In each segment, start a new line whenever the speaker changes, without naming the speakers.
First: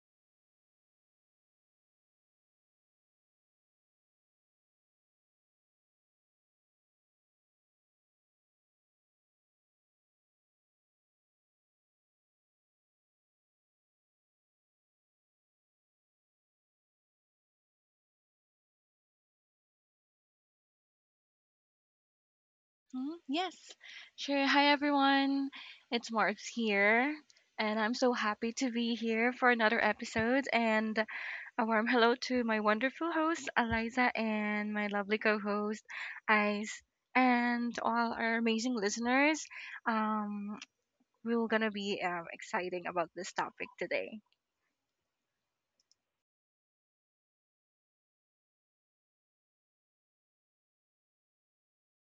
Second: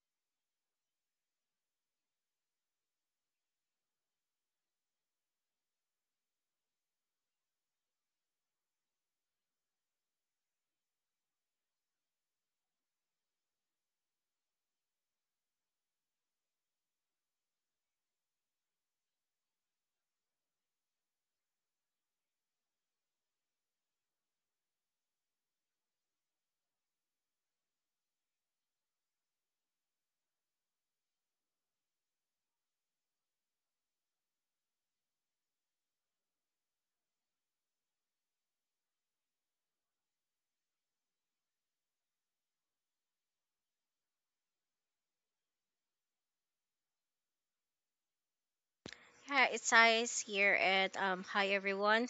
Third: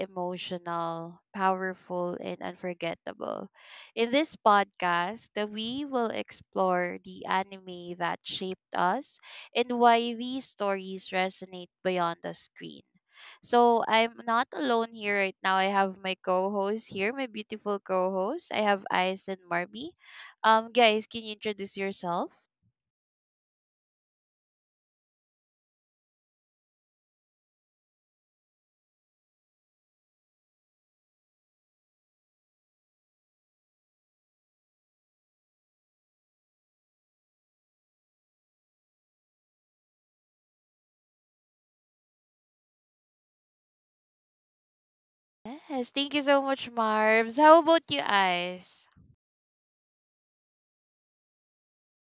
emotional, powerful, and unforgettable. In this podcast, we will explore the anime that shaped us and why these stories resonate beyond the screen. So I'm not alone here right now. I have my co-host here, my beautiful co-host. I have Ice and Marby. Guys, can you introduce yourself?
Mhm. Yes, sure. Hi, everyone. It's Mars here, and I'm so happy to be here for another episode. And a warm hello to my wonderful host, Eliza, and my lovely co host, Ice, and all our amazing listeners. Um, we're going to be exciting about this topic today.
Yes, thank you so much, Marbs. How about you, Ice?
Hi, it's Ice here, and hi everyone,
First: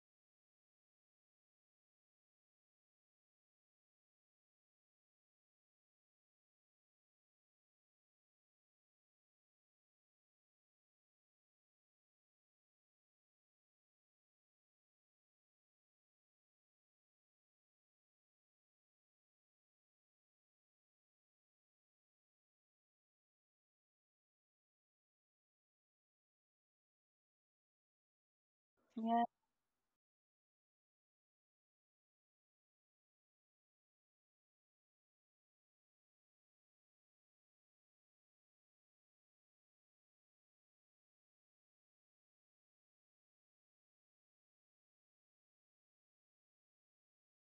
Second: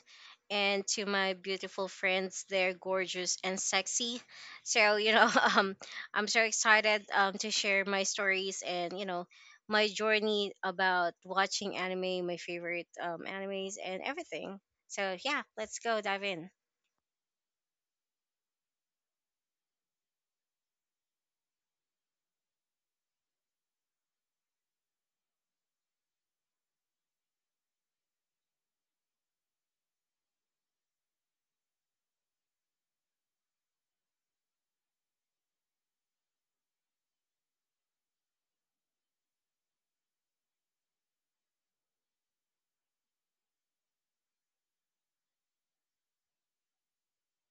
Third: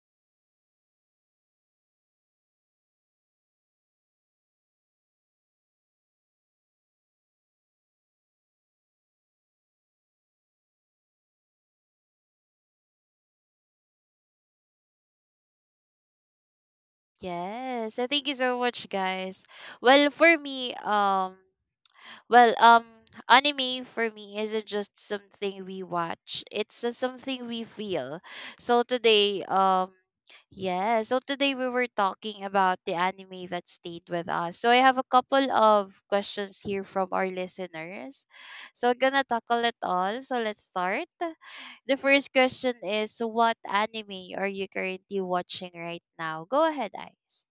and to my beautiful friends. They're gorgeous and sexy, so you know, um, I'm so excited to share my stories and my journey about watching anime, my favorite animes, and everything. So yeah, let's go dive in.
Yes, and thank you so much, guys. Well, for me, Well, um, anime for me isn't just something we watch. It's something we feel. So
Yeah.
today, um, yeah, so today we were talking about the anime that stayed with us. So I have a couple of questions here from our listeners. So I'm gonna tackle it all. So let's start. The first question is, what anime are you currently watching right now? Go ahead, Ice.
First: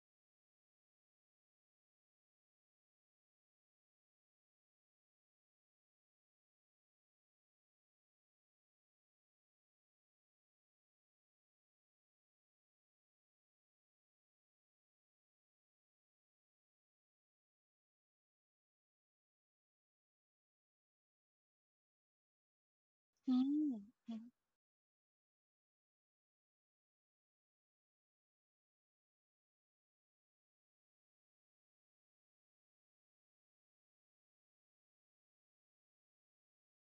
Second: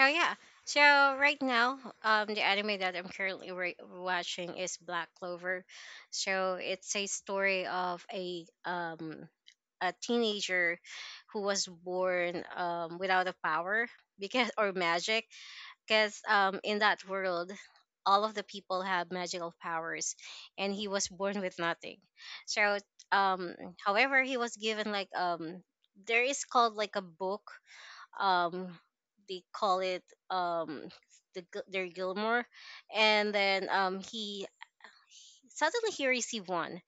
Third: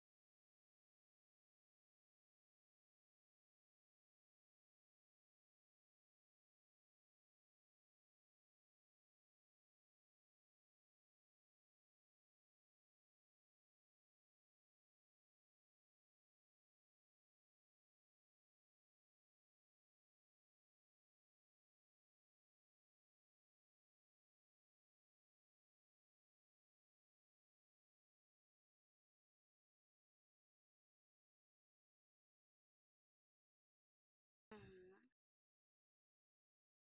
Oh yeah. So right now, the anime that I'm currently watching is Black Clover. So it's a story of a a teenager who was born without a power because or magic because in that world, all of the people have magical powers, and he was born with nothing, so um however,
Mm-hmm.
he was given like, there is called like a book, um they call it, um the their Gilmore, and then he
Mhm,
suddenly he received one,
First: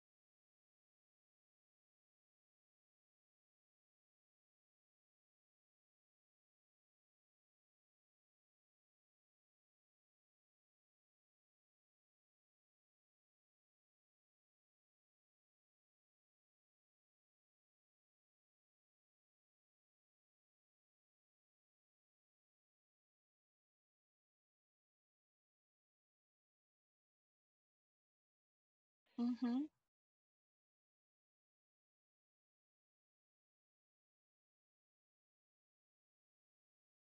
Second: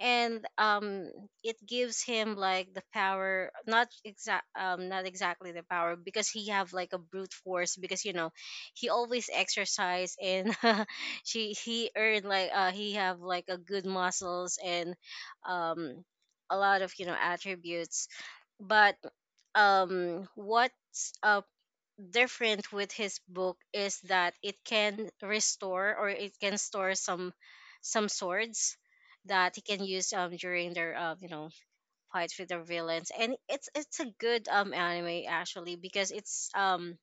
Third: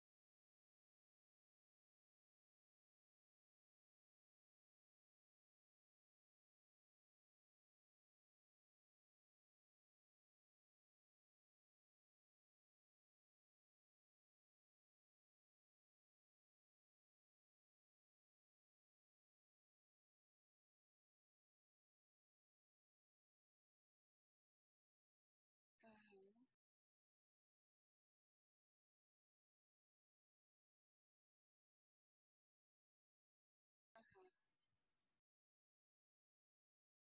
and it gives him like the power, not exact not exactly the power because he have like a brute force because you know, he always exercise, and she he earned like he have like a good muscles, and um a lot of you know attributes, but what's different with his book is that it can restore or it
mhm,
can store some swords that he
Mm-hmm.
can use during their you know fight with the villains. And it's a good anime actually, because it's,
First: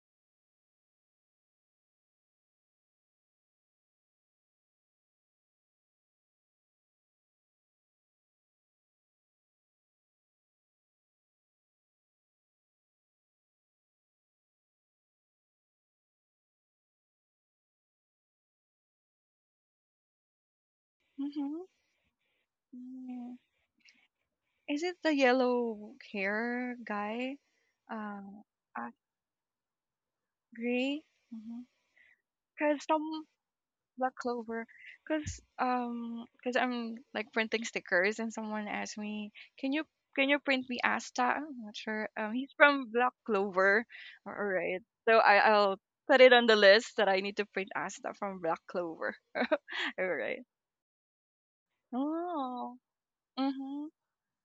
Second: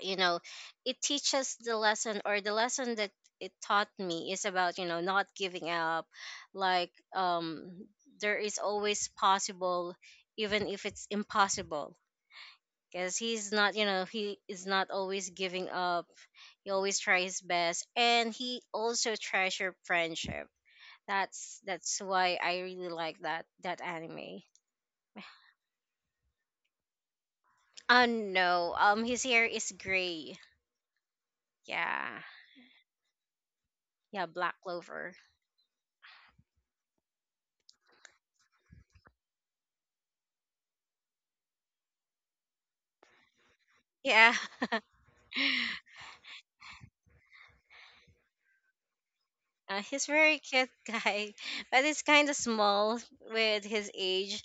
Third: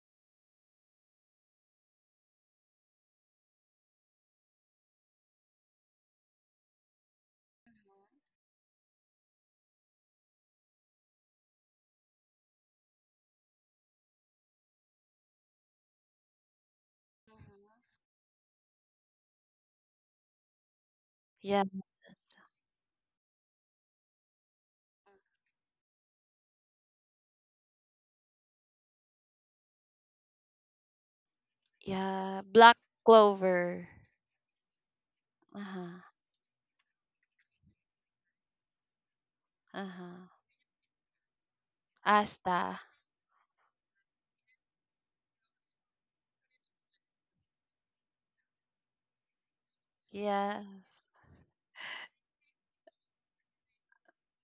you know, it teaches the lesson, or the lesson that it taught me is about you know not giving up, like there is always possible even if it's impossible, because he's not, you know, he is not always giving up. He always tries
mhm,
his
mhm.
best, and he also treasure friendship. that's
Yeah.
that's why I really like
Mm-hmm.
that anime.
Is it the yellow hair guy?
Oh
Uh,
no, his hair is gray.
Gray? Hmm.
Yeah.
Yeah, Black
Cause some
Clover.
Black
Yeah, Black
Clover,
Clover.
cause
Uh-huh.
cause I'm like printing stickers, and someone asked me, "Can you
Uh-huh.
can you print me Asta?" I'm not sure. He's
Asta.
from Black Clover.
Yeah.
All right, so I'll put it on the list that I need to print Asta from Black Clover.
He's
All
very
right.
Yeah.
cute guy, but he's kind of
Oh.
small with his
Mhm.
age.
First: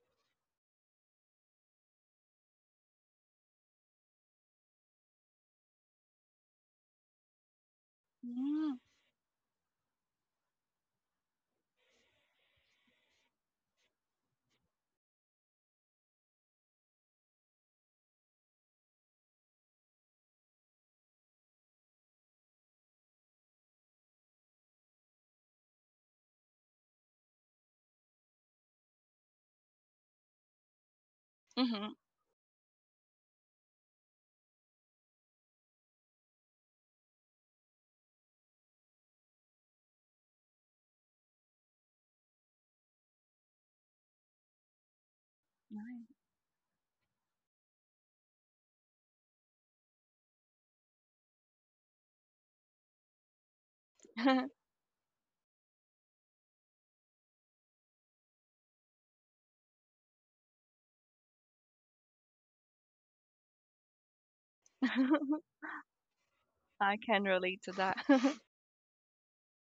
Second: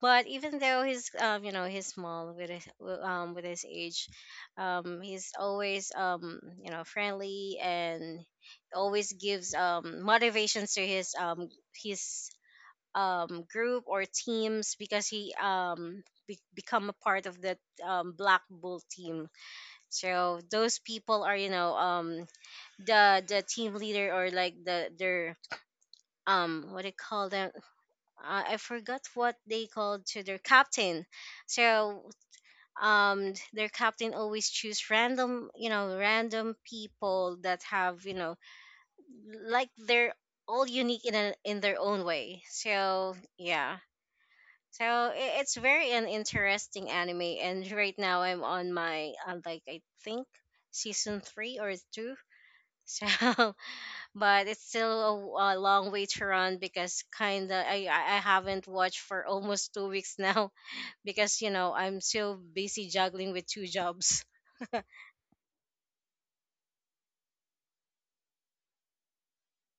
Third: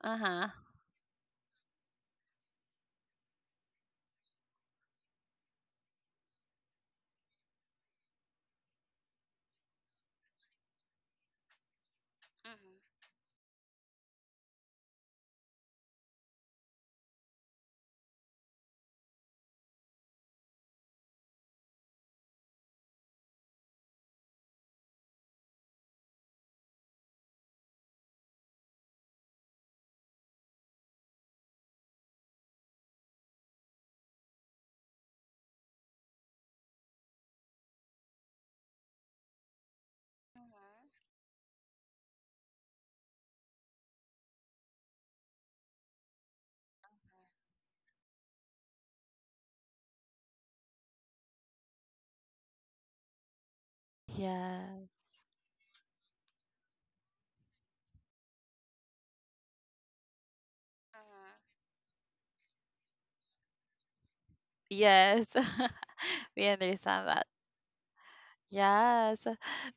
But
Uh-huh.
even though he's, you know, he's small with his, with his age, he's always, you know, friendly, and
Mhm.
always gives motivations to his his
Mhm.
group or teams, because he become a part of the Black Bull team. So those people are, you know, the team leader or like the their, what do you call them, I forgot what they called to their captain.
Mhm.
So their captain always choose random, you know, random people that have, you know, like they're
Mhm.
all unique in a, in their own way. So yeah, so it's very an interesting anime, and right now I'm on my like I think season three or two, so but it's
Yeah.
still a long way to run, because kind of I haven't watched for almost 2 weeks now because you
Mhm.
know I'm so busy juggling with two jobs.
Yes. We
I
understand
can
that.
relate to that.
Yes.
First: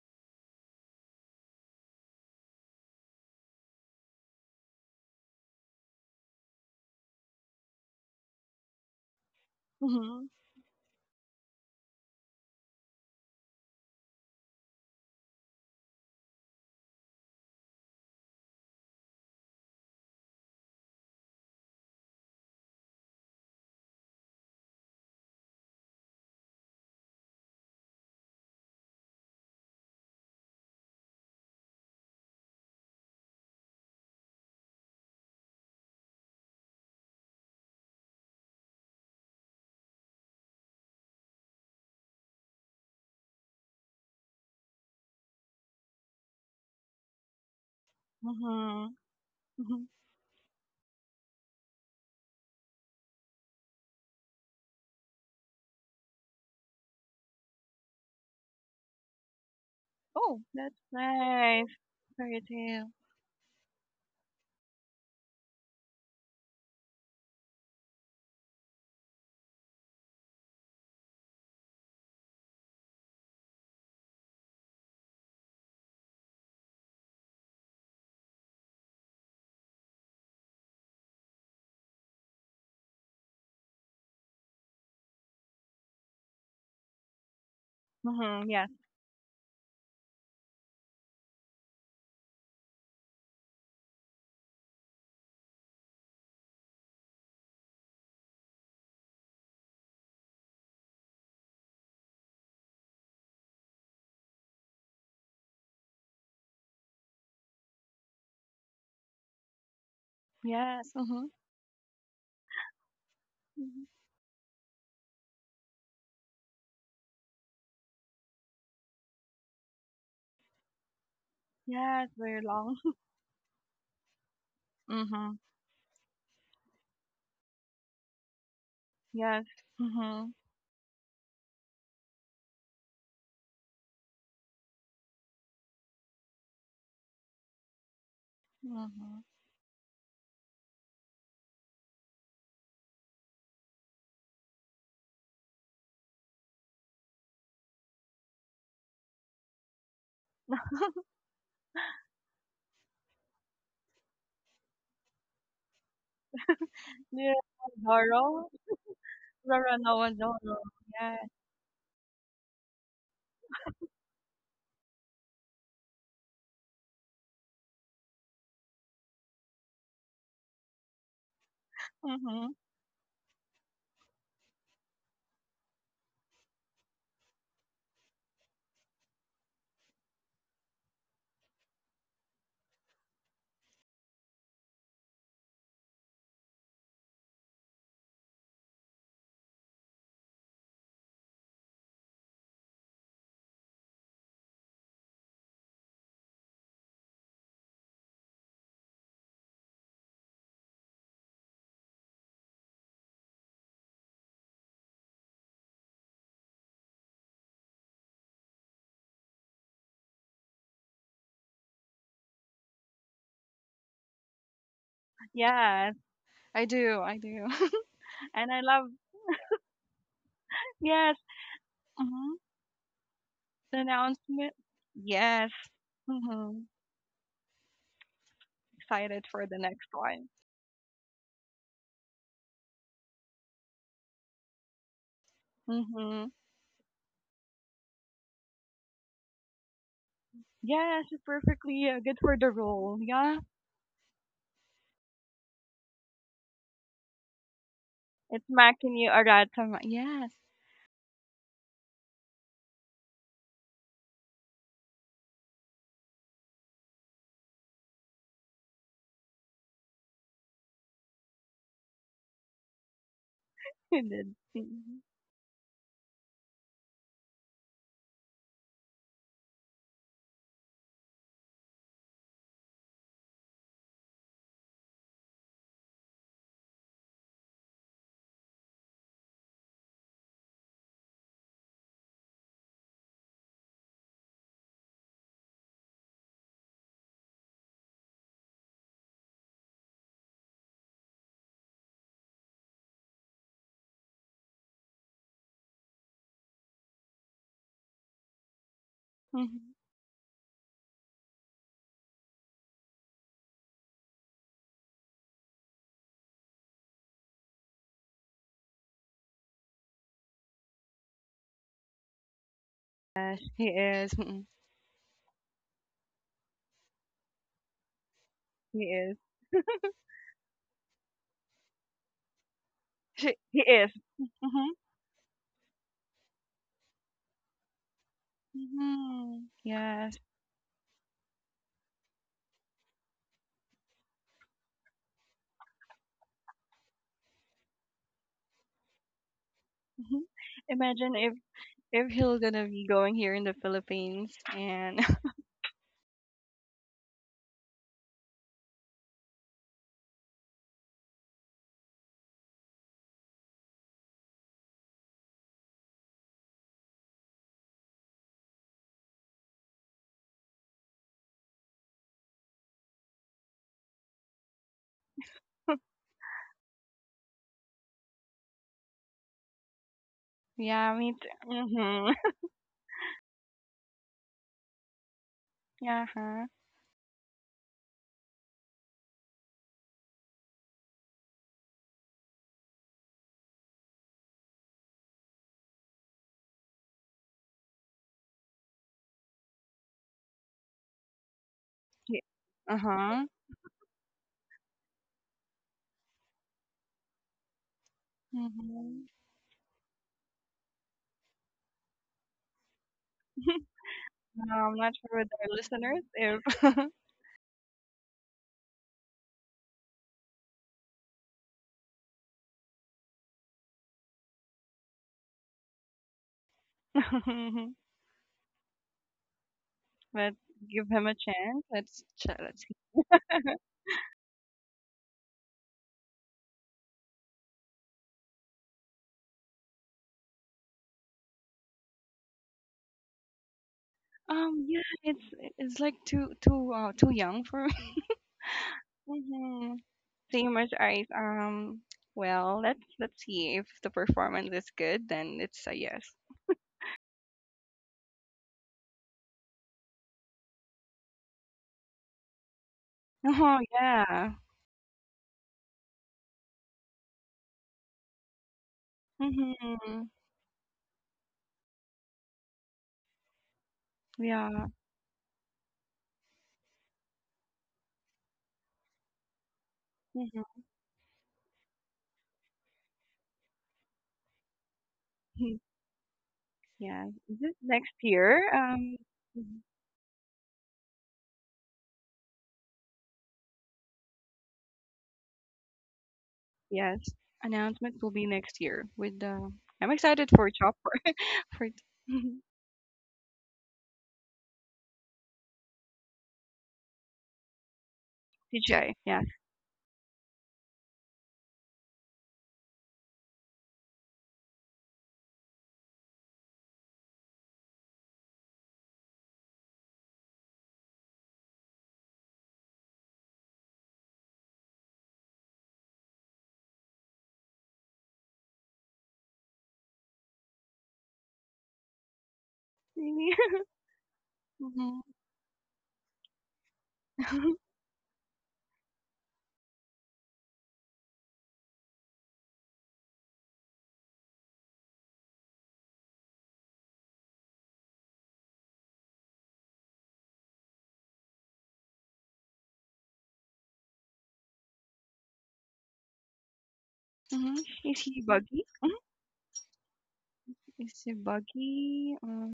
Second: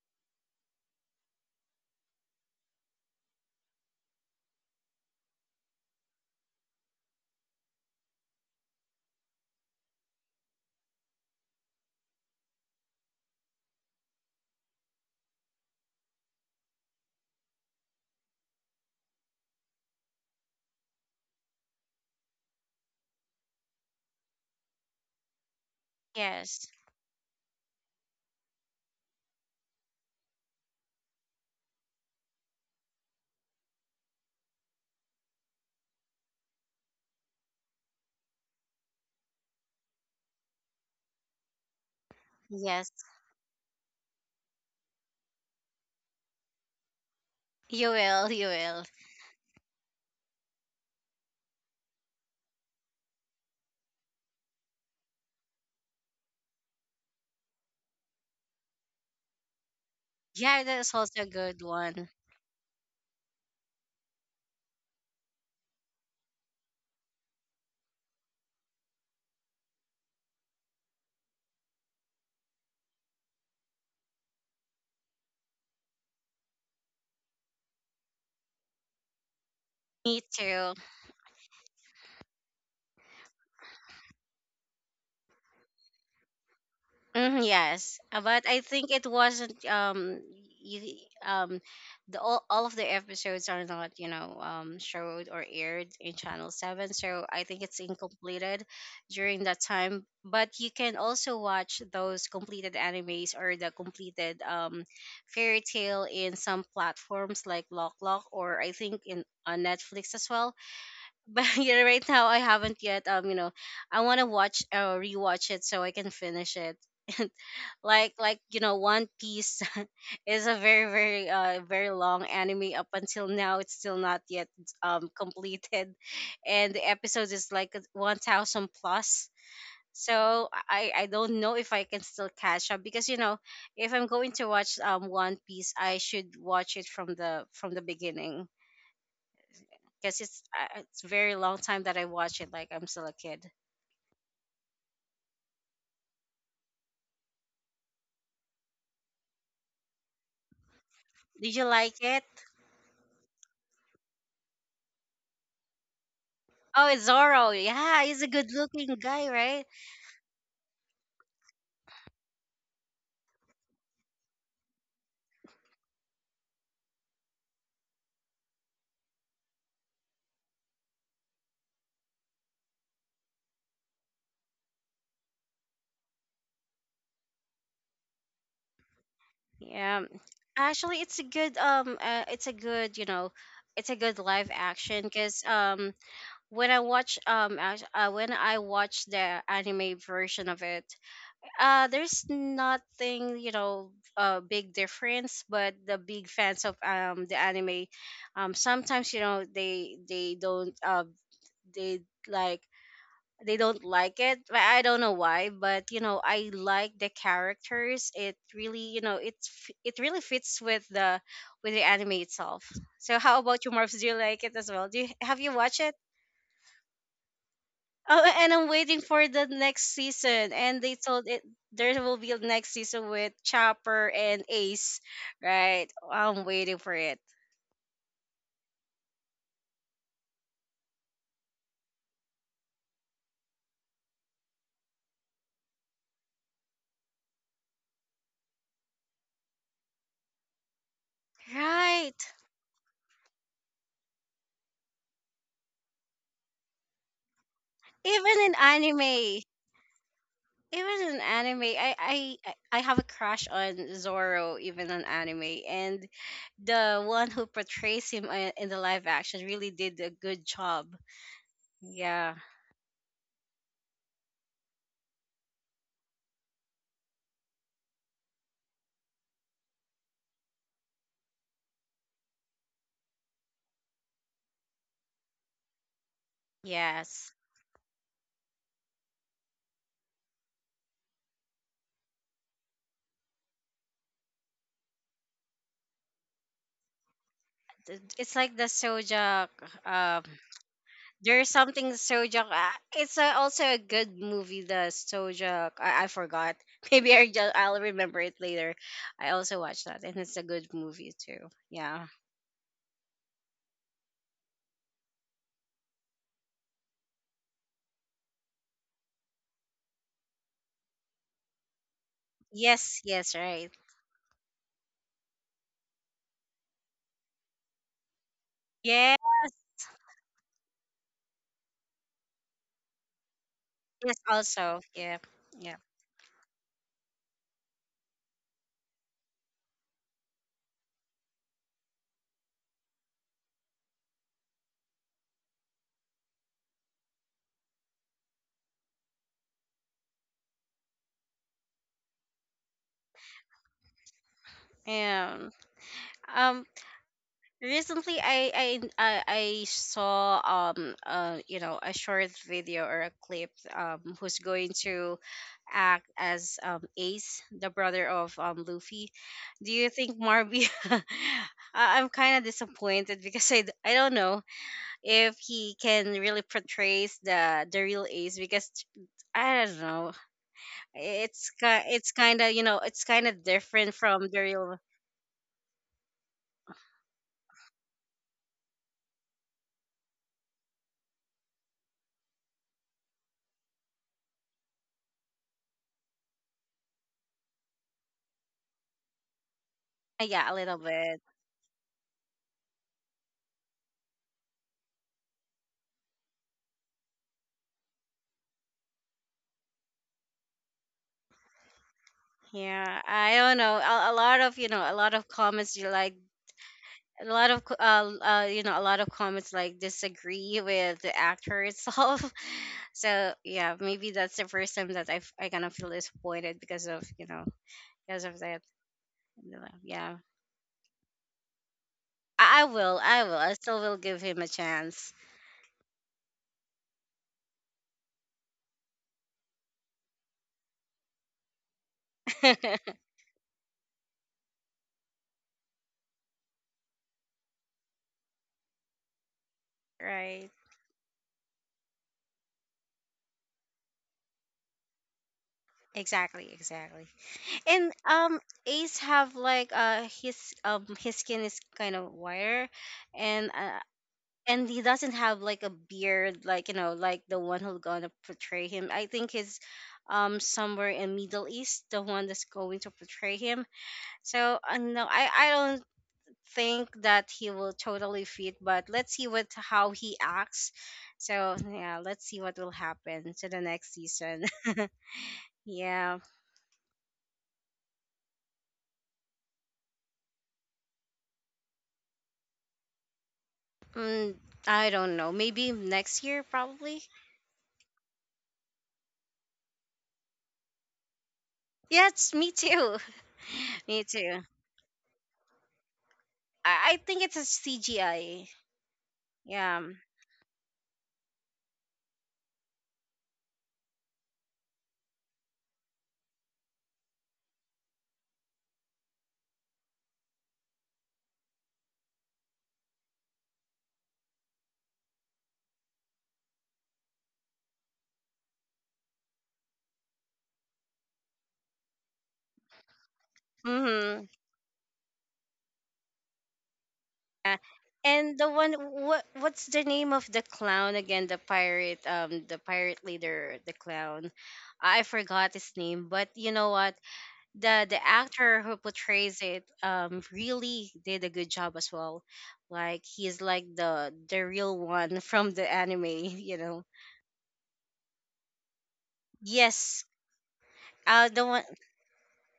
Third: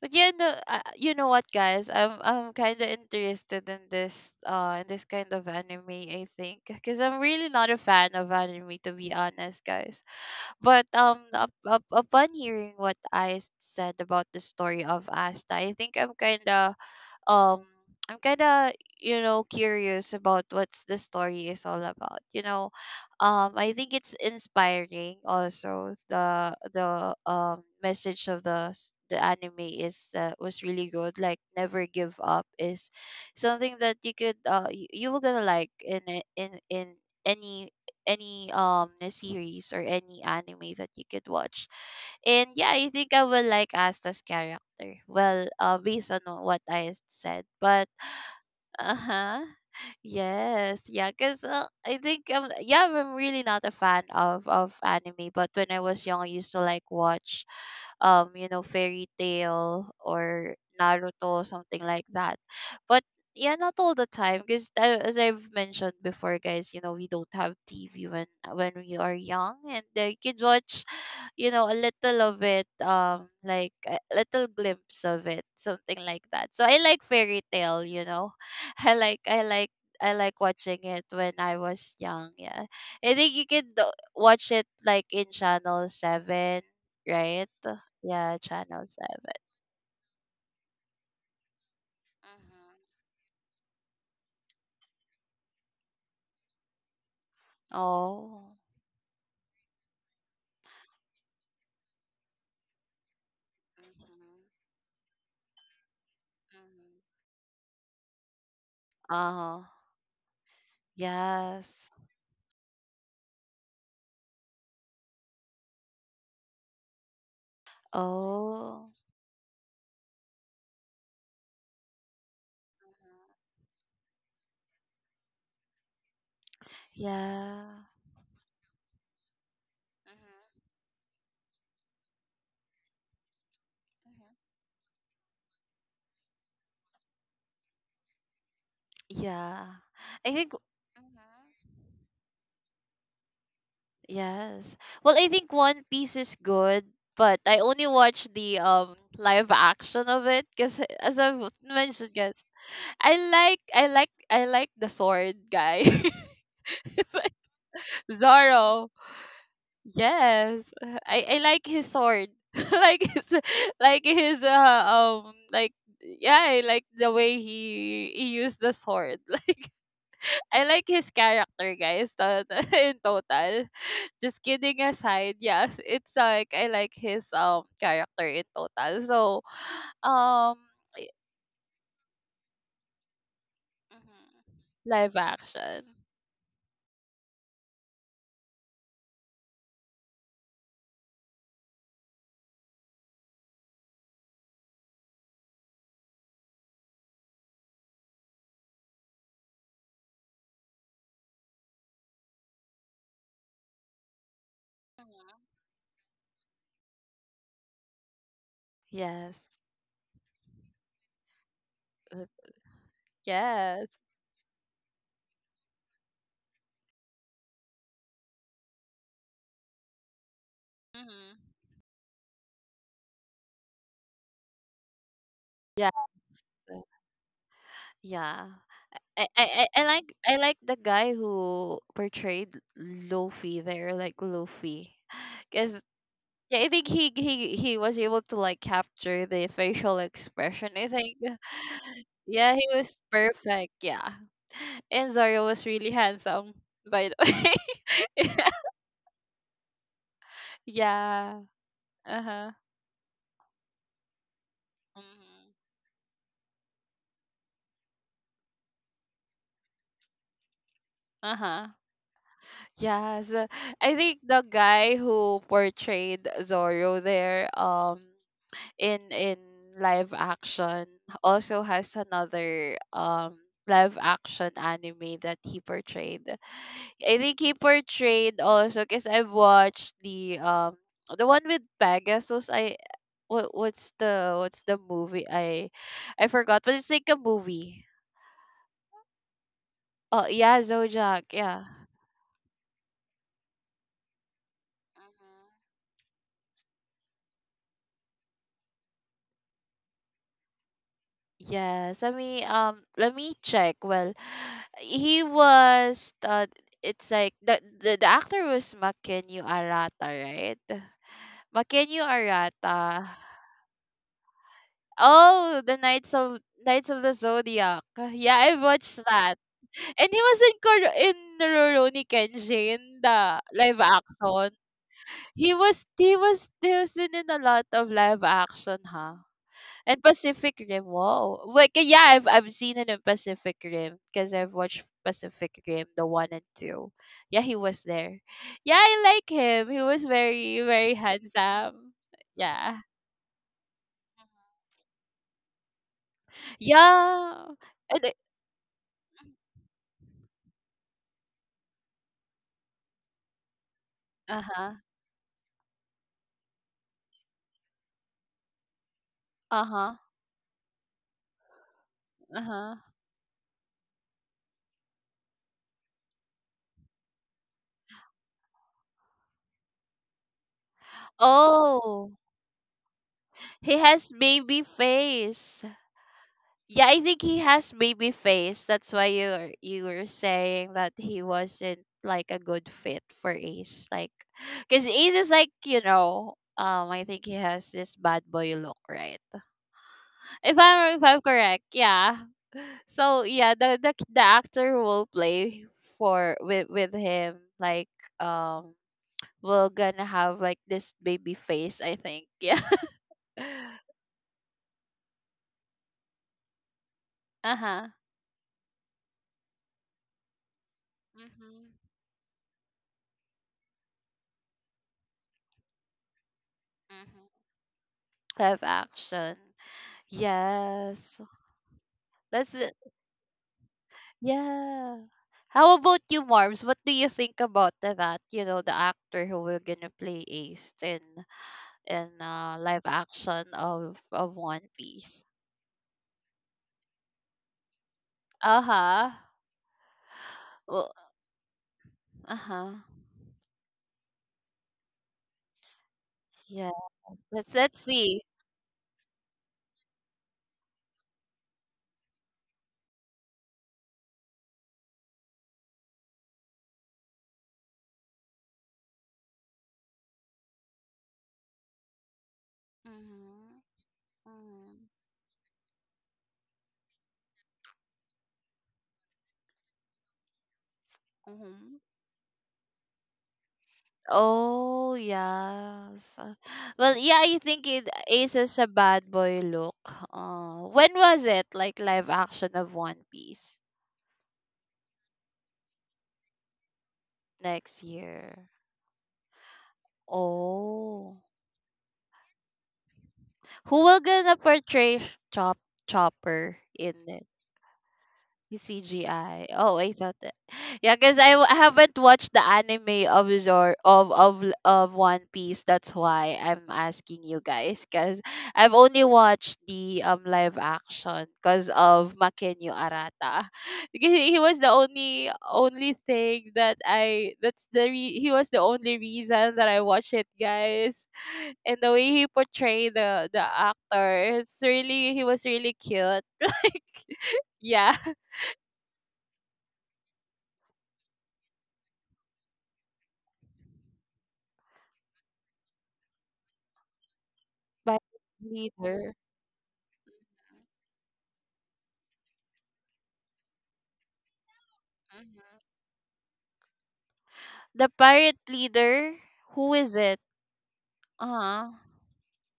But you know what, guys? I'm kind of interested in this kind of anime, I think, cuz I'm really not a fan of anime to be honest, guys.
Mhm.
But upon hearing what I said about the story of Asta, I think um I'm kind of curious about what's the story is all about. I think it's inspiring, also the
Yes,
message of the the anime is was really good, like never give up is something that you could you were gonna like in any series or any anime that you could watch. And yeah, I
yes,
think I will like Asta's character. Well, based on what I said, but
you will, you will.
Mhm.
uh-huh.
Mhm.
Yes. Yeah. Cause I think yeah, I'm really not a fan of anime, but when I was young, I used to like watch Fairy Tale
Oh,
or
Yeah,
that's
that's also a
Naruto,
good
nice.
something like
one.
that.
Fairy tale.
But yeah, not all the time because, as I've mentioned before, guys, we don't have TV when we are young, and you can watch, a little of it, like a little glimpse of it, something like that. So I like Fairy Tale. I like I like I
Me
like
too.
watching it when I was young. Yeah, I think you can watch it like in channel 7,
Mhm,
right?
yes.
Yeah,
But
Mhm,
I
yes.
channel
think it
7.
wasn't. You, um, the all of the
Mm-hmm.
episodes are not, you know, showed or aired in Channel Seven, so I think it's
Oh.
incompleted during that time. But you can also watch those completed animes or the
Mm-hmm.
completed fairy tale in some
Mm-hmm.
platforms like Lock Lock, or I think
Uh
in on
huh.
Netflix as well.
Yes, mhm.
But
Yes.
yeah, right now I haven't yet. You know,
Mhm.
I want to watch or rewatch it so I can finish it. Like you know,
Oh.
One Piece is a very
Yes,
long
very
anime.
long.
Up until
Hmm.
now, it's still not yet
Mhm.
completed, and the episode is
Yeah.
like 1000 plus.
Yes. Mhm.
So
Mm-hmm.
I don't know if I can still catch up, because you know, if I'm
Mm-hmm.
going to watch One Piece, I should watch it from the beginning,
Mhm.
Yeah.
because
I think.
it's very long
Mm-hmm.
time that I watch it, like I'm still a kid.
Yes. Well, I think One Piece is good, but I only watch the live action of it because, as I have
Did you like
mentioned,
it?
guys, I like the sword guy.
Oh, it's
It's like
Yeah,
Zoro. Yeah, he's a
Zorro.
good looking
Zoro.
guy, right?
Zorro. Zorro.
Yes,
Yes.
I like his sword. like his like his, yeah, I like the way he used the sword. Like, I like his character, guys,
Mhm.
in total. Just kidding aside, yes, it's like I like his character in total. So,
Yeah,
um,
actually,
y-
it's a good it's a good, you know, it's a good
mhm.
live action,
Live
because
action.
when I watch when I watch the anime version of it, there's nothing, you know, big difference. But the big fans of the anime, sometimes you know they don't they like they don't like it, but I don't know
Mhm.
why. But you know, I like the characters. It really, you know,
Yes.
it really fits with the anime
Uh,
itself. So how about you,
yes.
Morphs? Do you like it as well? Do you have you watched it?
Yes, I do. I do.
Oh,
And
and
I
I'm
love
waiting for the next season, and they
yes.
told
Hmm.
it there will be a
Mhm.
next season with
The
Chopper and
announcement.
Ace,
Yes.
right?
Yeah,
I'm
Mhm.
waiting for it.
yeah.
Excited for the next one.
I like the guy who portrayed Luffy there, like Luffy, because,
Mhm.
yeah, I think he was able to like capture the facial expression, I
Yes,
think.
it's perfectly
Right,
good for the
Yeah, he was
role. Yeah.
perfect. Yeah, and Zoro was really handsome, by the way.
even
It's
in
Makini
anime.
Aratama. Yes.
It was an
Yeah,
anime. I
uh
I
huh,
I I have a crush on Zoro, even on anime,
hmm,
and the one who portrays him in the live action really did a good job.
uh huh.
Yeah.
Yeah, so I
He
think
did.
the guy
Mhm.
who portrayed Zoro there, in live action, also has another live action anime that he portrayed. I
Yes.
think he portrayed also because I've watched the one with Pegasus. I what what's the What's the movie? I forgot, but it's like a movie.
It's like the Sojak. Um,
Oh yeah, Zodiac.
there's
Yeah.
something Sojak. It's also a good movie. The
Mhm.
Sojak. I forgot. Maybe I'll remember it later. I also
Mhm.
watched that, and it's a good movie too.
Yes.
Yeah.
Let me check. Well, he was it's like the actor was Makenyu Arata, right? Makenyu
Yes.
Arata.
Yes.
Yes, he
Right.
is. Mm-hmm.
Oh, the Knights of the Zodiac. Yeah, I
He
watched
is.
Yes.
that. And he was in Rurouni Kenshin,
She,
the
he
live
is.
Yes,
action.
Mhm.
also, yeah,
He
yeah,
was he was he has been in a lot of live action, huh?
Mhm.
And
Yes.
Pacific Rim. Wow, like yeah, I've seen him in Pacific Rim because I've watched Pacific Rim, the one and two. Yeah, he was there. Yeah, I like him. He was
Mhm.
very very
Imagine
handsome.
if he'll gonna
Yeah.
be going here in the Philippines and
yeah. Um,
Yeah. And
recently, I saw you know a short video or a clip who's going
uh-huh.
to act as Ace, the brother of Luffy. Do you
Uh-huh.
think, Marby? I'm kind of
Uh-huh.
disappointed because I don't know if he can really portray the real Ace, because I don't know,
yeah, me too.
it's
Mhm.
Oh,
kind of, you know, it's kind of
he
different
has
from the
baby
real.
face.
Yeah. Uh-huh.
Yeah, I think he has baby face. That's why you were saying that he wasn't like a good fit for Ace. Like, because Ace is like, I think he has this bad boy look, right?
Yeah, a
If
little
I'm if
bit.
I'm correct, yeah. So
Uh-huh.
yeah, the actor who will play for with him um.
Mhm.
Will gonna have like this baby face, I think.
Yeah, I don't know. A lot
No,
of, you
I'm
know, a
not
lot
sure
of
with our
comments, you
listeners
like,
if
a lot of co-
Uh-huh.
you know, a lot of comments like disagree with the actor
Mhm.
itself. So yeah, maybe that's the first time that I kind of feel disappointed because of, you
Mhm.
know, because of
Live
that.
action.
You know, yeah,
but give
Yes,
him a chance. Let's ch-
that's
I
let's
it.
see.
will, I will, I still will give him a
Yeah,
chance.
how about you, Marms? What do you think about the- that you know the actor who will gonna play Ace in live action of One
Yeah,
Piece?
it's like too too too young for
Uh-huh.
me.
Right.
Same as
Well,
ice. Well,
uh-huh.
let's see if the performance is good, then it's a yes.
Exactly,
Yeah,
exactly.
let's
And
see.
Ace have like his skin is kind of whiter, and
Oh
uh,
yeah.
and he doesn't have like a beard, like you know, like the one who's gonna portray him, I think he's
Mm-hmm.
somewhere in Middle East, the one that's going to portray
Mhm.
him. So
Yeah.
Mhm.
no, I don't think that he will totally fit, but let's see what how he
Mm-hmm.
acts. So
Mhm.
yeah, let's see what will happen to the next season.
Oh, yes.
Yeah.
Well,
Yeah.
yeah,
Is
I
it
think it
next
Ace
year?
is a bad boy
Mhm.
look. When was it? Like, live action of One Piece
Mm, I don't know, maybe next year
Yes.
probably.
next
Announcement will be
year.
next year with the. I'm excited for Chopper
Oh,
for
Yes, me too.
who will
Me
gonna
too.
portray Chop Chopper in
I think
it?
it's a CGI.
TJ. Yes.
CGI. Oh,
Yeah.
I thought that. Yeah, because I haven't watched the anime of Zor of L- of One Piece. That's why I'm asking you guys. Because I've only watched the live action because of Makenyo Arata. Because he was the only thing that I that's the re- he was the only reason that I watched it, guys. And the way he portrayed the
Really?
the
Mm-hmm.
actor, it's
Mhm.
really he was really cute. Like,
Mhm.
Yeah.
yeah.
And the one, what what's the name of the clown again? The pirate leader, the clown. I forgot his name, but you know what? The
Pirate
actor who
leader.
portrays it really did a good job as well. Like he's like the real one
Mhm.
from the anime, you know.
The
Is he
pirate
buggy? Mhm.
leader, who is
Yes.
it?
Is he
Uh, the one,
Uh-huh.
buggy?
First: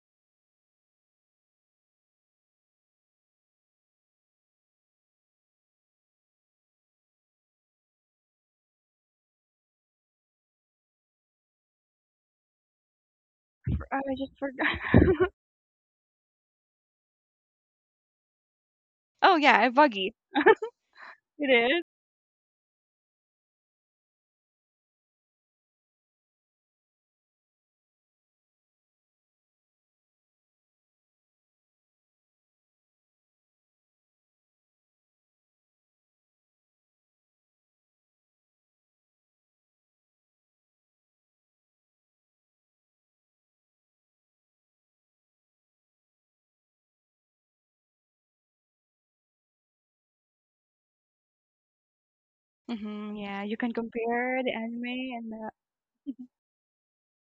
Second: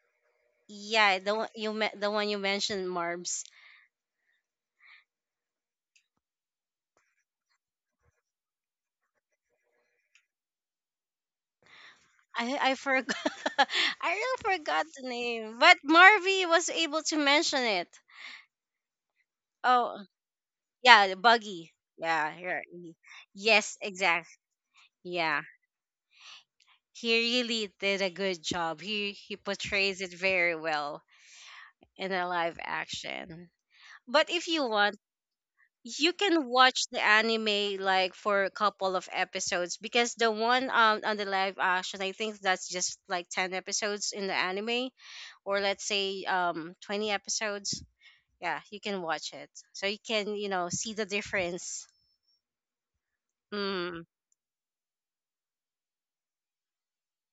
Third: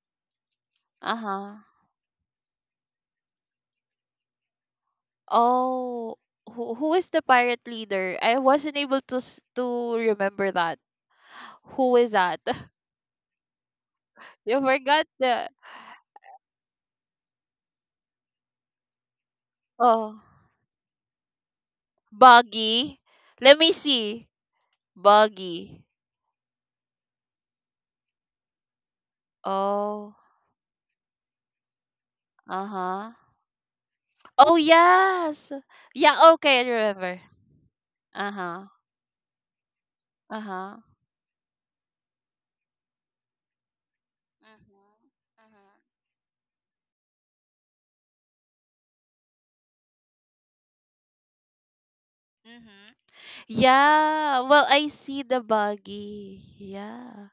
yeah,
Uh-huh.
the one you mentioned, Marbs.
Oh, who is the pirate leader? I wasn't able to remember that. Who is that?
I I forgot.
For- I
I
just
really
You
forgot
forgot
the
forgot.
the...
name, but Marvy was able to mention it.
Oh yeah, a
Oh,
buggy.
Oh,
yeah, the
It
buggy.
is.
Yeah, here.
Buggy. Let me
Yes,
see.
exactly. Yeah,
Buggy.
he really did a good job. He portrays it
Oh,
very well in a live
uh-huh.
action. But if
Oh,
you want,
yes.
you
Yeah,
can
okay, I
watch the
remember.
anime like for a
Uh-huh.
couple of episodes, because the one
Uh-huh.
on the live action, I think that's just like ten episodes in the
Mhm.
anime,
Mhm.
or let's say 20 episodes. Yeah, you can watch it, so you can, you know, see the difference.
Mhm.
Mhm, yeah, you can
Mm.
Yeah.
compare the
Well, I
anime
see
and
the
the
Buggy. Yeah.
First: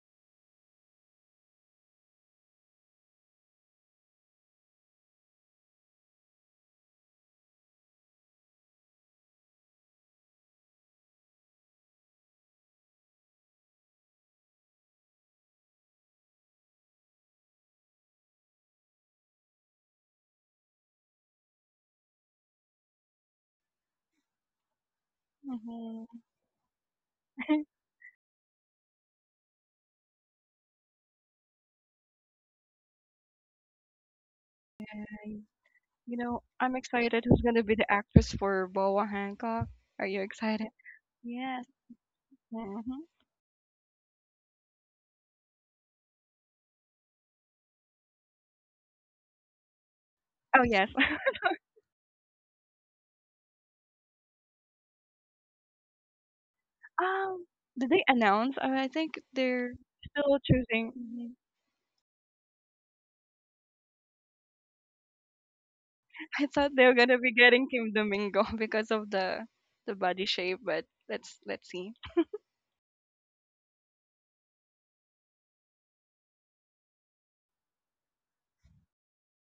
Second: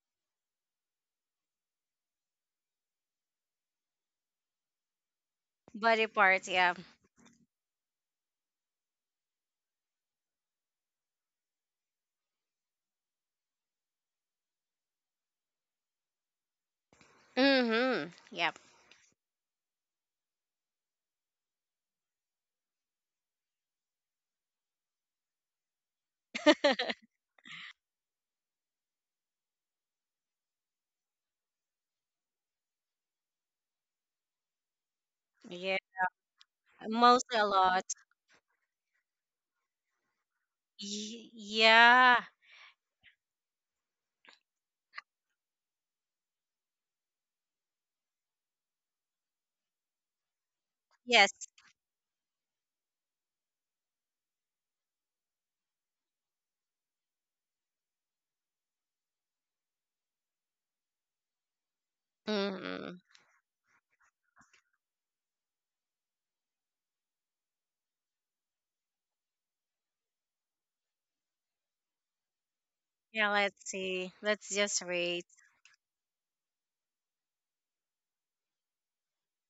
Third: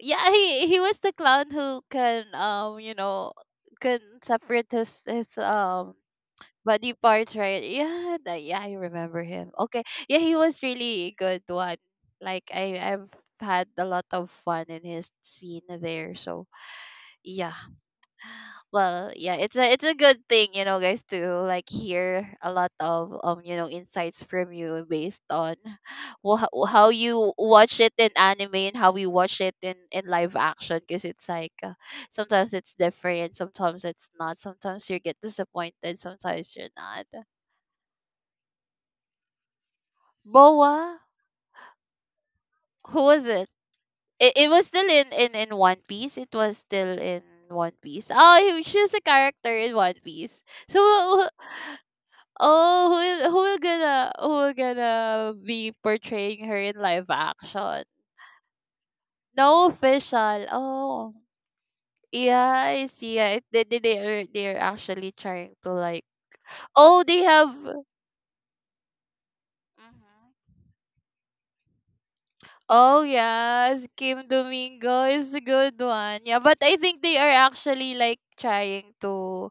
Yeah, he was the clown who can, can separate his
Body parts, yeah.
body parts, right? Yeah, yeah, I remember him. Okay. Yeah, he was really good one. Like, I've had a lot of fun in his scene there. So, yeah,
Mm-hmm. Yep.
well, yeah, it's a good thing, guys, to like hear a lot of insights from you based on
mhm.
how you watch it in anime and how we watch it in live action, because it's like, sometimes it's different, sometimes it's not, sometimes you get
Yeah.
disappointed,
You know,
sometimes you're
I'm
not.
excited
Mostly
who's
a
gonna be
lot.
the actress for Boa Hancock. Are you excited?
Boa,
Yes.
Yeah.
Hmm.
who was it? It was still in One Piece. It was still in One Piece. Oh, she was a character in One Piece.
Oh yes.
So,
Yes.
oh, who will gonna be portraying her in live
Um,
action?
did they announce? I think
No
they're still
official.
choosing.
Oh,
Mhm.
yeah, I
Mm-hmm.
see. Yeah, they are they're actually trying to like...
I thought they were
Oh, they
gonna be
have.
getting Kim Domingo because of the body
Mhm.
shape, but let's see.
Oh
Yeah, let's
yes,
see,
Kim
let's just
Domingo
wait.
is a good one. Yeah, but I think they are actually like trying to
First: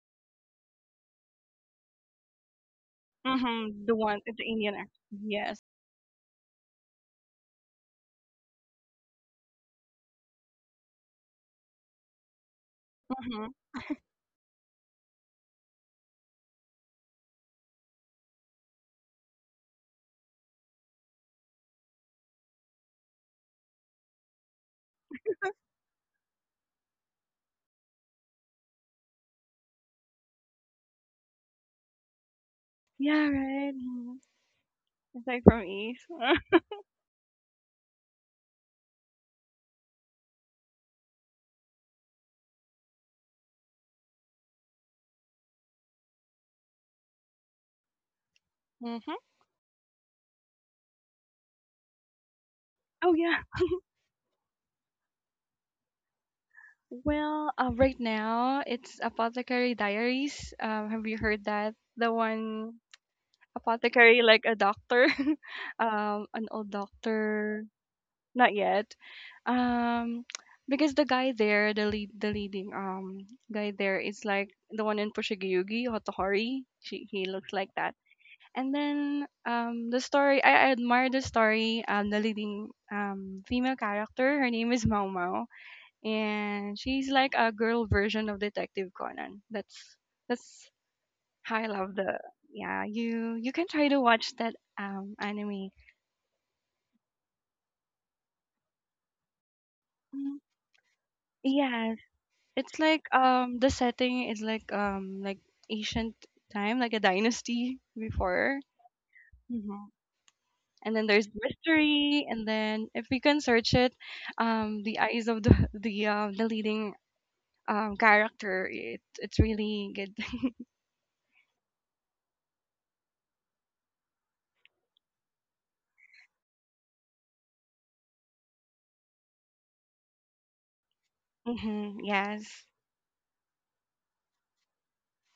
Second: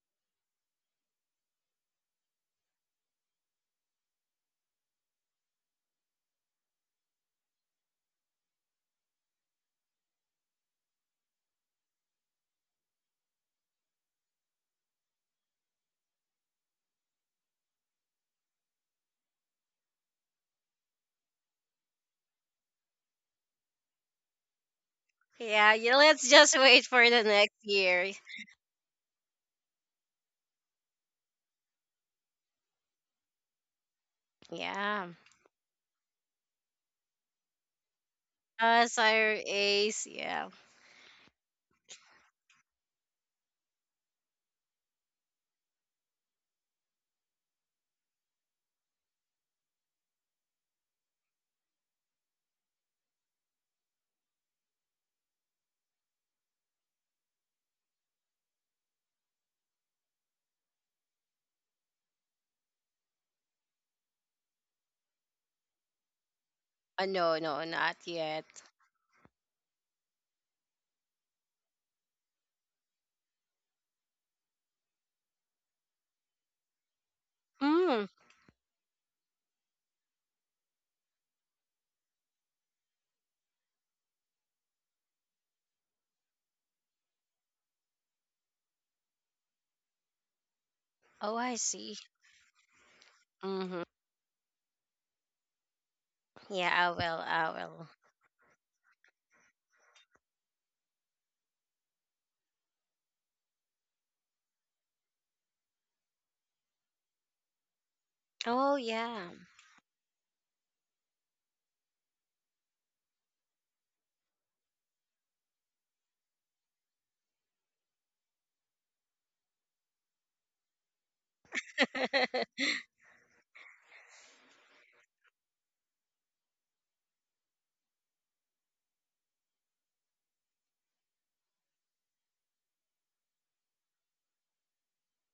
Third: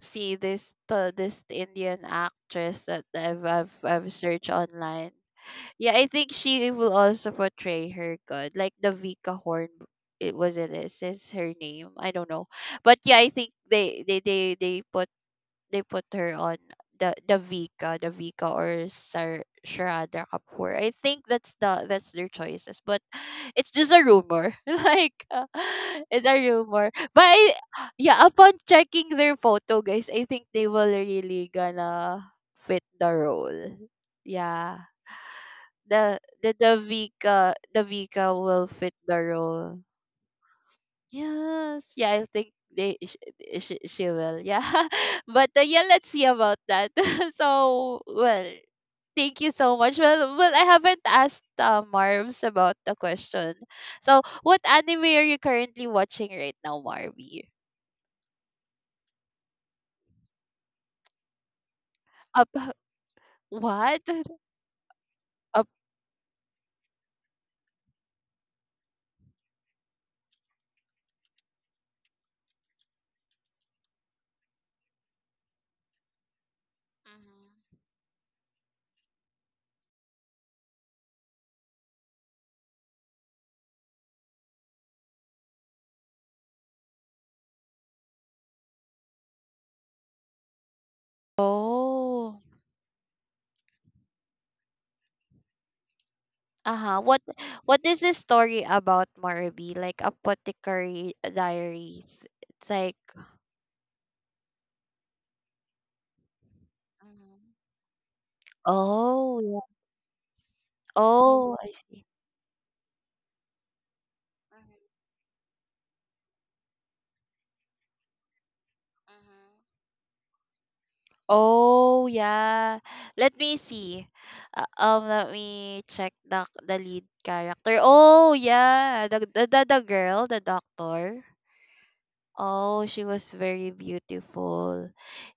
see this Indian actress that I've I've,
Mm-hmm. The
I've
one, the
searched
Indian actor.
online.
Yes.
Yeah, I think she will also portray her good, like the Vika Horn. It is her name. I don't know, but yeah, I think
Mm-hmm.
they put her on the Vika or Sar Sharada Kapoor. I think that's their choices, but it's just a rumor.
Yeah, yeah,
It's
let's
a
just wait
rumor,
for the
but
next year.
yeah, upon checking their photo, guys, I think they will really gonna fit the
Yeah,
role.
right. Mhm.
Yeah,
Yeah.
It's like from East.
the the Davika Davika will
Uh,
fit the
sire,
role.
Ace. Yeah.
Yes, yeah, I think they she will. Yeah, but yeah, let's see about that. So, well,
Mm-hmm.
thank you so much. Well, I haven't asked, Marms, about the
Oh yeah.
question. So, what anime are you currently watching right now, Marby?
Well, right now it's Apothecary Diaries. Have you heard that? The
Up,
one
what?
apothecary, like a doctor,
Up.
an old
Uh, no, no,
doctor.
not yet.
Not yet. Um, because the guy there, the lead, the leading guy there is like the one in Pushigayugi, Hotohori. She he looks like
Mhm.
that.
Mm.
And then the story, I admire the story. The leading female character, her name is Mau Mau and she's like a girl version of Detective Conan. That's
Oh, I
how I love
see.
the
Oh.
yeah. You can
Mm-hmm.
try to watch that anime.
Yeah, I
Uh-huh.
will, I
What
will.
is the story about, Marby? Like,
Mm,
Apothecary
yes,
Diaries. It's
it's
like,
like the setting is like ancient time, like a
hmm
dynasty before.
Oh yeah.
oh yeah.
Hmm. And then there's
Oh, I see.
mystery, and then if we can search it,
Mhm,
the eyes of the the leading character. It, it's
mhm.
really good.
Oh yeah. Let me see. Let me check the lead character. Oh yeah. The girl, the doctor.
Hmm. Yes.
Oh, she was very beautiful.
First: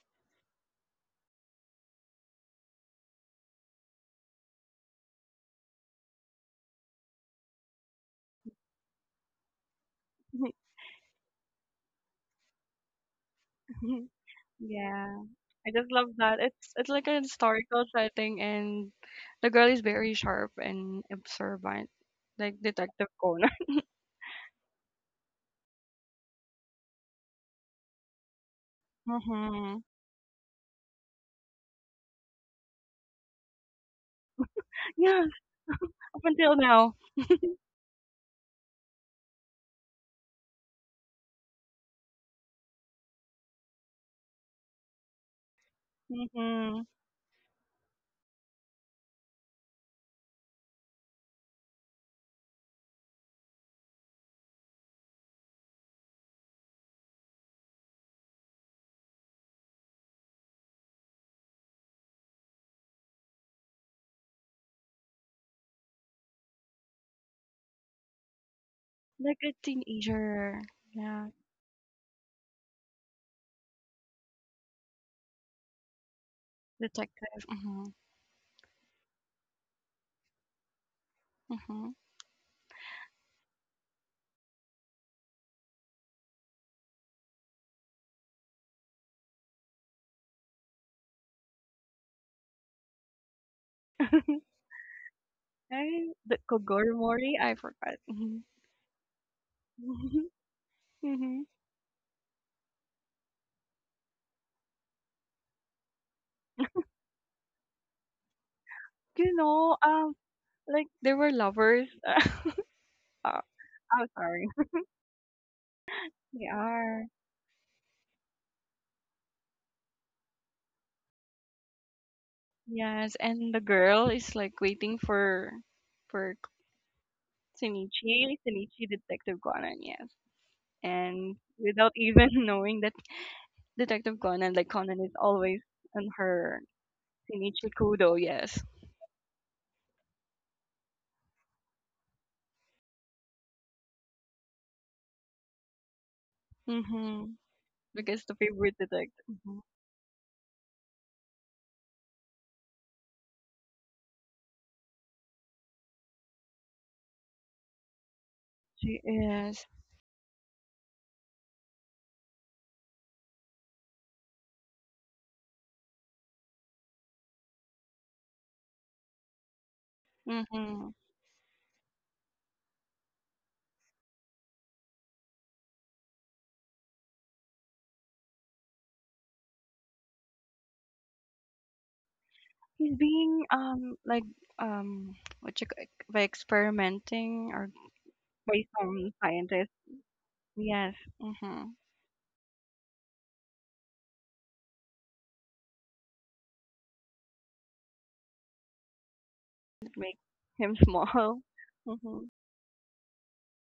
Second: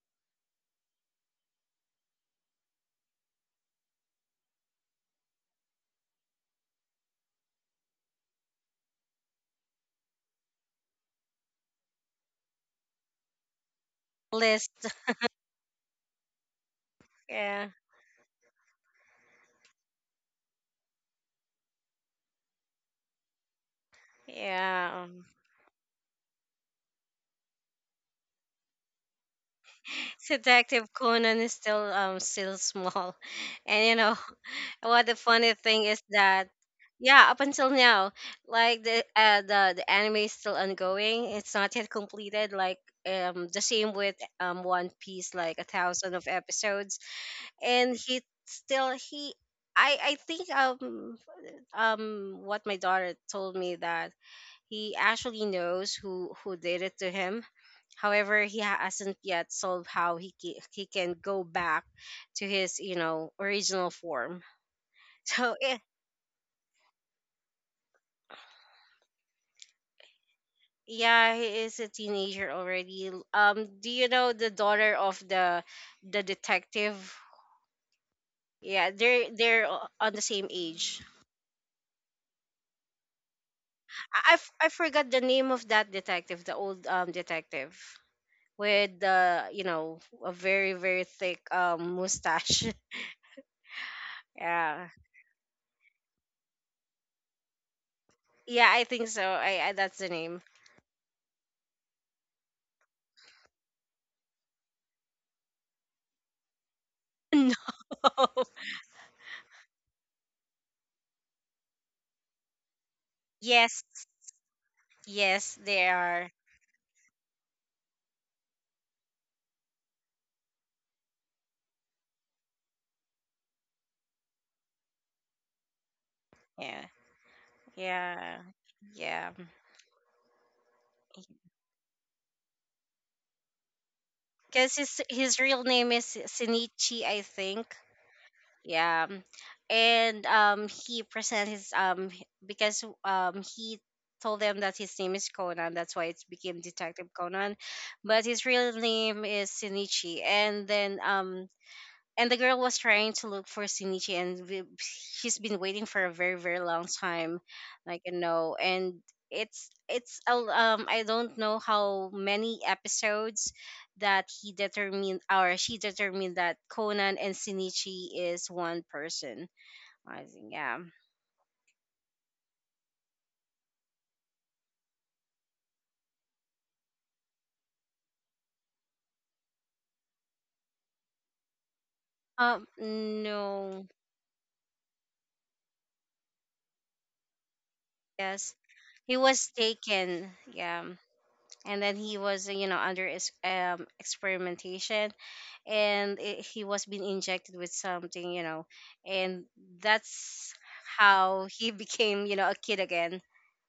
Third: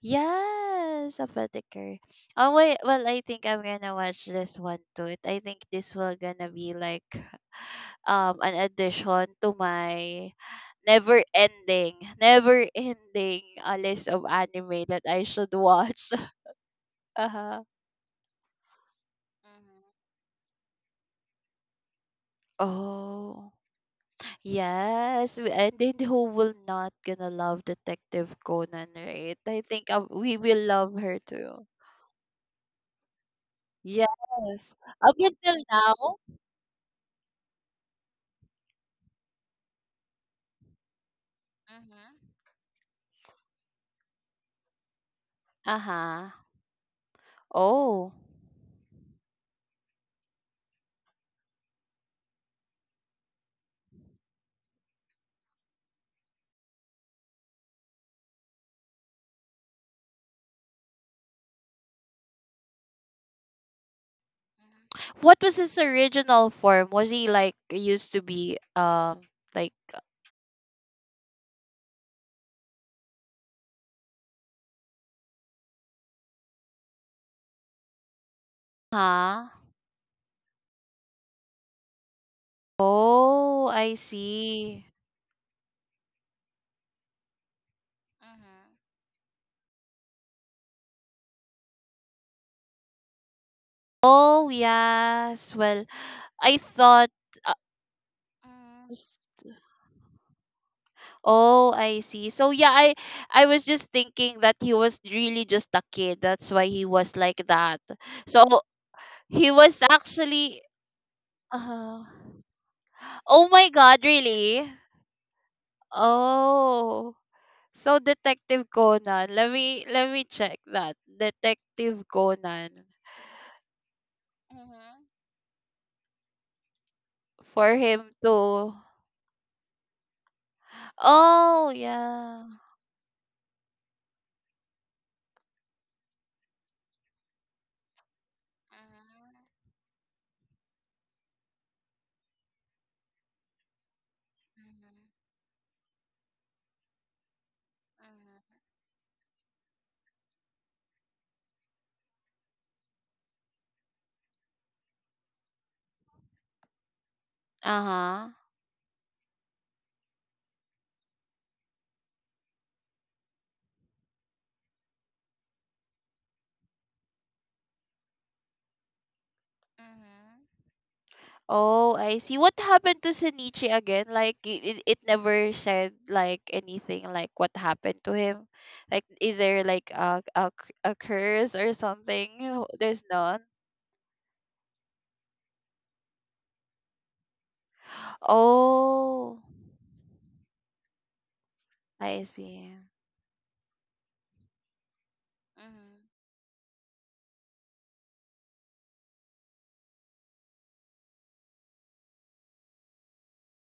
Yes, a Apothecary. Oh wait, well, I think I'm gonna watch this one too. I think this will gonna be like an addition to my never ending, never ending a list of anime
List.
that I
Yeah,
should
I just
watch.
love that. It's like an
Uh-huh.
Yeah.
historical setting, and the girl is
Mhm.
very sharp and observant, like Detective Conan.
Oh.
Yeah. Um,
Yes, and then who will not gonna love Detective Conan, right? I
Hmm.
think we will
Detective
love her
Conan is
too.
still still small. And you
Yes.
know, what
Up
the
Yeah,
funny
until
thing
now?
is
up
that,
until now.
yeah, up until now, like the anime is still ongoing. It's not yet
Mm-hmm.
completed. Like the same with One Piece, like a thousand of
Uh-huh.
Hmm.
episodes. And
Oh.
he still he I think um what my daughter told me that he actually knows who did it to him. However, he hasn't yet solved how he can go back to his, you know, original form.
Mhm. What
So
was
eh,
his original form? Was he like used to be
Like a
like
teenager. Yeah,
yeah, he is a teenager already. Do you know the daughter of the detective?
detective. Hmm.
Yeah, they're
huh?
on the same age.
Hmm.
Oh, I
I
see.
forgot the name of that detective, the old detective
Mm-hmm.
with the a very very thick mustache.
Oh,
Yeah,
yes. Well,
I, the
I thought
Kogoromori,
uh,
I forgot. Hmm.
yeah, I
Mm-hmm.
think so. I that's the name.
Hmm.
Oh, I see. So yeah, I was just thinking that he was really just a kid. That's why he was like
No.
that. So
You
he
know,
was actually
like they were lovers.
uh-huh.
Oh,
Oh my
Yes,
God,
I'm sorry.
really?
yes, they are.
They are.
Oh. So Detective Conan. Let me check that. Detective Conan.
Yes, and the girl is like waiting
Hmm.
for
Yeah,
For him
yeah,
Shinichi,
to
Shinichi
yeah.
Detective Conan, yes. And
oh,
without even
yeah.
knowing that Detective Conan, like
Because
Conan
his
is
his
always
real name is
on her
Sinichi, I think.
Shinichi Kudo, yes.
Yeah. And he presents his because he told them that his name is Conan, that's why it became Detective
Mm-hmm.
Conan. But
Because the
his real
favorite
name
detective.
is
Mhm.
Shinichi. And then and the girl was trying to look for Shinichi, and he's been waiting for a very, very long time, like,
Uh-huh.
and
She
it's
is.
it's I don't know how many episodes that he determined or she determined that Conan and Shinichi is one person. I think
Mhm.
yeah.
Mm-hmm.
Oh, I see. What happened to Senichi again? Like it, it never said like anything like what happened to him. Like is there like a curse or something? No,
He's
there's none.
being
No.
like um what you ca- by experimenting or
Yes,
by some
he
Oh,
was
scientist.
taken, yeah,
Yes. Mm-hmm.
and then he
I
was
see.
under experimentation,
Hmm.
and he was being injected with something, and
It makes
that's
him small.
how he became
Mm-hmm.
a kid again.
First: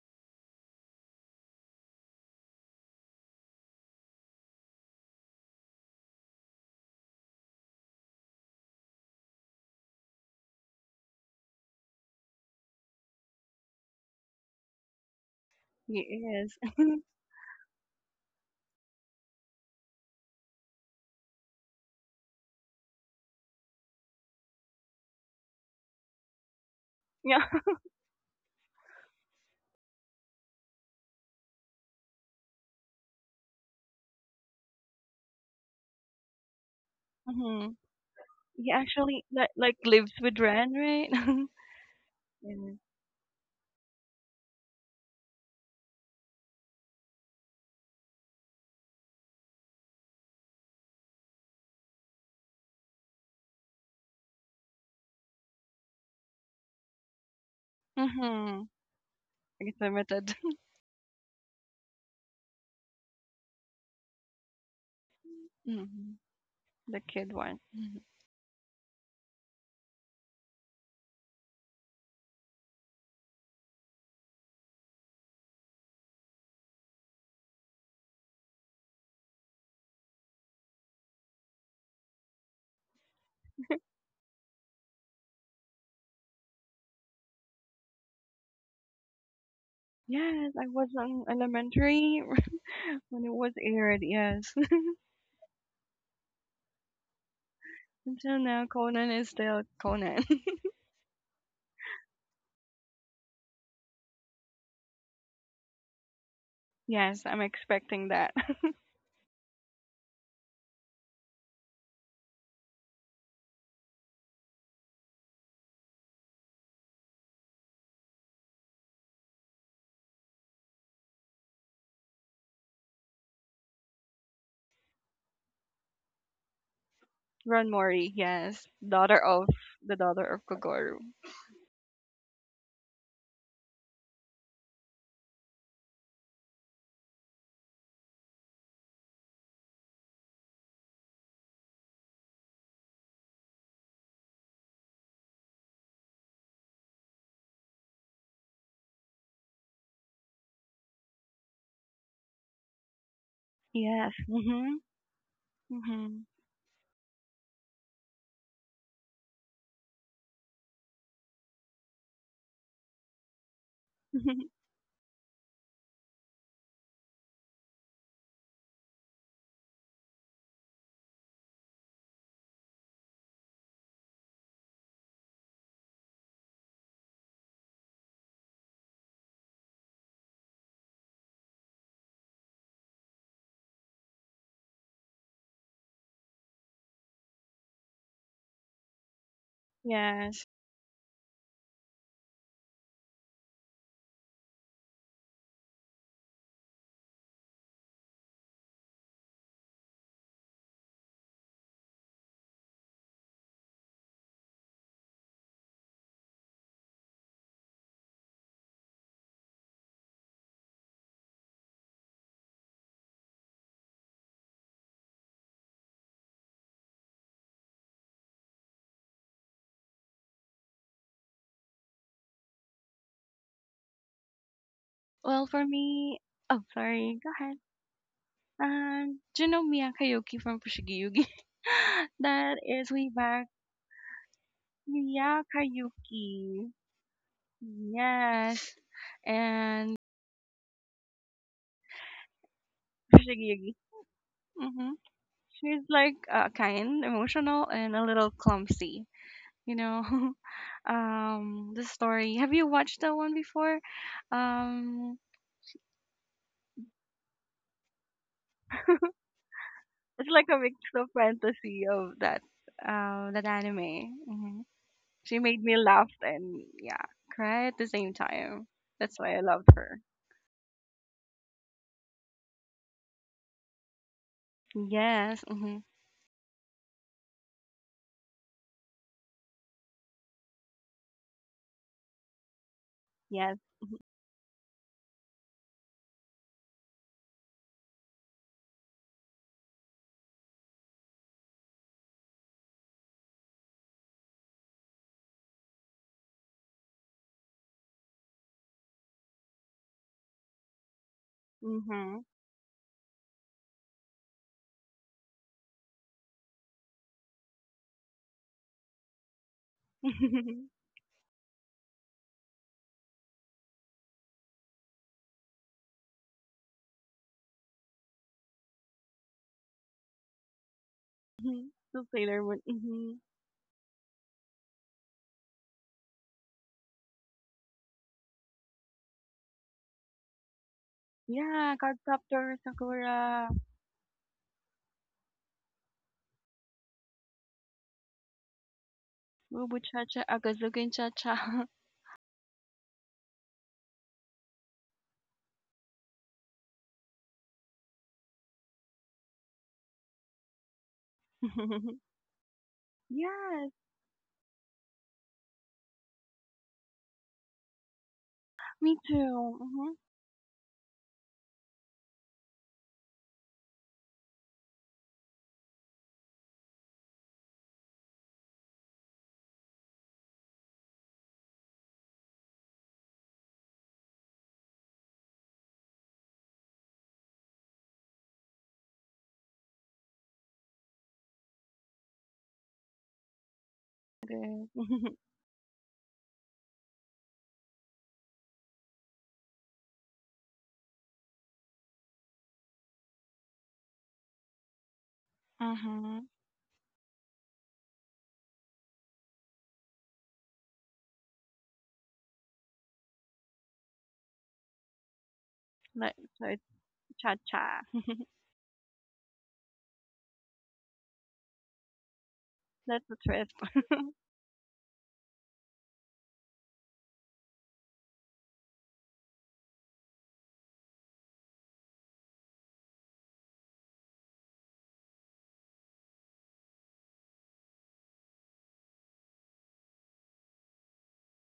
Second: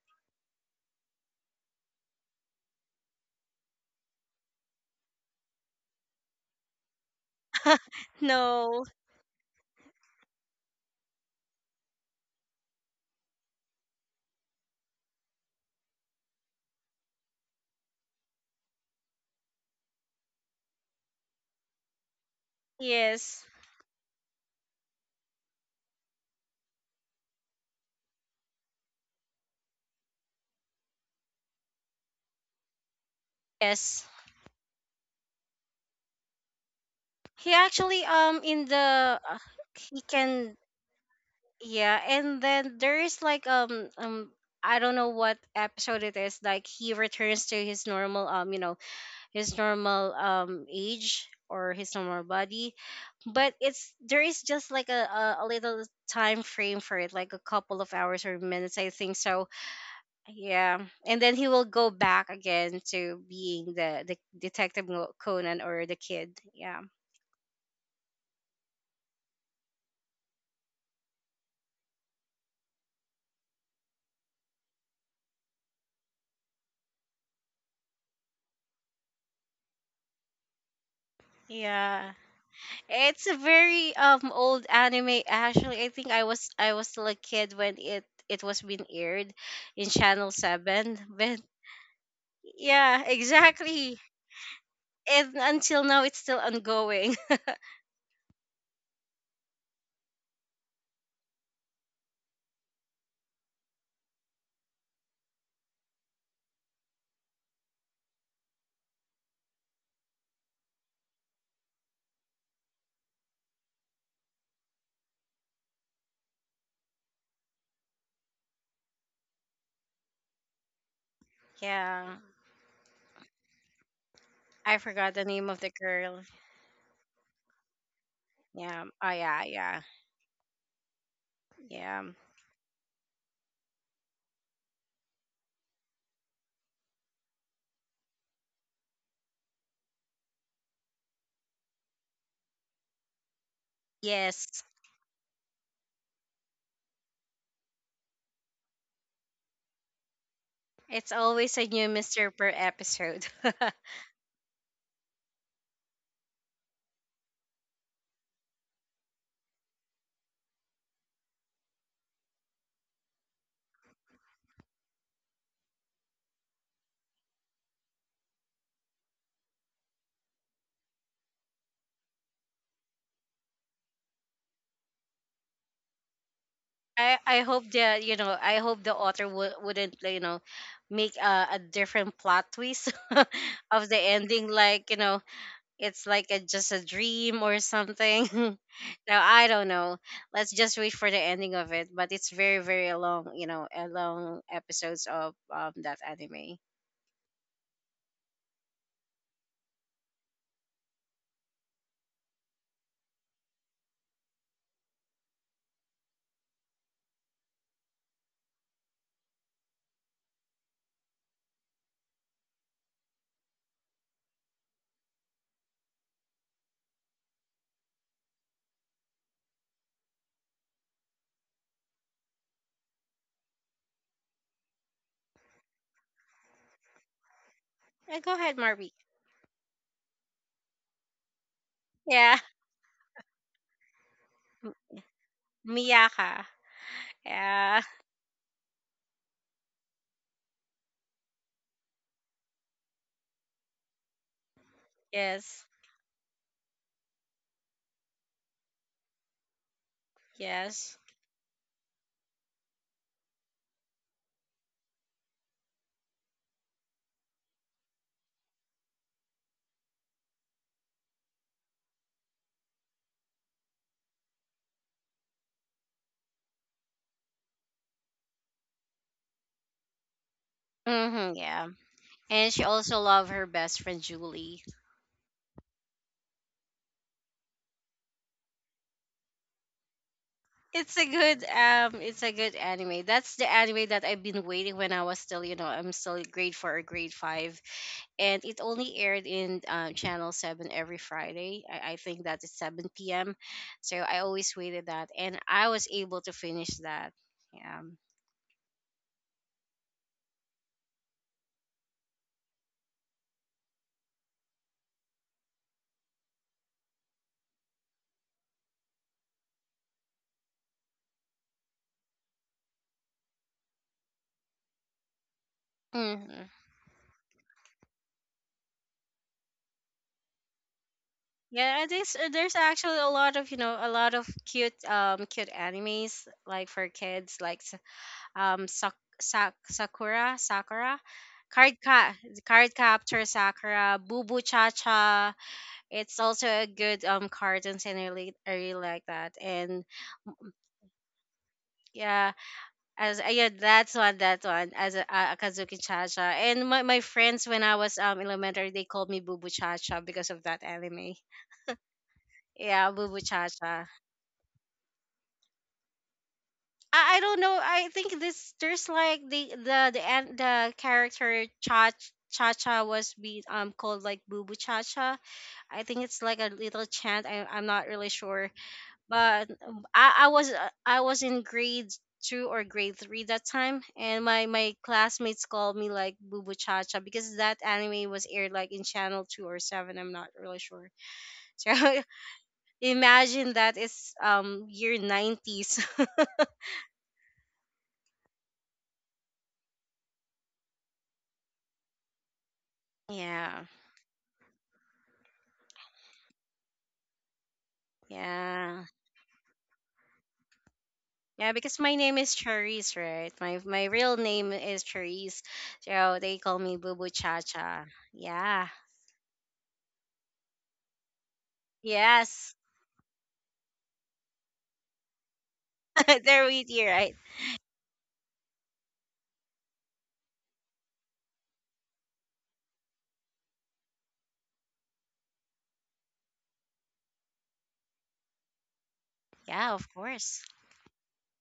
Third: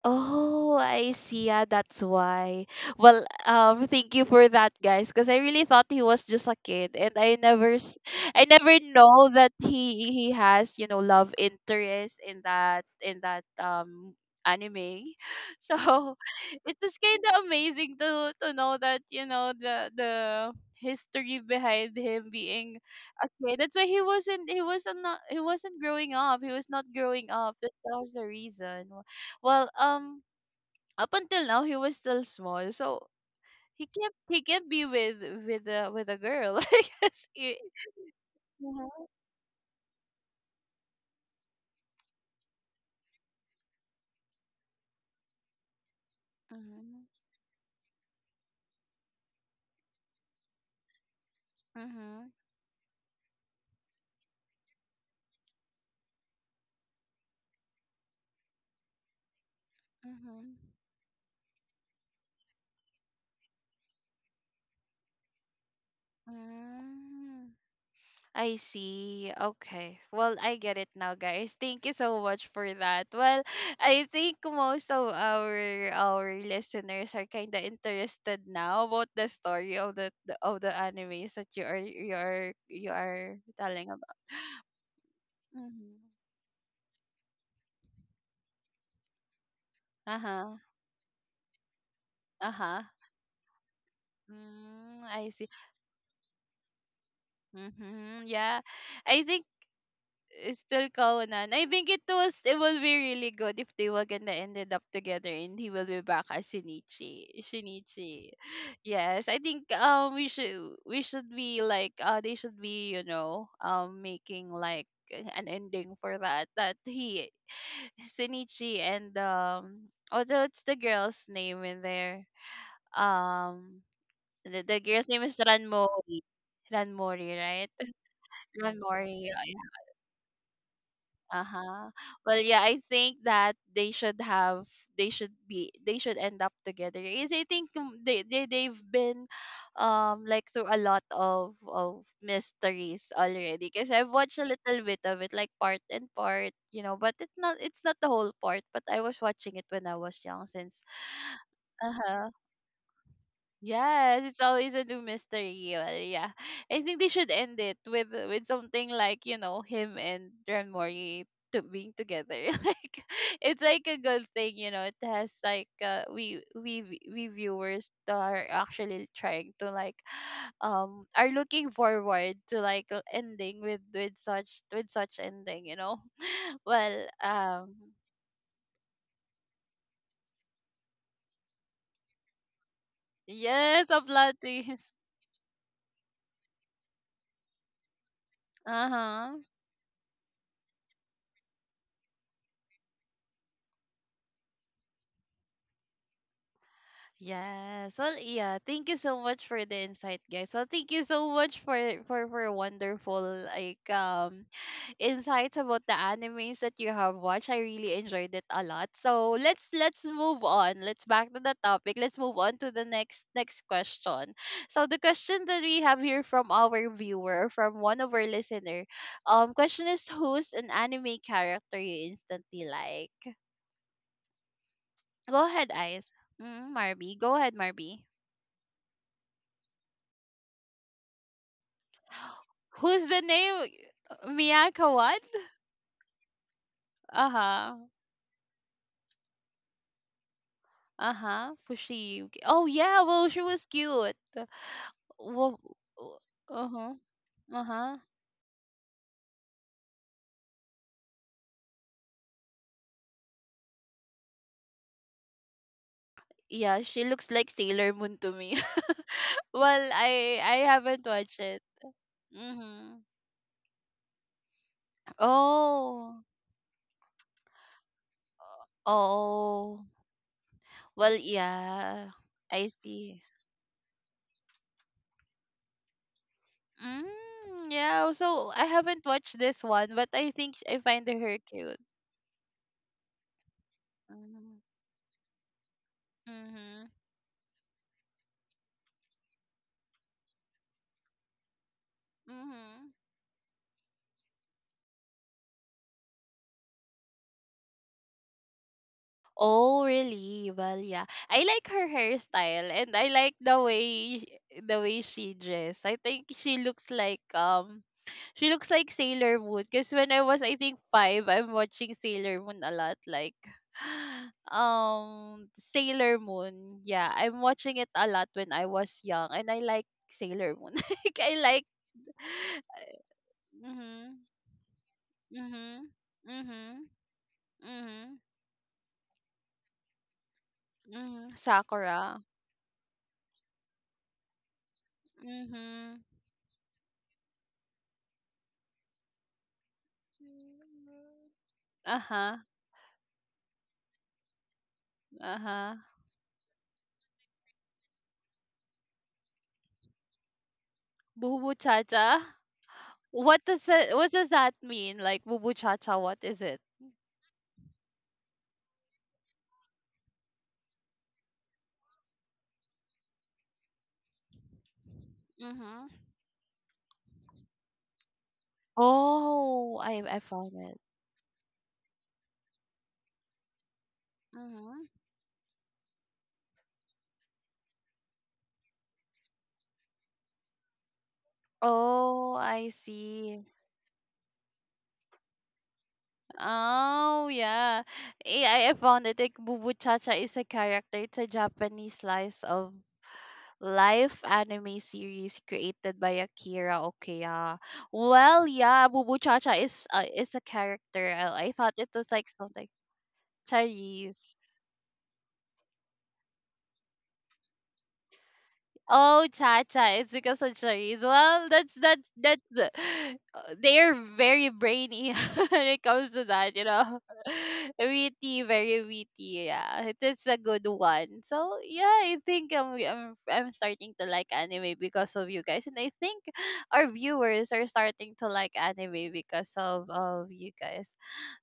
Oh, I see. Yeah, that's why. Well, thank you for that, guys, because I really thought he was just a kid, and I never
No.
know that he has love interest in that anime.
He
So
is.
it is kind of amazing to know that the history behind him being a
Yes,
kid. That's why he wasn't growing up. He was not growing up.
Yeah.
That was the reason. Well, up until now he was still small, so he
yes,
can't he can't be with a girl. I guess.
he
It,
Mhm.
actually in
He
the
actually like
he
lives with
can,
Ren, right?
yeah, and
Yeah.
then there is, like, I don't know what episode it is. Like, he
mhm,
returns to his normal age or his
mhm,
normal body, but it's there is just like a little time frame for it, like a couple of hours
Mhm.
or minutes, I think so.
It's limited.
mhm.
Yeah, and then he will go back again to being the detective Conan, or
Mhm.
the kid,
The
yeah.
kid
Mm.
one. Mhm.
I see. Okay. Well, I get it now, guys. Thank you so much for that. Well, I think most of our listeners are kind of interested now about the story of the animes that you are you
Yeah,
are you
it's
are
a
telling
very
about.
old anime actually, I
Mm-hmm.
think I was still a kid when it was being aired in
Uh
channel
Yes,
huh.
I was
7.
on
But
elementary
Uh huh.
yeah,
when it was aired.
exactly,
Yes.
Mm, I
and
see.
until now it's still ongoing.
Mm-hmm.
Until
Yeah.
now, Conan
I
is
think
still Conan.
it's still Kawanan. I think it will be really good if they were gonna ended up together and he will be back as
Yes,
Shinichi.
I'm expecting
Shinichi.
that.
Yes. I think we should be like they should be, making like an ending for that. That he Shinichi and oh that's the girl's name in
Yeah.
there. Um the
I
girl's
forgot
name
the
is
name of the
Ranmori.
girl.
Ranmori,
Ron
right?
Mori. Yes,
Yeah. Oh,
daughter
Ranmori. Oh,
yeah,
of
yeah.
yeah.
the daughter of Kogoro.
Uh-huh.
Yeah.
Well, yeah, I think that they should have they should be they should end up together. Is I think they've been like through a lot of mysteries already because I've watched a
Yes.
little bit of it like part and part, but it's not the whole part, but I was watching it when I was young since
It's always a new
uh-huh.
mystery per episode.
Yes.
Yes, it's
Mm.
always
Mhm.
a new mystery. Well,
Mm.
yeah, I think they should end it with something like him and Ren Mori to being together. Like it's like a good
Mhm.
thing, you know. It has like we viewers that are actually trying to like are looking forward to like a ending with such ending. Well,
I hope that, I hope the author wouldn't, make a different plot twist
yes,
of the
a plot
ending,
twist.
like, it's like just a dream or something.
Uh
Now
huh.
I don't know.
Yes.
Let's just wait for the ending of it. But it's very very long, a long episodes of that anime.
Yes. Well, yeah. Thank you so much for the insight, guys. Well, thank you so much for wonderful like insights about the animes that you have watched. I really enjoyed it a lot. So let's move on. Let's back to the topic. Let's move on to the next question. So the question that we have here from our viewer, from one of our listener, question is who's an anime character you instantly like? Go
Well, for
ahead, Ice.
me. Oh,
Mm, Marby.
sorry. Go
Go ahead,
ahead.
Marby.
Go ahead, Marby.
And do you know Mia Kayuki from Fushigi Yugi?
Yeah,
That is
Who's
way
the
back.
name?
M-
Miyaka what?
Mia Kayuki.
Miyaka.
Uh-huh.
Yeah.
Yes. And
Uh-huh. Fushigi. Oh yeah, well she
Fushigi
was
Yugi.
cute.
Hmm.
Well.
Yes.
She's like
Uh-huh.
kind, emotional, and
Uh-huh.
a little clumsy. You know,
Yes.
the story. Have you watched that one before? Um,
Yeah, she looks like Sailor Moon to me. Well,
it's
I
like
I
a mix
haven't
of
watched it.
fantasy of that,
Mhm.
that anime. Mm-hmm. She made me laugh
Oh.
and yeah, cry at the same time. That's why I loved
Oh.
her.
Well,
Mm-hmm, yeah.
yeah.
And she
I
also
see.
loved her best friend Julie.
Yes. Hmm.
Mm, yeah, so I haven't watched this one, but I think I
It's
find
a
her
good
cute.
um it's a good anime. That's the
Yes.
anime that I've been
Mm-hmm.
waiting when I was still, you know, I'm still grade 4 or
Mm-hmm.
grade 5, and it only aired in channel 7 every Friday. I think that is
Mm-hmm.
7 p.m. So I always waited that and I was able to finish that. Yeah.
Oh, really? Well, yeah. I like her
Mm-hmm.
hairstyle and I like the way the way she dressed. I think she looks like Sailor Moon because when I was I think 5, I'm watching Sailor Moon a lot like Sailor
Hmm.
Moon. Yeah, I'm watching it a lot when I was young and I like Sailor Moon. Like I like
Yeah,
So
there's uh,
Sailor
there's
Moon.
actually a
Mm-hmm.
lot of you know a lot
mhm.
of cute cute
Mhm.
animes, like,
Mhm.
for kids, like,
Mhm.
Sakura,
Mhm.
card
Yeah,
ca-
Sakura.
Cardcaptor,
card capture
Sakura,
sakura, Boo Boo Cha Cha.
Mhm.
It's also a good cartoons, and I really like that, and
Cha
m-
Agazukin Cha-Cha.
yeah,
Uh-huh.
as yeah, that one, as a
Uh-huh.
akazuki cha cha. And my friends when I was elementary, they called me Boo Boo Cha Cha because of that anime.
Boo boo cha cha.
Yeah, Boo Boo
What
Cha
does
Yes,
Cha.
it? What does that mean? Like boo boo cha cha, what is it?
I don't know. I think this there's,
me
like,
too.
the the
Mm-hmm.
the an- the character Cha Cha Cha was be called like Boo Boo Cha Cha. I
Mm-hmm.
think it's like a little chant. I'm not really sure, but
Oh, I
I I was
found
uh,
it.
I was in grade 2 or grade 3 that time, and my
Mm-hmm.
classmates called me like Boo Boo Cha Cha because that anime was aired like in channel 2 or 7. I'm not really sure. So
Oh, I see.
imagine that it's
Okay.
year nineties.
Oh, yeah. I found it. Like, Bubu Chacha is a character. It's a Japanese slice of
Yeah.
life anime series created by
Mm-hmm.
Akira Okiya. Well,
Yeah.
yeah, Bubu Chacha is a character. I
Yeah,
thought
because
it
my
was
name
like
is
something.
Charisse, right? My
Charisse.
real name is Charisse.
Like,
So they
so
call
it's
me Boo Boo Cha
Cha-Cha.
Cha. Yeah.
Oh, Cha Cha. It's because of Charisse. Well, that's that's that's
Yes.
the-
That's the
uh,
twist.
they're very brainy when it comes to
They're
that, you
with you,
know.
right?
Witty, very witty. Yeah, it is a good one. So yeah, I think I'm starting to like anime because of you guys, and I think our viewers are starting to like anime because
Yeah, of
of
course.
you guys.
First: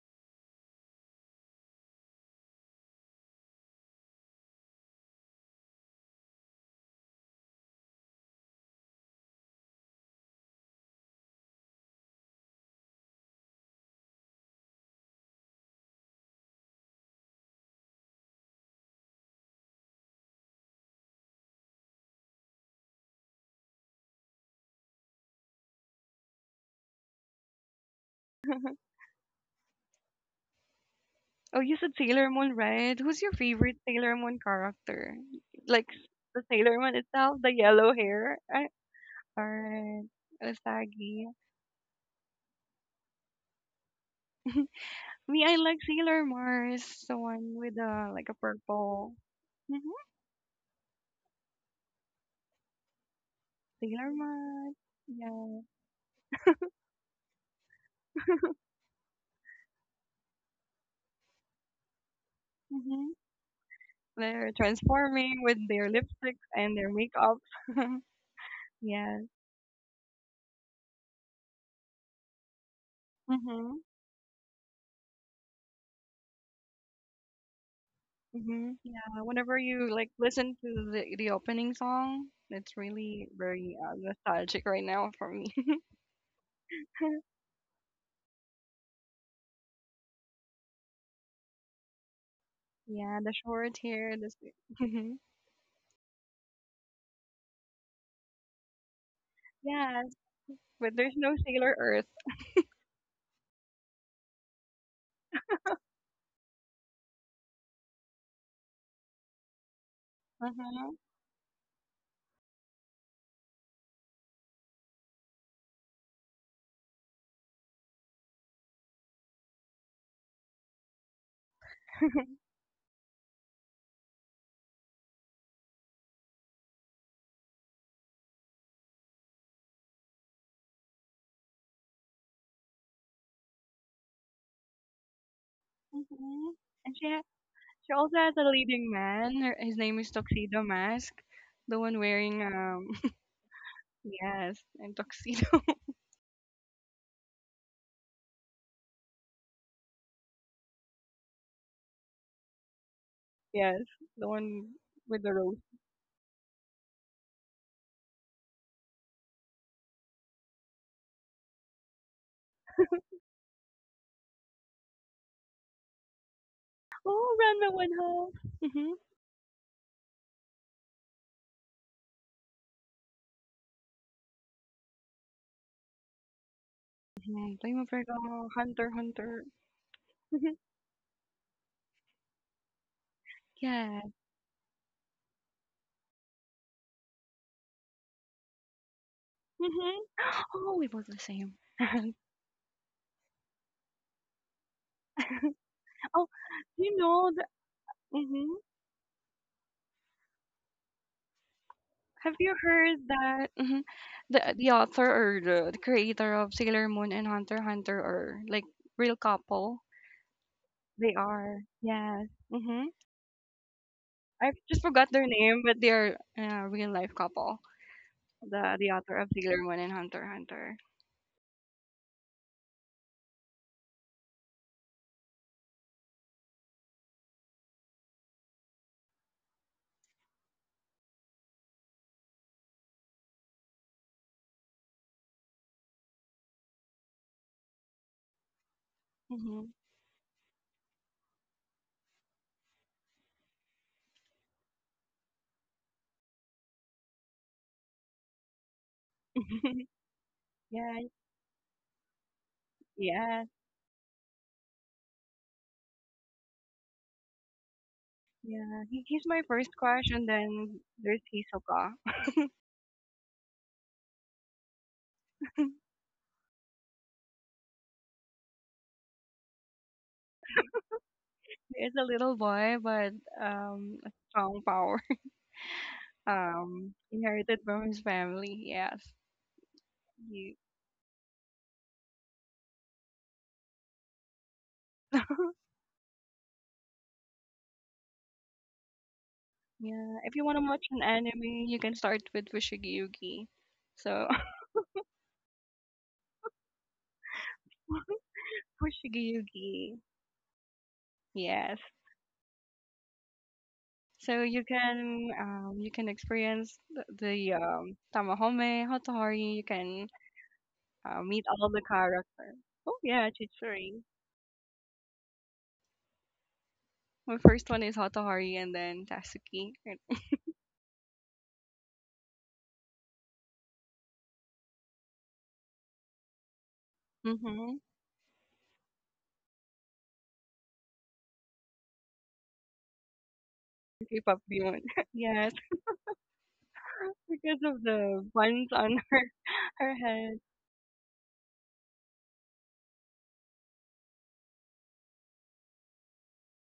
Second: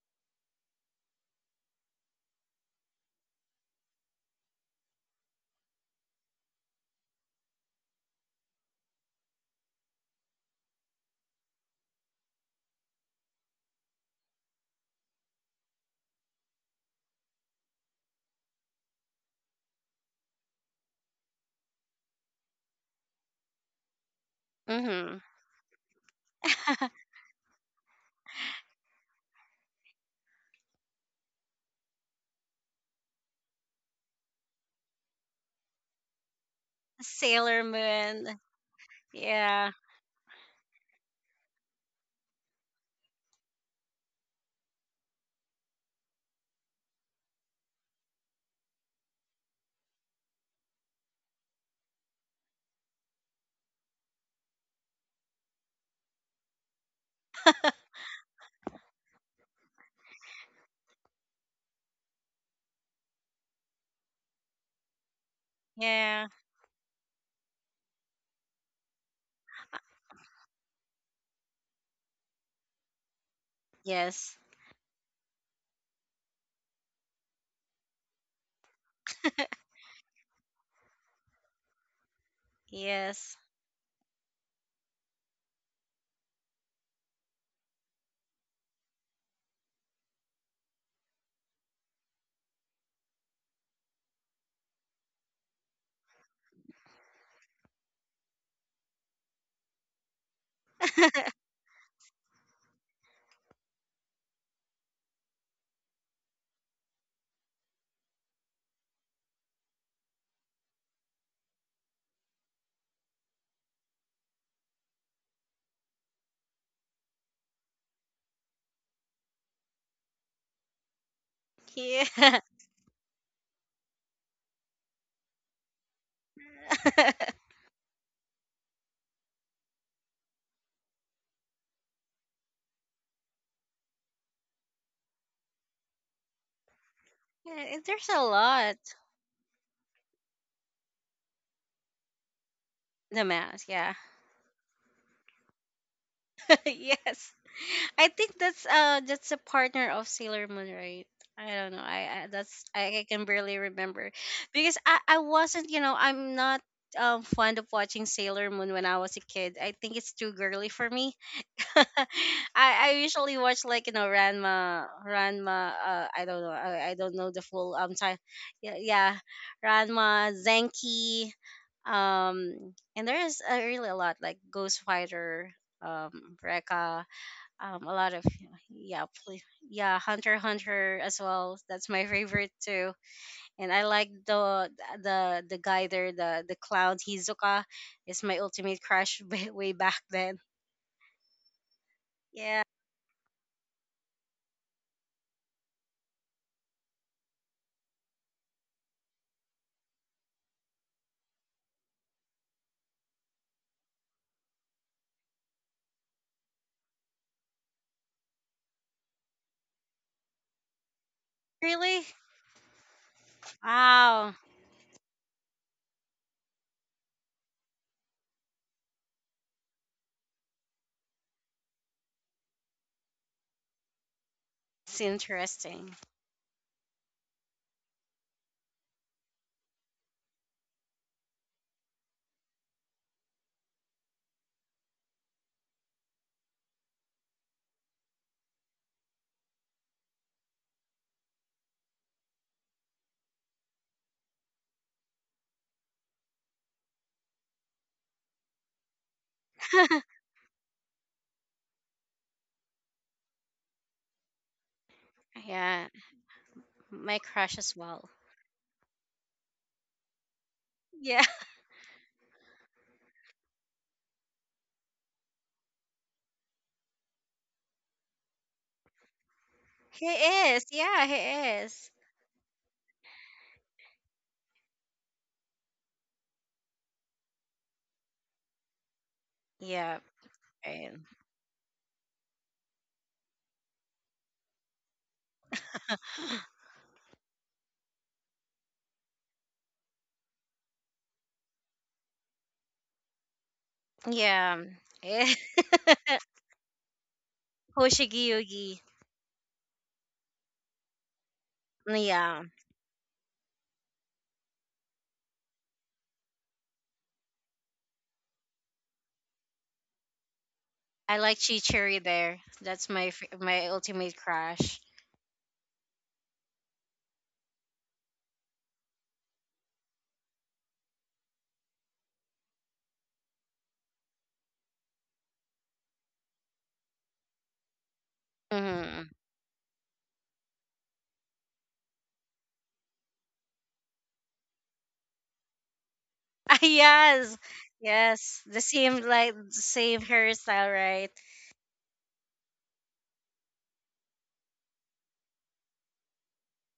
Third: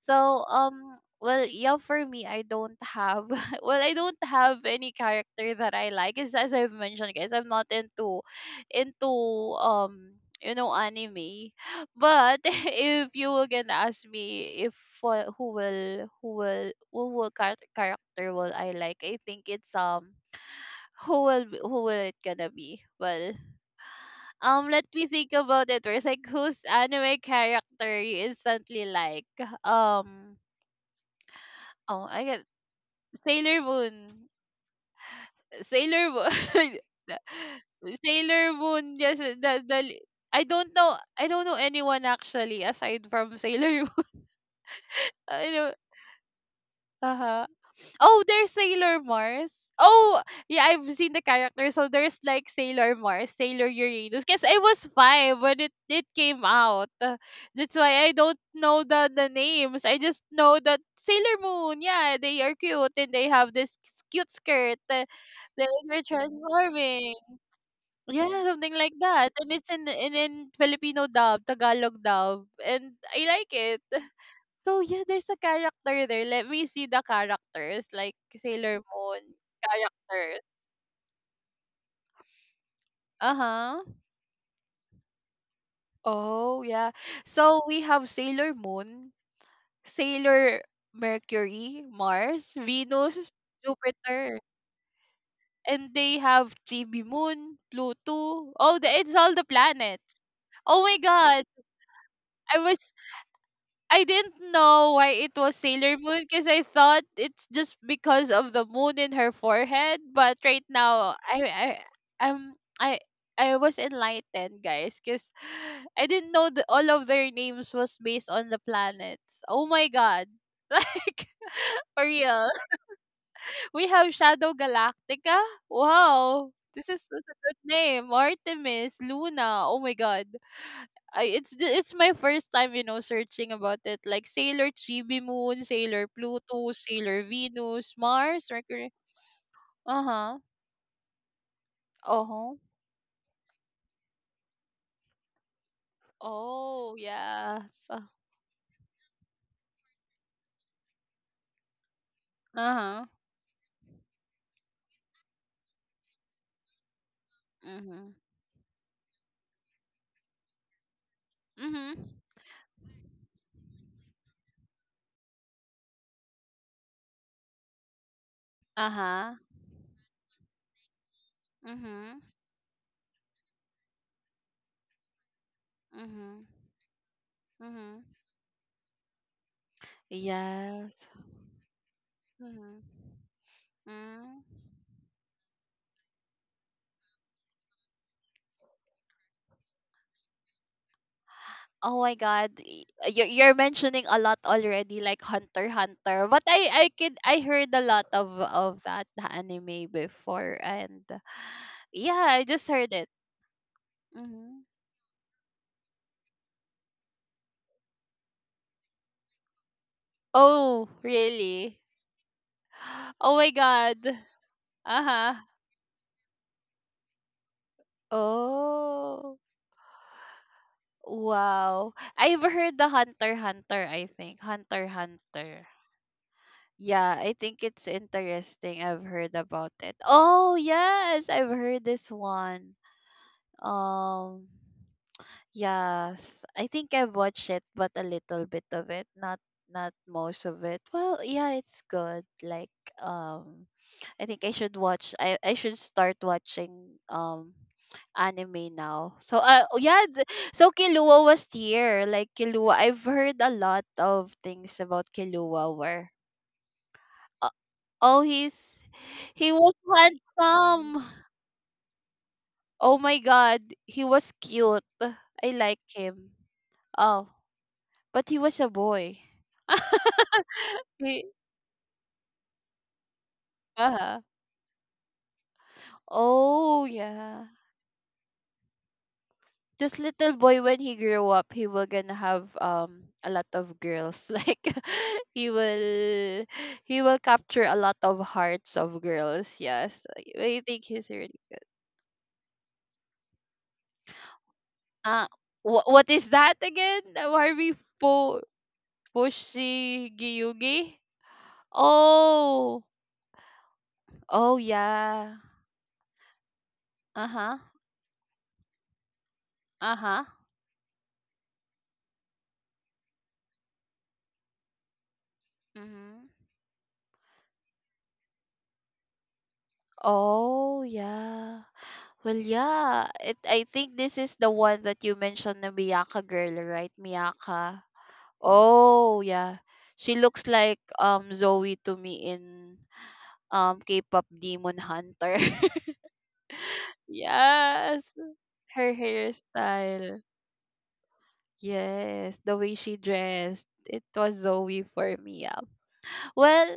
So well, yeah, for me, I don't have. Well, I don't have any character that I like. Is as I've mentioned, guys, I'm not into um anime. But if you were gonna ask me if character will I like, I think it's who will it gonna be? Well, let me
Mm-hmm.
think about it. Where's like whose anime character you instantly like? Um,
Oh, you said
oh, I
Sailor
get
Moon, right? Who's your
Sailor
favorite Sailor
Moon.
Moon character? Like s-
Sailor
the
Moon.
Sailor Moon itself, the
Sailor
yellow hair.
Moon.
Sailor
I,
Moon, yes,
Yeah.
alright,
I don't know
Usagi.
I don't know anyone actually aside from Sailor Moon.
Me,
I
I
do
like Sailor Mars, the
uh-huh.
one with the
Oh,
like a
there's Sailor
purple.
Mars.
Mm-hmm.
Oh, yeah, I've seen the character. So there's like Sailor Mars, Sailor
Sailor
Uranus. Because I
Mars.
was 5 when
Yeah.
it came out. That's why I don't know the names. I just know that Sailor Moon, yeah, they are cute and
Mm-hmm.
they have this cute
They're
skirt.
transforming with
They
their
were
Yeah.
lipsticks and their
transforming.
makeup.
Yeah, something like
Yes.
that, and it's in Filipino dub, Tagalog dub, and I like
Mm-hmm.
it.
Yes.
So yeah, there's a character there. Let me see the characters, like
Mm-hmm.
Sailor Moon
Yeah. Whenever you like
characters.
listen to the opening song, it's really
Uh
Yes.
very
huh.
nostalgic right now for me.
Oh yeah. So we have Sailor Moon, Sailor Mercury, Mars,
Yeah,
Venus,
the short hair. The...
Jupiter, and they have GB Moon, Pluto. Oh, it's all the
Yes,
planets. Oh
but
my
there's no
God,
Sailor Earth.
I was I didn't know why it was Sailor Moon because I thought it's just because of the moon in her forehead. But right
Uh-huh.
now, I um I I was enlightened, guys, because I didn't know that all of their names was based on the planets. Oh my god! Like for
Yeah.
real. We have Shadow Galactica. Wow. This is such a good name. Artemis, Luna. Oh my god. It's my first time, searching about it. Like Sailor Chibi Moon, Sailor
Hmm.
Pluto,
And she ha-
Sailor
Yeah,
she
Venus,
there's
also
a
has a
Mars,
lot.
leading
Mercury.
man. Her- His name is
Uh-huh.
Tuxedo Mask, the one wearing
Uh-huh.
The mask, yeah.
yes, and tuxedo.
Oh,
Yes.
yes.
I think that's a partner of Sailor Moon, right? I don't know. I
Uh-huh.
can barely
Yes,
remember
the one
because I
with the rose.
wasn't, I'm not fond of watching
Mhm.
Sailor Moon when I was a kid. I think it's too girly for me. I
Mhm.
I usually watch, like, Ranma. I don't know. I don't know
Oh,
the
Ranma
full
one
time.
half.
Yeah,
Hmm.
yeah,
Uh-huh.
Ranma Zenki.
Mhm.
And there is really a lot, like Ghost Fighter.
Mhm.
Rekka,
Mm-hmm. Flame of
a
Mhm.
lot
Virgo,
of,
Hunter,
yeah,
Hunter.
yeah, Hunter x Hunter
Yes.
as well. That's my favorite too.
Mhm.
And I
Yeah.
like
Mm.
the guy there, the clown Hizuka is my ultimate crush, way way back
Hmm.
then.
Oh, we both the same.
Oh
Oh,
my god,
Yeah,
you're mentioning a lot already, like Hunter x Hunter. But I I
you
could
know
I
the.
heard a lot of
Mm-hmm.
of that anime before, and
Have
yeah, I
you
just heard
heard
it.
that mhm,
Hmm.
the author or the creator of Sailor Moon and Hunter x Hunter are like real couple?
Oh
They are.
really?
really,
Yes. Mm-hmm.
Oh my god.
wow,
I just
Uh
forgot their
huh.
name, but they are real life couple. The author of
Oh
Sailor Moon and Hunter x Hunter.
wow. I've heard the Hunter x Hunter. I think Hunter x
it's
Hunter.
interesting.
Yeah, I think it's interesting. I've heard about it. Oh yes, I've heard this one. Um, yes, I think I've watched it, but a little bit of it, not
Mm-hmm.
not most of it. Well, yeah, it's good. Like, um, I think I should watch. I should start watching anime now. So, oh, yeah. So
Yeah.
Killua was here. Like Killua, I've heard
Yes.
a lot of things about Killua.
Yeah,
Where,
my
uh,
crush as well.
oh, he's
Yeah. He, he's my
he
first
was
crush, and then
handsome.
there's
Yeah.
Hisoka.
Oh my God, he was cute. I like him. Oh, but he was a boy.
He is. Yeah,
He,
he is.
It's a little boy, but a
uh-huh.
strong power.
Oh, yeah.
Inherited from his family. Yes.
Yeah,
This little
You.
boy, when he
and
grew up, he will gonna have a lot of girls. Like he will, he will capture a lot of hearts of girls. Yes,
Yeah, if you
I
wanna
I think
watch an
he's really.
anime, you can start with Fushigi Yugi. So
yeah,
Uh, what is that again? The Barbie po
Hoshigyugi.
Fushigi Yugi,
Pushigiyugi?
yes.
Yeah.
Oh,
So
oh yeah.
you can experience
Uh
the
huh.
Tamahome, Hotohori. You
Uh
can
huh.
I like
meet all the
Chichiri there.
characters.
That's
Oh
my
yeah,
my
Chidori.
ultimate crush.
Mm-hmm.
My first one is Hotohori, and then Tatsuki.
Oh, yeah. Well, yeah. I think this is the one that you mentioned, the Miyaka girl, right?
Mm-hmm.
Miyaka.
Hmm.
Oh, yeah. She looks like Zoe to me in K-pop
K-pop
Demon
beyond.
Hunter.
Yes,
Ah, yes,
because of
Yes.
the
yes, the
buns
Her
same
on her
like the
her
same
hairstyle.
head.
hairstyle, right?
Yes, the way she dressed. It was Zoe for me. Yeah. Well,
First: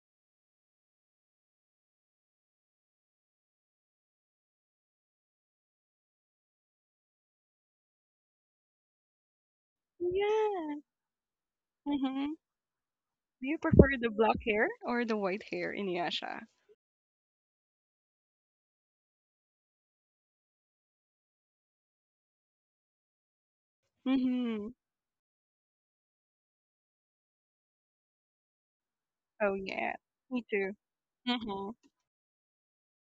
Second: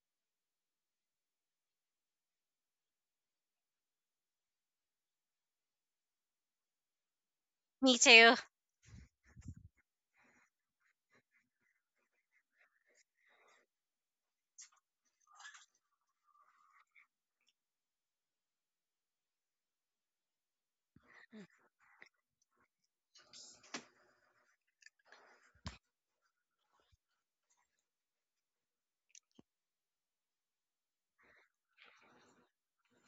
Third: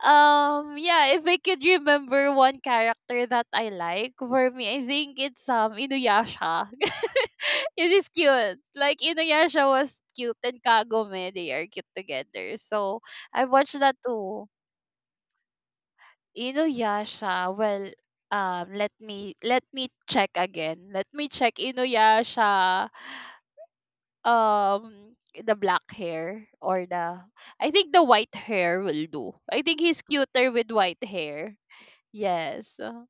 yeah, if I could remember one character that I like, for me, I think it's Inuyasha. It
Me
is
too.
cute. Like Inuyasha was cute and
Yeah.
Kagome, they are cute
Mm-hmm.
together. So I
Do you
watched
prefer
that
the black
too.
hair or the white hair in Yasha?
Inuyasha. Let me check again. Let me check Inuyasha.
Mm-hmm.
Um, the black hair or the I think the white hair will do.
Oh
I think
yeah,
he's
me
cuter with
too.
white hair.
Mm-hmm.
Yes.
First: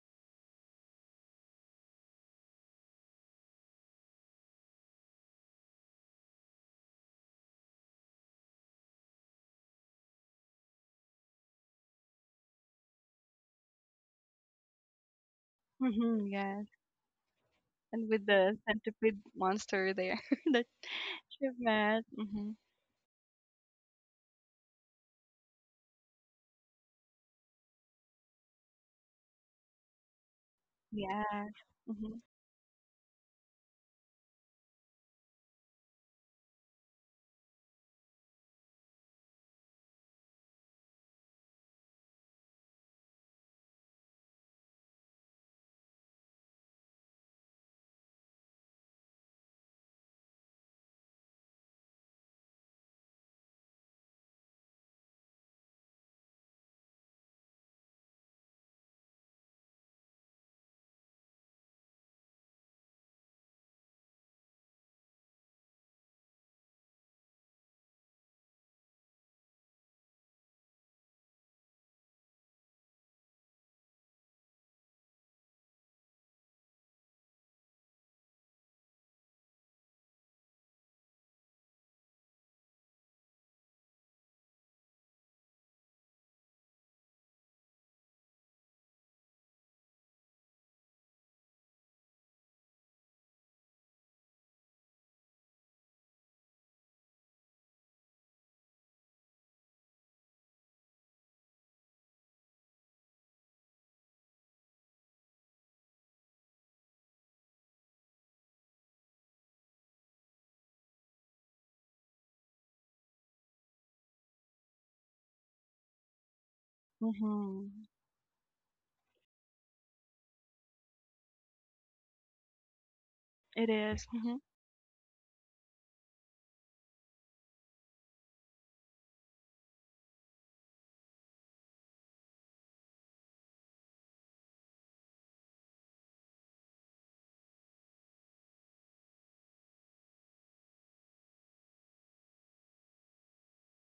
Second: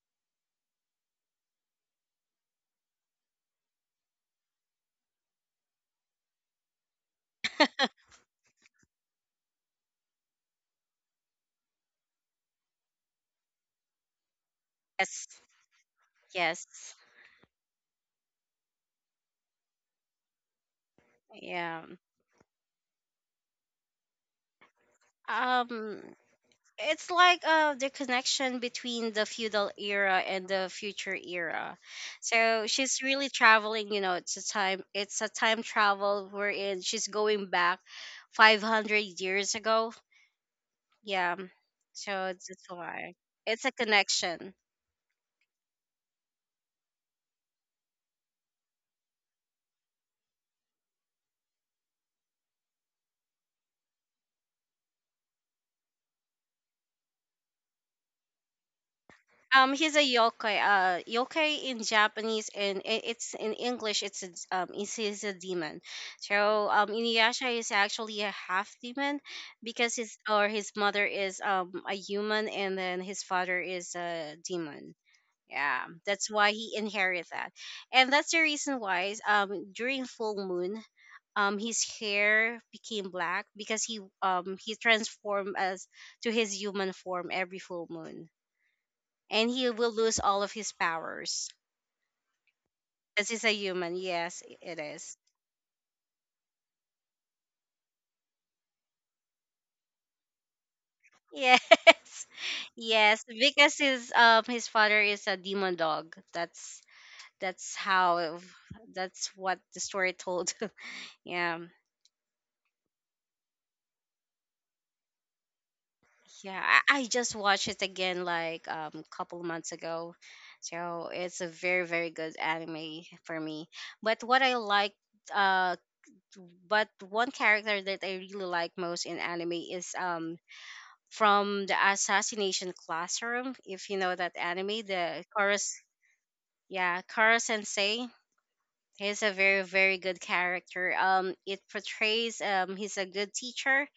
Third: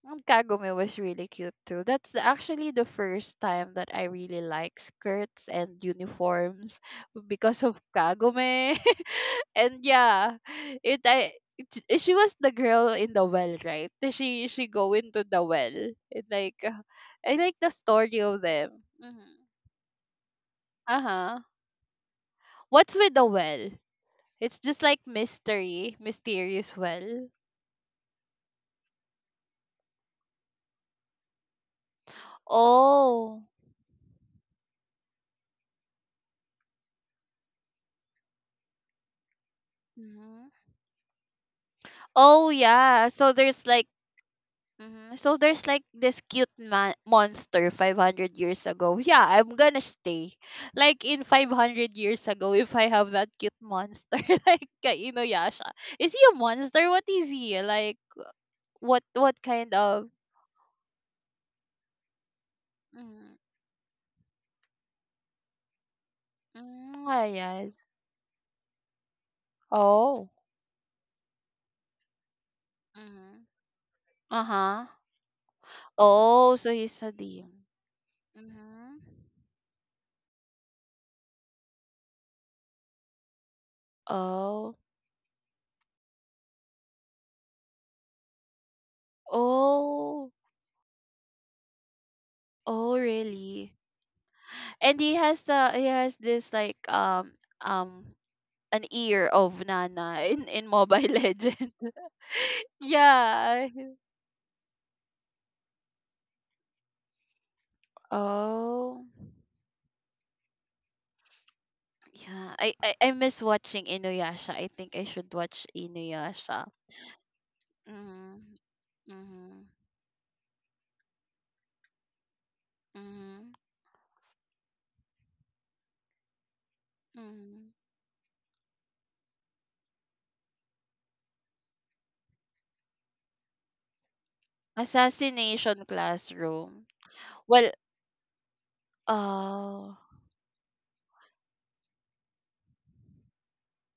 And Kagome was really cute too. That's actually the first time that I really like skirts and uniforms because of Kagome. And yeah, it I it- eh, she was the girl in the well, right? She go into
Yes,
the well. It
Mm-hmm.
like
Yes,
yes,
I like the
and
story
with
of
the
them.
centipede monster there that
Uh huh.
you've
yeah.
met. Mm-hmm.
What's with the well? It's just like mystery,
Um,
mysterious
it's
well.
like the connection between the feudal era and the future
Yes.
era.
Mm-hmm.
So she's really
Oh.
traveling. It's a time. It's a time travel wherein she's going back 500 years ago.
Mm-hmm.
Yeah. So it's
Oh
that's
yeah,
why.
so
It's
there's
a
like
connection.
mhm, so there's like this cute monster 500 years ago. Yeah, I'm gonna stay. Like in 500 years ago if I have that cute monster like kay Inuyasha. Is he a monster? What is he? Like what kind
He's a
of
yokai. Yokai in Japanese, and it's
mm,
in English. He's a demon. So
ah,
Inuyasha is
yes.
actually a half demon because his
Oh.
or his mother is a human, and then his
hmm
father is a
Uh-huh.
demon. Yeah, that's why
Oh, so
he
he's a
inherited that,
demon.
and that's the reason
Mm-hmm.
why during full moon, his hair became black because he
Oh.
transformed as to his human form every full moon, and he will lose
Oh.
all of his powers
Oh,
because he's a
really?
human. Yes, it
And he
is.
has the he has this um an ear of Nana in Mobile
Yes,
Legend.
yes,
Yeah.
because his father is a demon dog. That's how
Oh.
that's what the story told. Yeah.
Yeah. I miss watching Inuyasha. I think I should watch
Yeah,
Inuyasha.
I just watched
Mm-hmm.
it again,
Mhm.
like, couple
Mhm.
months ago. So it's a very, very good anime for
Mhm.
me.
It is.
But
Mm-hmm.
what I like uh but one
Mhm.
character that I really like most in anime is from the Assassination Classroom, if you know that anime, the chorus,
Assassination Classroom.
yeah, Kara
Well,
Sensei. He's a very,
oh.
very good character. It portrays, he's a good teacher.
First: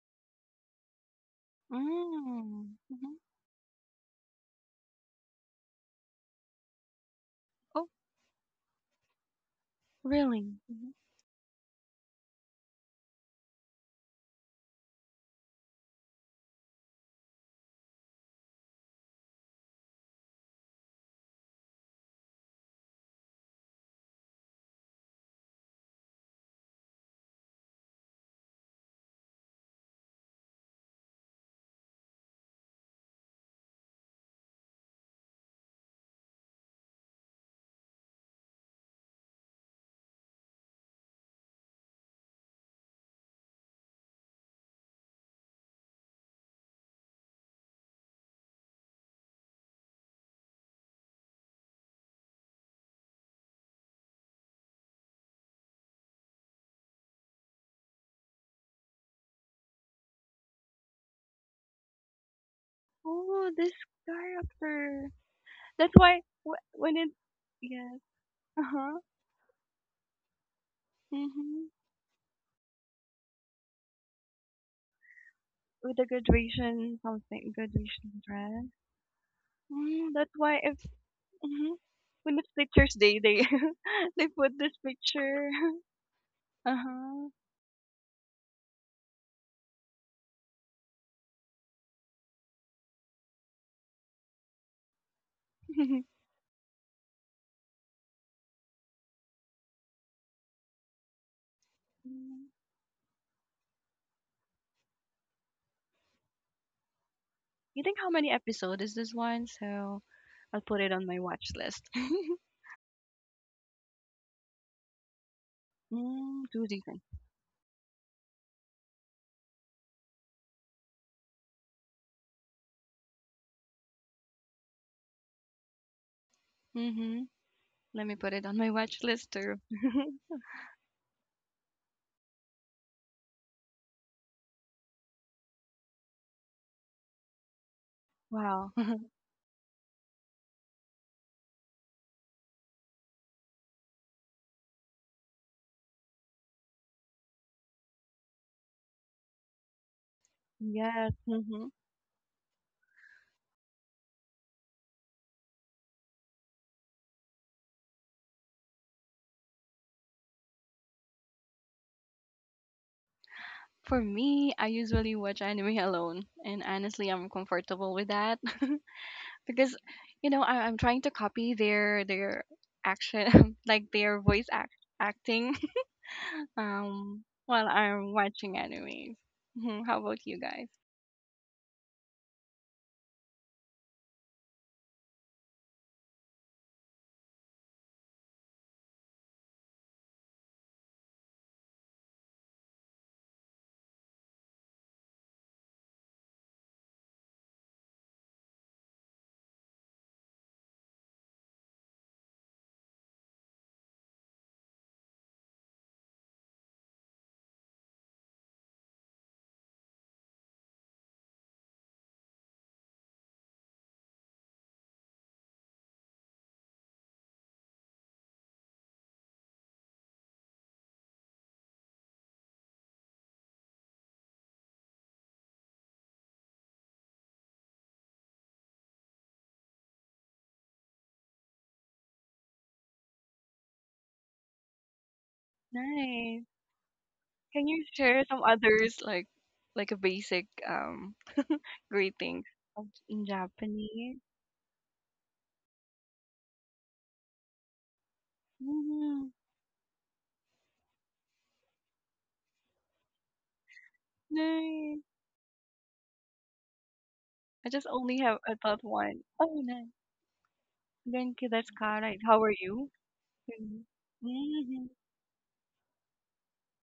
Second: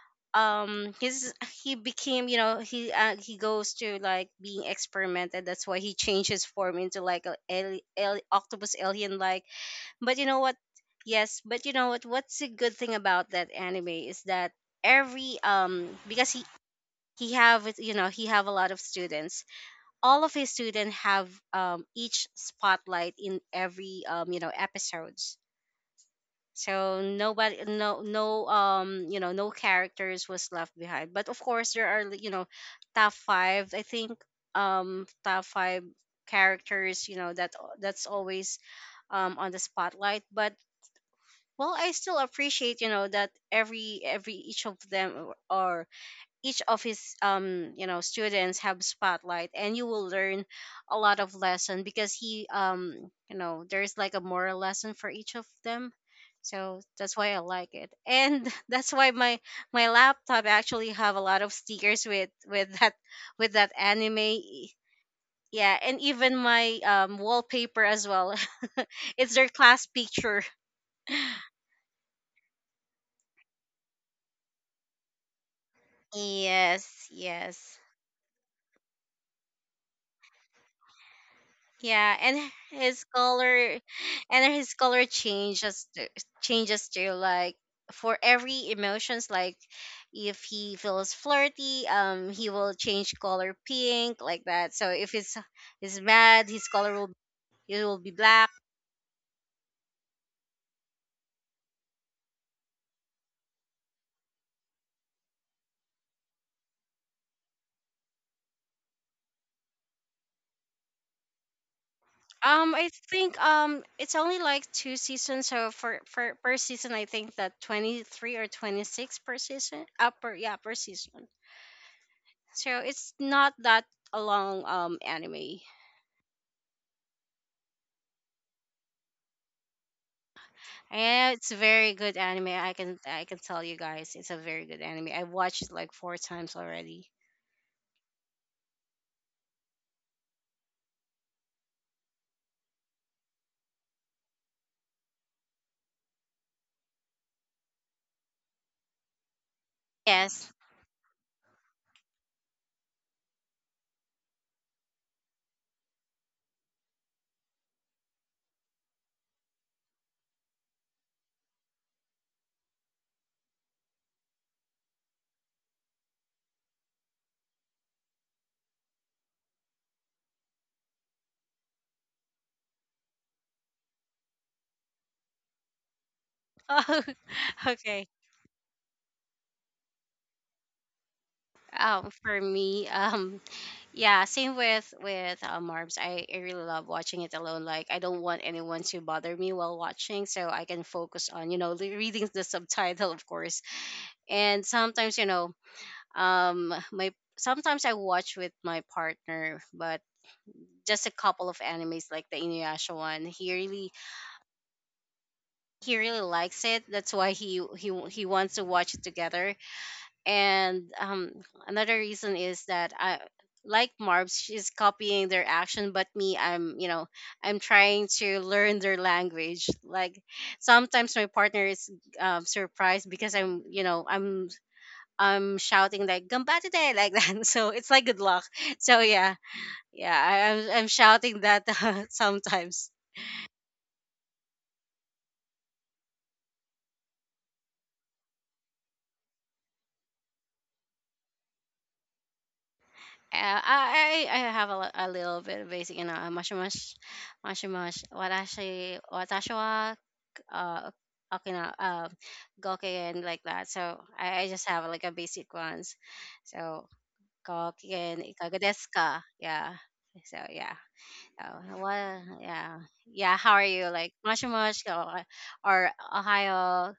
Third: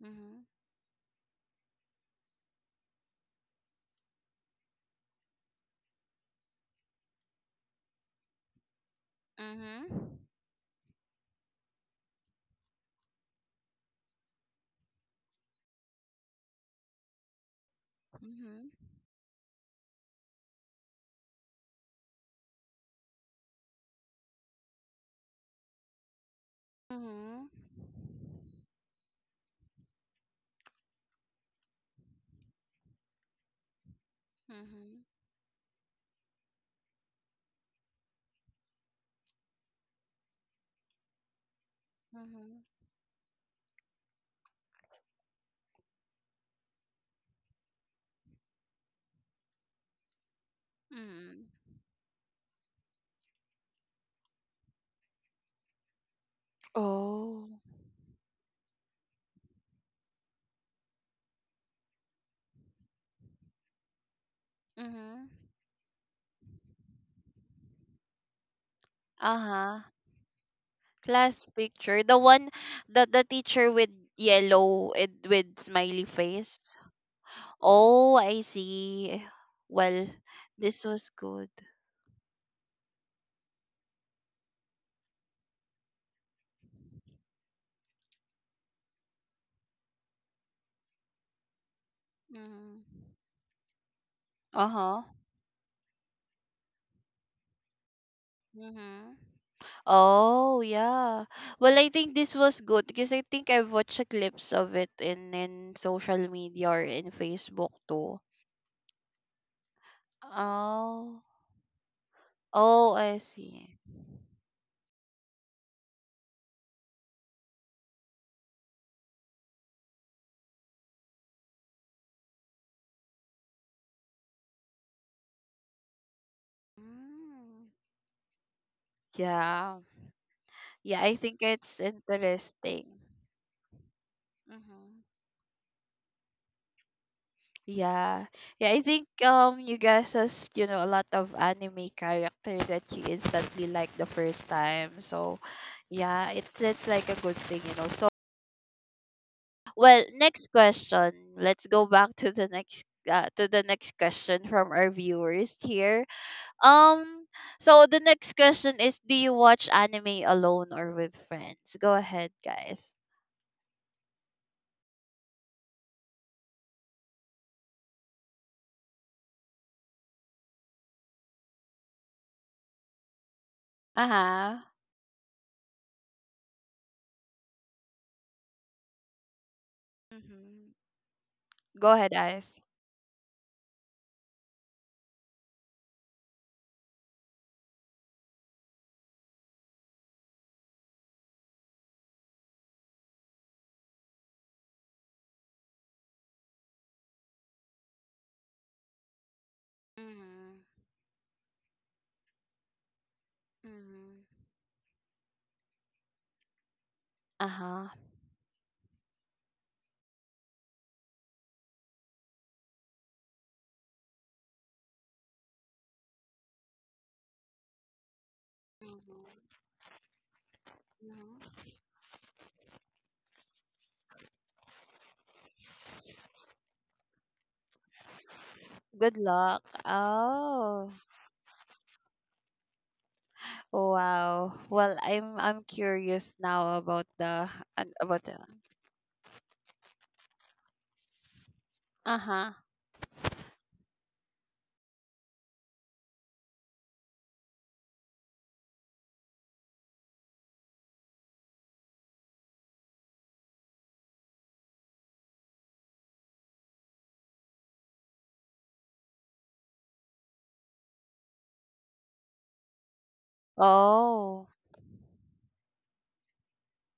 Mhm.
His He became,
Mm-hmm. Mm-hmm.
he goes to, like, being experimented, that's why he changed his form into, like, a
Oh,
octopus alien, like.
Mhm.
But you know
really?
what?
Mm-hmm.
Yes, but you know what's a good thing about that anime is that every because he have it- you know he have a
Mhm.
lot of students. All of his students have each spotlight in every episode, so
Mhm.
nobody no no you know no characters was left behind. But of course, there are, top five I think
Mhm.
top five characters, that's always on the spotlight. But, well, I still
Mhm.
appreciate, that every each of them are each of his students, have spotlight, and you will learn a lot of
Mhm.
lesson because he you know there's, like, a moral lesson for each of them, so that's why I
Oh.
like it. And that's why my laptop actually have a lot of stickers with with that
Oh,
with that
this
anime
character.
Mhm.
yeah,
That's
and
why
even my
wh- when it.
wallpaper
Yes.
as well.
Uh huh.
It's their
Uh-huh.
class picture.
Class
Mm-hmm.
picture. The one the teacher with yellow and with
With the
smiley face.
graduation
Yes,
something,
yes.
Oh,
graduation
I
dress.
see. Well,
Mm, that's why if
this was good.
Mhm.
Yeah,
When it's
and
Teacher's
his
Day, they
color,
they
and
put
his
this
color
picture.
changes to-
Uh
changes to,
huh.
like, for every emotions. Like, if he feels flirty, he will
Mm.
change color pink, like that. So
Uh-huh.
if he's mad, his color will it will be black.
Mm-hmm. Oh, yeah. Well, I think this was good because I think I've watched a glimpse of it in social media or in Facebook
You think how
too.
many episode is this one? So I'll put it on my
Oh.
watch list.
I
Oh, I
think
see.
it's only like two seasons. So for
Mm,
per
two
season,
seasons.
I think that 23 or 26 per season. Per, yeah, per season. So it's not that a long anime.
Mm-hmm.
Mm.
Let me put it on my watch list too.
Yeah. Yeah, I
Yeah,
think
it's
it's
very good anime. I
interesting.
can I can tell you guys, it's a very good
Mm-hmm.
anime. I watched it like four times already.
Yeah. Yeah,
Wow.
I think you guys has, you know, a lot of anime character that you instantly like the first time. So yeah, it's like a good thing, you know. So well, next
Yes.
Yes.
question.
Mm-hmm.
Let's go back to the next question from our viewers here. Um so the next question is, do you watch anime alone or with friends? Go ahead, guys.
For me, I usually watch anime alone, and honestly, I'm comfortable with that because, you know, I'm trying to copy their action, like their voice
Uh-huh.
act acting.
Oh,
While
okay.
I'm watching anime. Mhm. How about you guys?
Mhm. Go ahead,
For
guys.
me, yeah, same with Marbs. I really love watching it alone. Like, I don't want anyone to bother me while watching, so I can focus on, reading the subtitle, of course. And sometimes, my sometimes I watch with my partner, but
Mhm.
just a couple of animes like the Inuyasha one. He really
Mhm.
he really likes it. That's why he
Uh-huh.
he he wants to watch it together. And another reason is that I, like Marbs, she's copying their action, but me, I'm trying to learn their
Mhm.
language. Like sometimes my
Mhm.
partner is surprised because I'm you know I'm shouting like "Gamba," like that. So it's like good luck. So
Good
yeah,
luck.
yeah, I'm
Oh,
shouting that sometimes.
wow. Well, I'm curious
Nice.
now about the
Can you share
about the
some others like a basic greetings
uh-huh.
of- in
Uh,
Japanese?
I I I have a little bit of basic, mush mush, mush mush, watashi,
Mm-hmm.
uh Okina, Gokigen, like that. So I just have
Nice.
like a basic ones. So
I just only
Gokigen
have I thought
Ikagodeska.
one. Oh,
Yeah.
nice.
So yeah.
Genki
Oh,
desu ka? Right.
well,
How are
yeah.
you?
Yeah, how are you? Like much
Oh,
much.
Mm-hmm.
Or Ohio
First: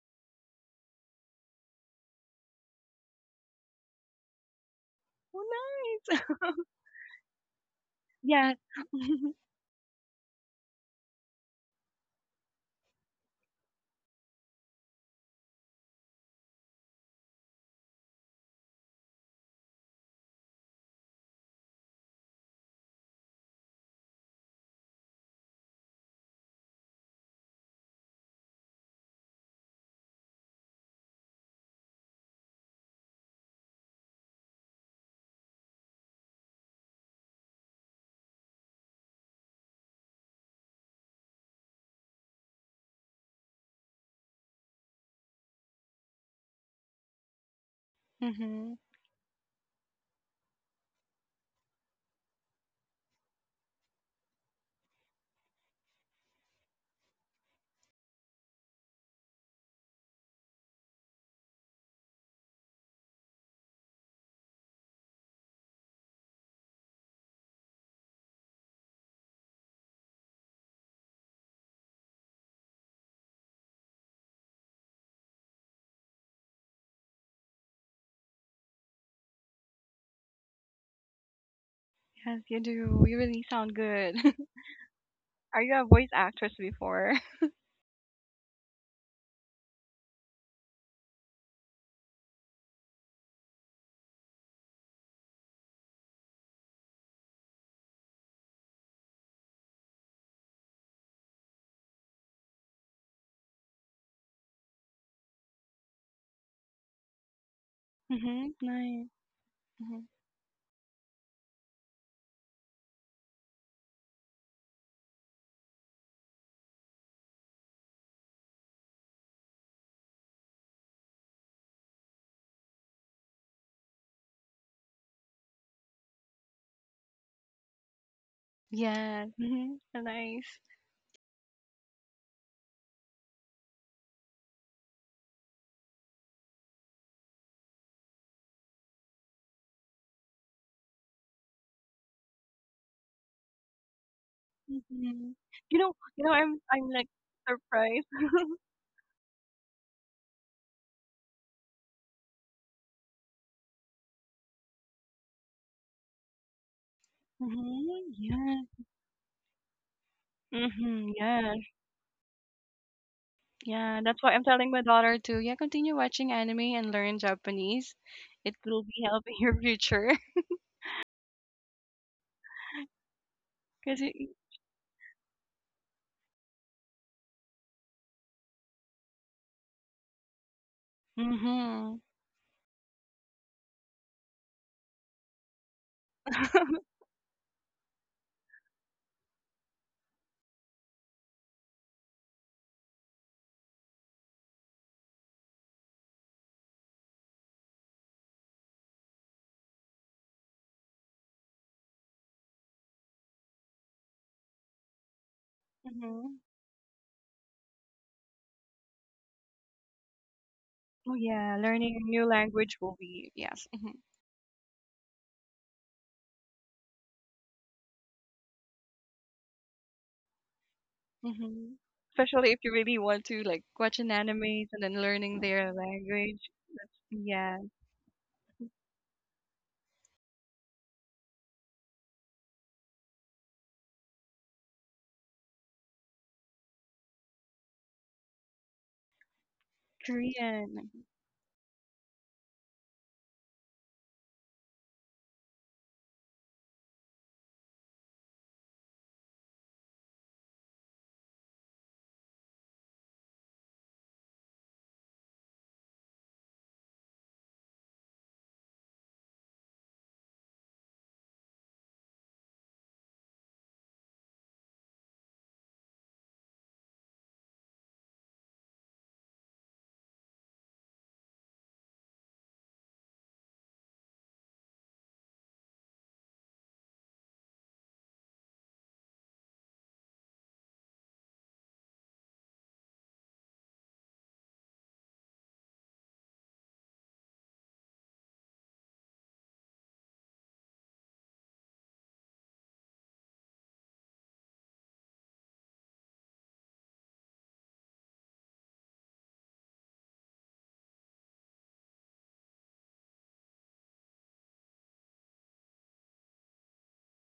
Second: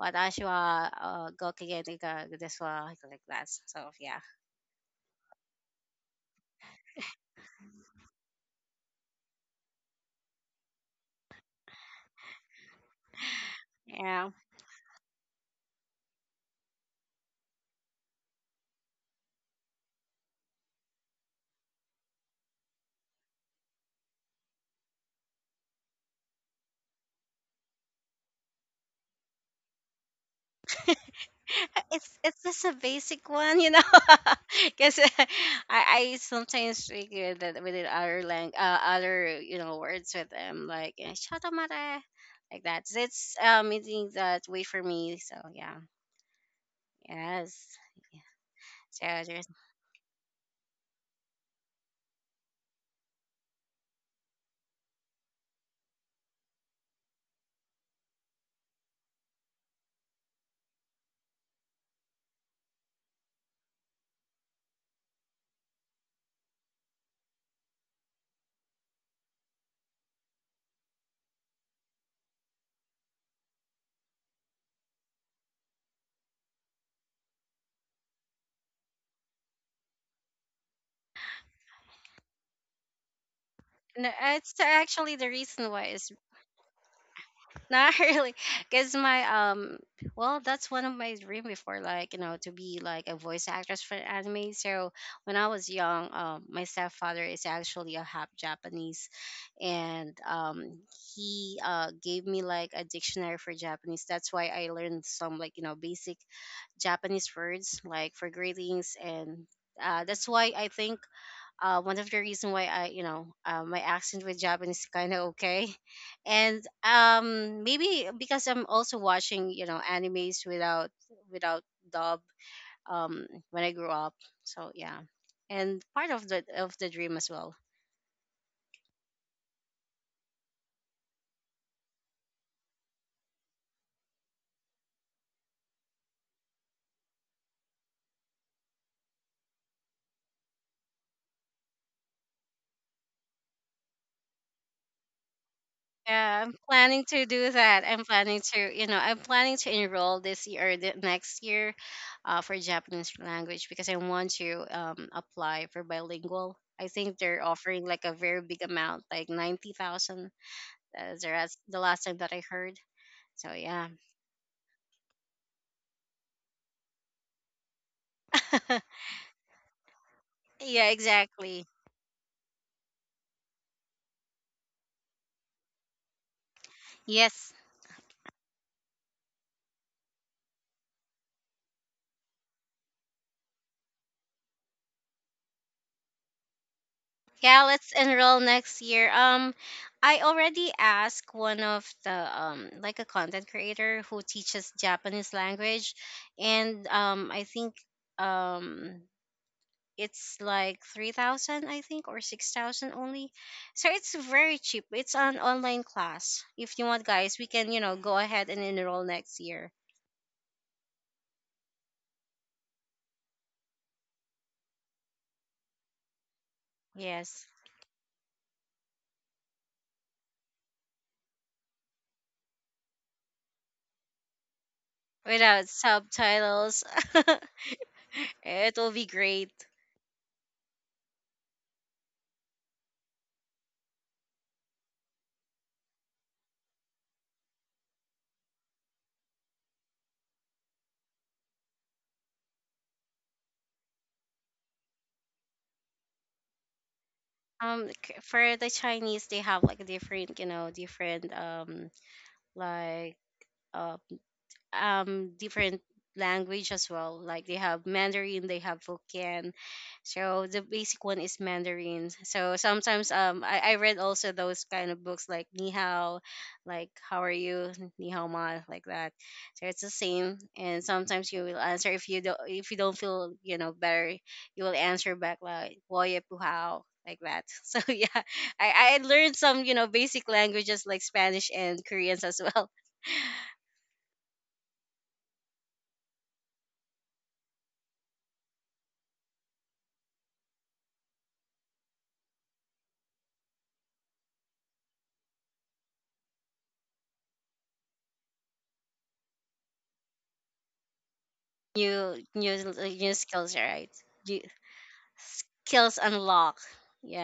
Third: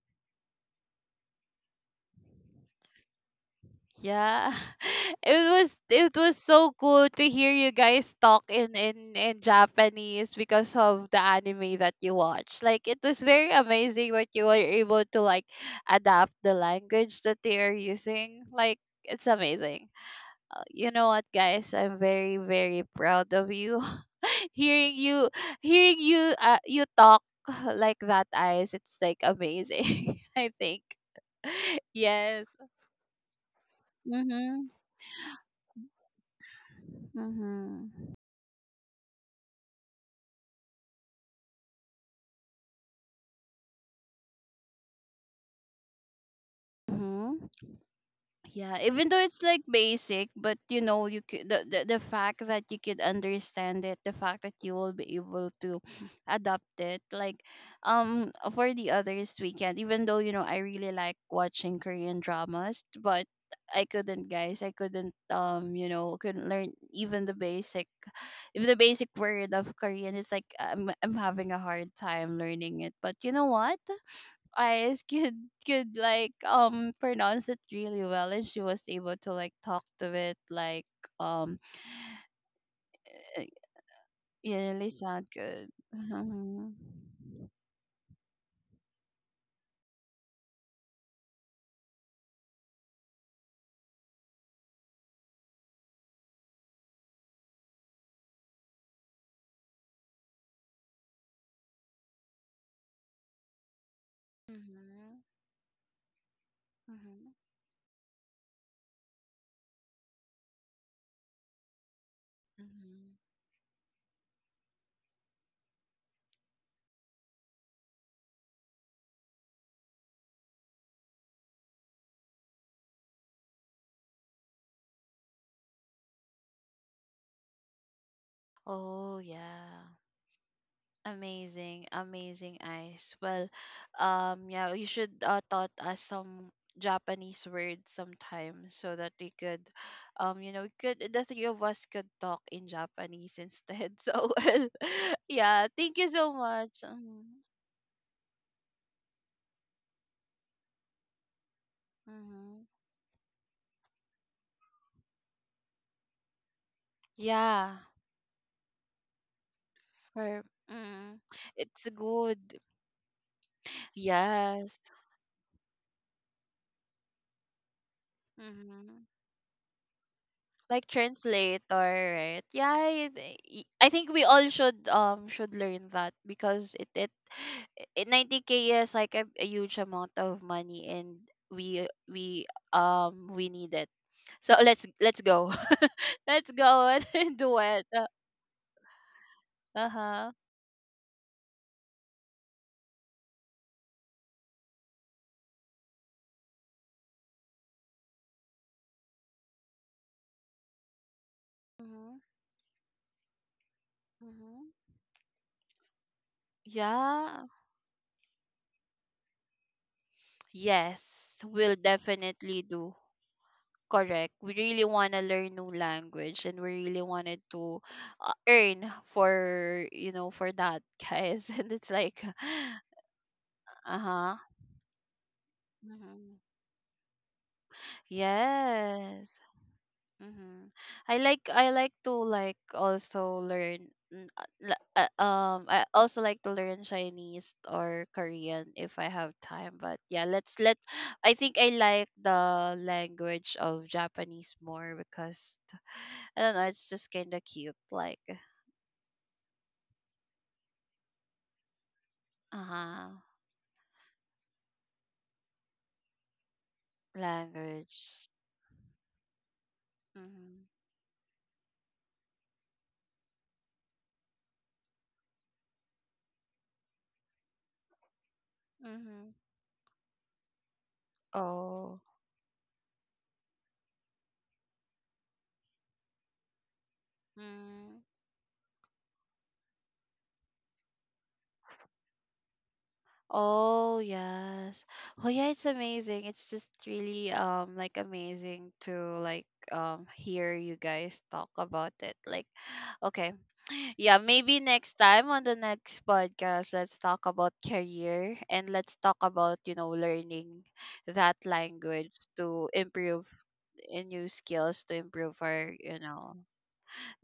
watashi wa, Gokigen Ikagodeska, like that. So yeah.
yeah.
Oh,
It
nice.
was so cool to hear you guys talk
Yes.
in Japanese because of the anime that you watch. Like it was very amazing
Yeah.
that you were able to like adapt the language that they are using. Like it's amazing. Uh, you know what, guys, I'm very very proud of you hearing you hearing you you talk like that eyes, it's like amazing. I think
It's
yes.
just a basic one, you know,
Mhm.
because I sometimes figure that with the
Mhm.
other, you know, words with them like, eh, "Shotomare," like that. It's, meaning that wait for me. So yeah,
Mhm.
yes.
Mm-hmm.
Yeah, even though
Yeah. So
it's
there's
like basic, but you know, you could the fact that you could understand it, the fact that you will be able to adapt it. Like, for the others weekend, even though you know I really like watching Korean dramas, but I couldn't, guys. I couldn't, you know, couldn't learn even the basic word of Korean. It's like I'm having a hard time learning it. But you know what? Eyes could like pronounce it really well and she was able to like talk to it like um
Yes, you do. You really
it
sound
no,
good.
it
it's
really
actually
sound
the
Are
good.
reason
you a
why
voice
is
actress
Mhm.
before?
not really, because my well, that's one of my dream before, like, you know, to be like a voice actress for anime. So when I was young, my stepfather is actually a half Japanese, and he gave me like a dictionary for Japanese. That's why I learned
Mm-hmm.
some, like, you know, basic Japanese
Mm-hmm.
words like for
Mm-hmm.
greetings
Nice.
and. That's why I think one of the reason why I, you
Mm-hmm.
know, my accent with Japanese is kind of okay, and maybe because I'm also watching, you know, animes without without dub when I grew up. So yeah, and part of the dream as well.
Oh
Yeah. Mhm.
yeah.
Nice.
Amazing, amazing eyes. Well, yeah, you should taught us some Japanese words sometimes so that we could, you know, we could the three of us could talk in Japanese instead. So well,
Mhm.
yeah,
You know
thank you so
Yeah, I'm
much.
I'm,
planning
like,
to
Mm-hmm.
do that. I'm
surprised.
planning to, you know, I'm planning to enroll this year or the next year, for
Mm-hmm.
Japanese language because I want to, apply for bilingual. I think they're
Yeah,
offering like
Mhm.
a very big
Yeah.
amount, like 90,000.
for
Mhm.
mm,
That's
Yeah.
the
it's
last time that
good.
I heard. So, yeah.
Yeah, that's why I'm telling
Yes.
my daughter to, yeah, continue watching anime and learn Japanese. It will be
Mm-hmm.
helping your future.
Like
Yeah, exactly.
translator, right? Yeah, I
Cause
think
it
we all should learn that because
Yes.
90K is like a huge amount of money and we
Mhm.
we need it. So let's go let's go
Mhm.
and do
Yeah,
it.
let's enroll next year. I
Uh-huh.
already asked one of the like a content creator who teaches Japanese language, and I think um it's like 3,000 I think,
Mm-hmm.
or 6,000 only, so it's very
Mm-hmm.
cheap. It's an online class. If you want, guys,
Yeah,
we can, you know, go ahead and enroll next year.
Oh,
yes,
yeah,
we'll
learning a new
definitely
language
do.
will be yes. Mhm.
Correct. We really want to learn new language and we really wanted
Yes,
to earn for, you know, for that, guys. And
Mhm.
it's like,
Especially if you really want to, like, watch an
uh-huh.
anime and then learning
without
their
hmm
language.
subtitles,
That's yeah,
it will be
Yes.
great.
Mm-hmm. I like to like also learn I also like to learn Chinese or Korean if I have time, but yeah, let's
Korean.
let
Mm-hmm.
I think I like the language of Japanese more because I don't know. It's just kind of cute, like
For the Chinese, they have like different, you know, different
uh
like, uh, different language as well. Like they have
language.
Mandarin, they have Hokkien. So the
Mhm.
basic one is Mandarin. So sometimes I read also those kind of books like Ni Hao, like how are you, Ni Hao Ma, like that.
Mhm.
So it's the same. And sometimes you will answer
Oh.
if you don't feel, you know, better, you will answer back like Woye Pu Hao, like that. So
Mm.
yeah. I learned some, you know, basic languages like Spanish and Koreans as well.
Oh yes. Oh yeah, it's amazing. It's just really like amazing to like hear you guys talk about it. Like okay, yeah, maybe next time on the next podcast, let's talk about career and let's talk about, you know, learning that language
New,
to
new
improve
skills, right.
and new
You,
skills to improve our,
skills
you know,
unlock.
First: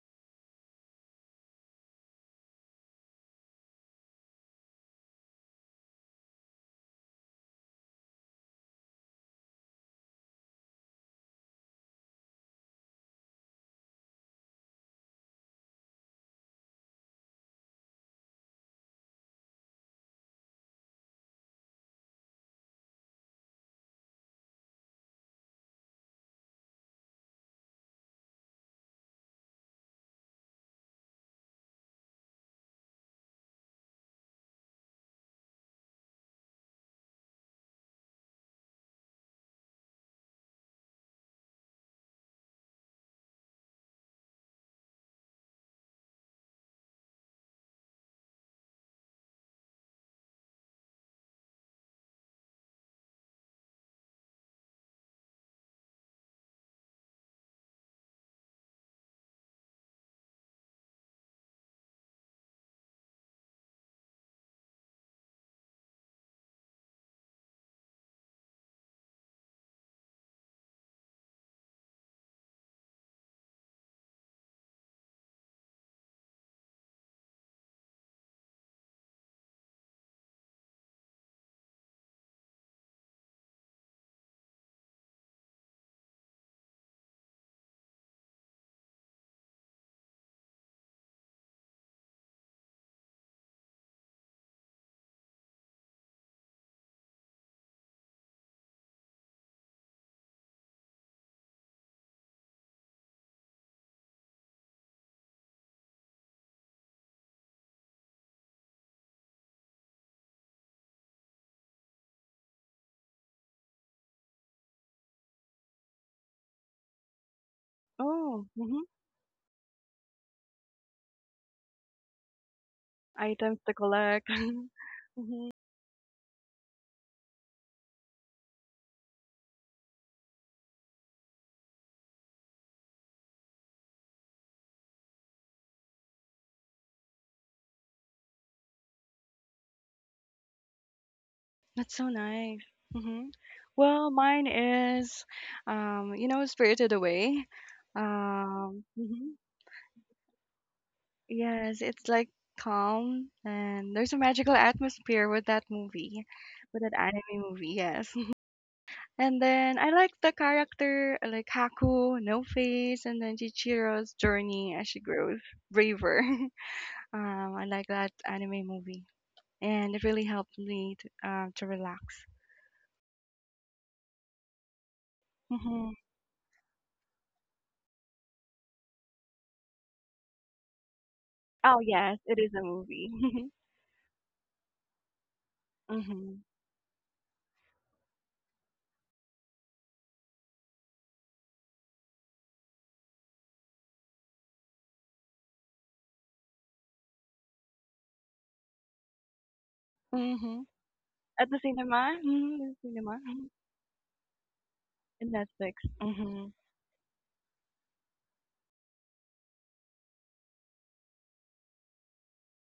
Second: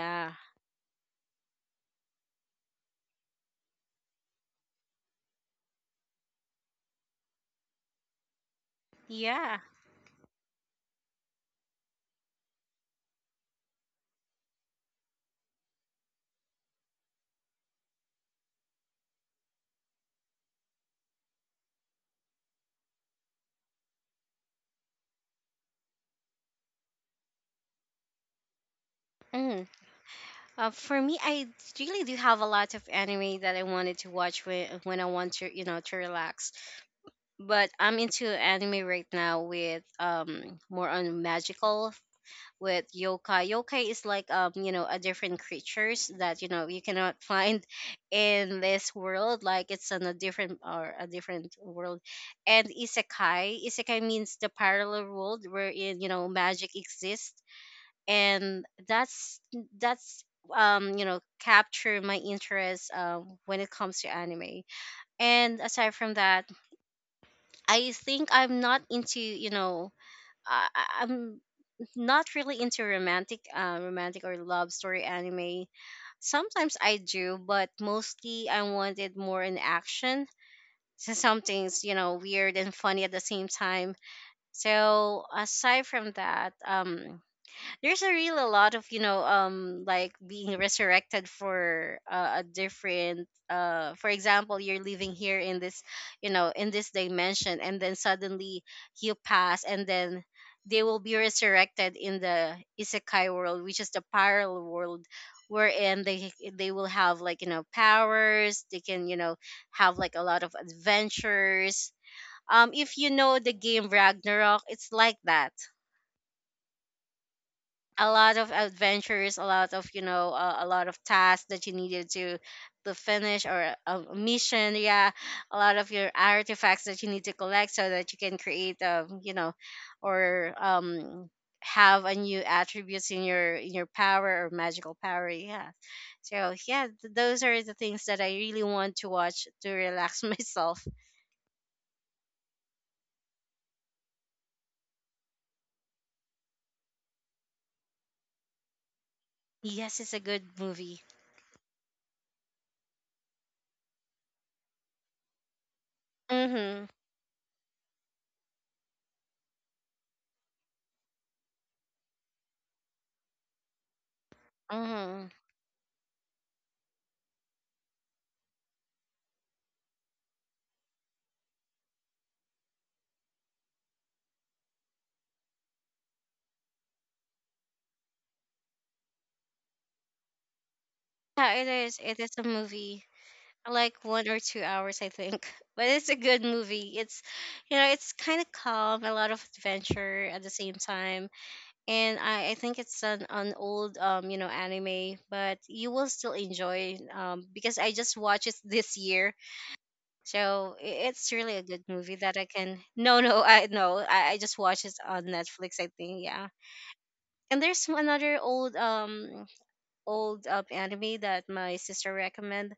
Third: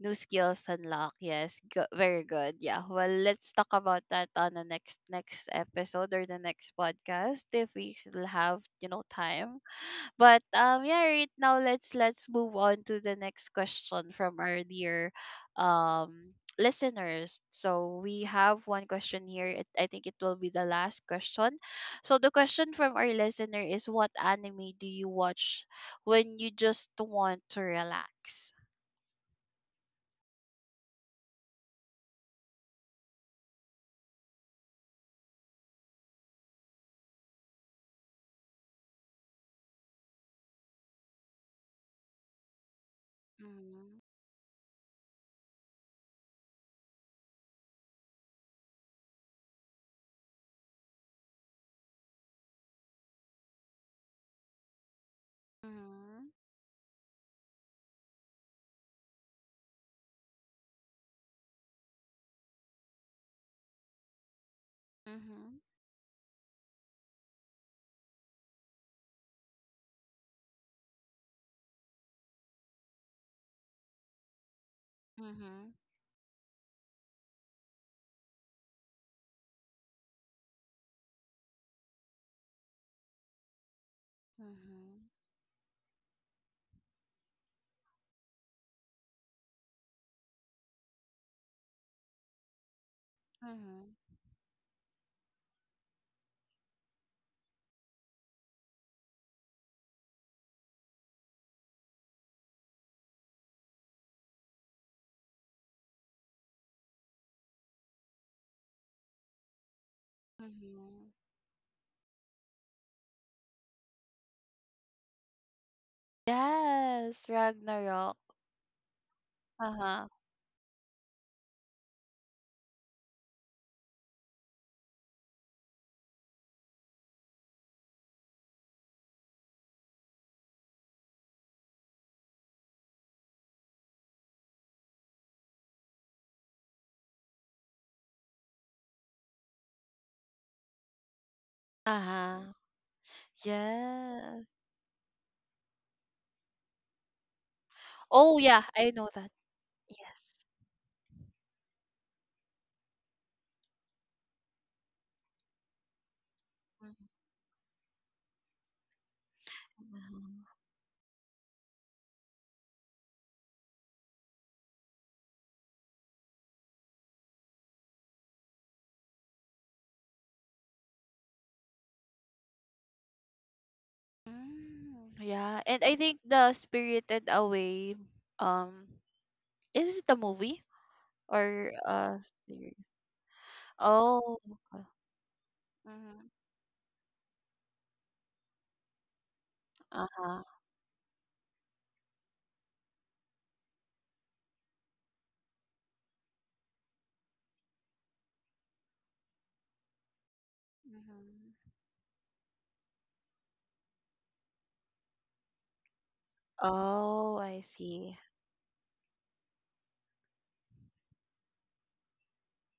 new skills unlock. Yes, go- very good. Yeah. Well, let's talk about that on the next next episode or the next podcast if we still have, you know,
yeah.
time. But yeah, right now let's move on to the next question from our dear listeners. So we have one question here. It, I think it will be the last question. So the question from our listener is, what anime do you watch when you just want to relax?
Mm. For me, I really do have a lot of anime that I wanted to watch when I want to, you know, to relax, but I'm into anime right now with more on magical, with yokai. Yokai
Mm-hmm.
is like, you know, a different creatures that, you know, you cannot find in this world. Like it's on a different world. And isekai, isekai means the parallel world wherein, you know, magic exists. And that's you know, capture my interest when it comes to anime.
Mm-hmm.
And aside from that, I think I'm not into, you know, I'm not really into romantic or love story anime.
Mm-hmm.
Sometimes I do, but mostly I wanted more in action. So something's, you know, weird and funny at the same time.
Mm-hmm. Mm-hmm.
So aside from that, there's a real a lot of, you know, like being resurrected for, a different, for
Mm-hmm.
example, you're living here in this, you know, in this dimension, and then suddenly you pass, and then they will be resurrected in the isekai world, which is the parallel world wherein they will have, like, you know, powers, they can, you know, have like a lot of
Mm-hmm.
adventures. If you know the game Ragnarok, it's like that.
Yes,
A
Ragnarok.
lot
Oh,
of
mhm.
adventures, a lot of, you
Uh-huh.
know, a lot of tasks that you needed to finish,
Items to
or a
collect.
mission. Yeah,
Mhm.
a lot of your artifacts that you need to collect so that you can create, you know, or have a new attributes in your power or magical power. Yeah. So yeah, those are the things that I really want to watch to relax myself.
That's so
Uh-huh.
nice. Hmm. Well,
Yes.
mine is, you know, Spirited Away.
Oh, yeah, I know that.
Mhm.
Yes, it's a
Yes.
good movie.
Yes, it's like calm and there's a magical atmosphere with that movie, with
Mhm.
that
Mhm.
anime movie, yes. And then I like the character, like Haku, No Face, and then Chichiro's journey as she
Mhm.
grows braver. I like that anime movie. And it really helped me to relax.
Mm, yeah, and I
Hmm.
think the Spirited Away, um, is it a movie
Yeah, it
or
Oh
is.
a
yes,
It is
it
a
is a
series?
movie.
movie.
Like one
Oh,
or two
okay.
hours I think, but it's a
Mm-hmm.
good
Hmm.
movie. It's, you know, it's kind of calm, a lot of adventure
Uh-huh.
at the same time. And I think it's an old, you know, anime, but you will still enjoy because I just watched it this year.
Hmm.
So it's
At
really
the
a
Mm-hmm.
good movie
cinema,
that I
hmm the
can.
cinema,
no no
mhm.
I no I, I just watched it on
In Netflix.
netflix, I think.
Hmm.
Yeah.
Oh, I
And there's
see.
another old, anime that my sister recommend,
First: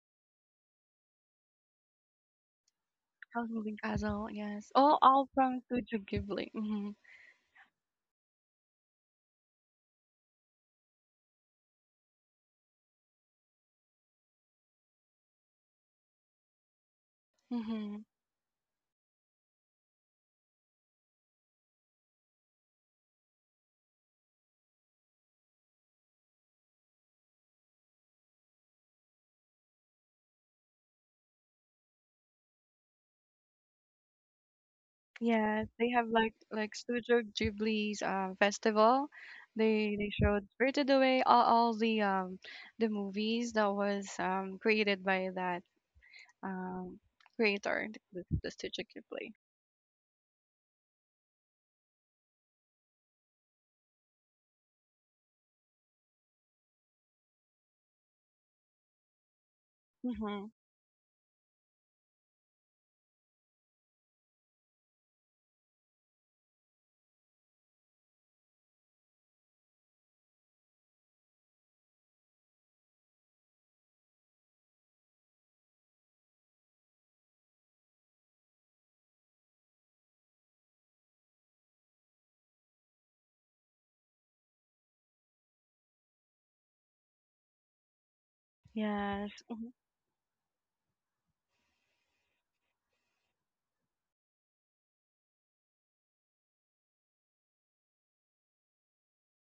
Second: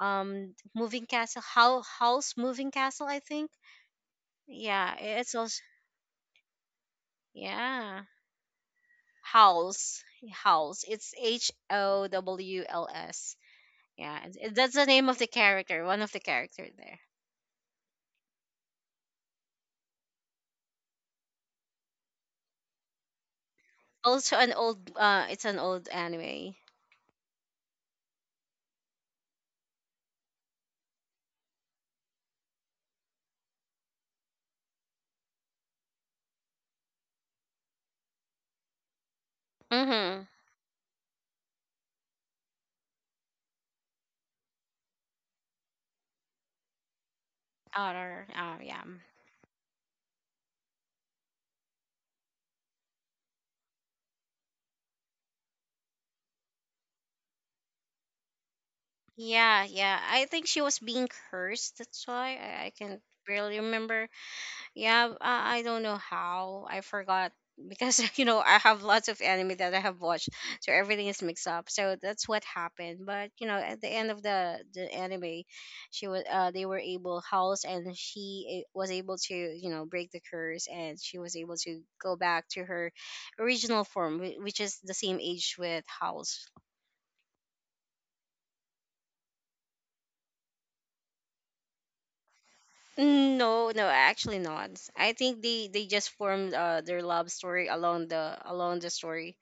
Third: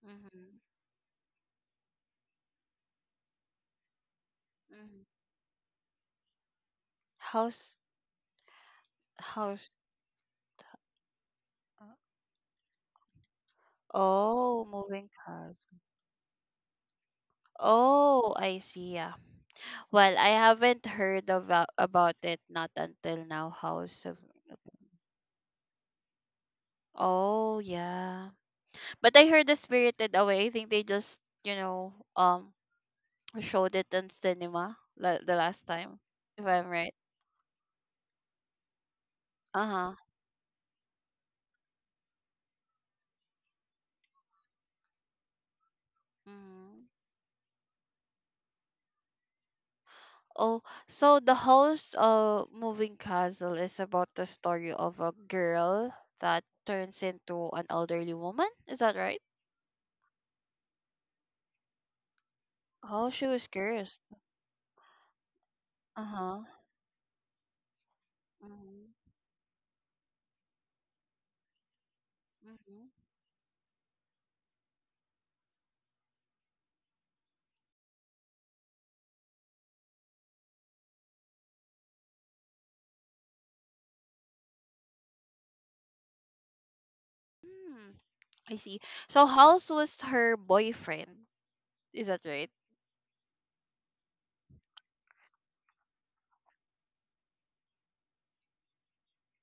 Mm-hmm.
moving castle, how house moving castle, I
House
think.
Moving Castle, yes.
Yeah,
Mm-hmm.
All
it's also,
from Studio Ghibli. Hmm.
House,
yeah,
house.
house, house. It's h
uh,
o w l s. Yeah,
Oh,
that's the name
moving
of the
house.
character, one of the character there.
Hmm.
Oh, I see. Yeah. Well, I haven't heard about it not until now. House of
Also an old, it's an old anime.
Oh, yeah. But I heard the Spirited Away. I think they just, you know, showed it in cinema the last
Yes, they
time,
have
if I'm
like
right.
Studio Ghibli's festival.
Uh-huh.
They
Mm-hmm.
showed Spirited Away, all the movies that was created by that
Mm.
um creator,
Otter,
the
oh yeah.
Studio Ghibli.
Oh, so the House of Moving Castle is about the story of a girl that turns into an elderly woman. Is that right?
Yeah, yeah, I
Mm-hmm.
think she was being cursed, that's why I can
Oh, she was
really
cursed.
remember. Yeah, I don't know
Uh-huh.
how. I forgot because you know, I have lots
Mm-hmm.
of anime that I have watched, so everything is mixed up. So that's what
Mm-hmm.
happened. But you know, at the end of the anime, she was, they were able house and she was able to, you know, break the curse, and she was able to go back to her original form, which is the same age with house.
Hmm, I see. So
Yes.
House
Mhm.
was her boyfriend. Is that right?
Mm, no, no, actually not. I think they just formed their love story along the story.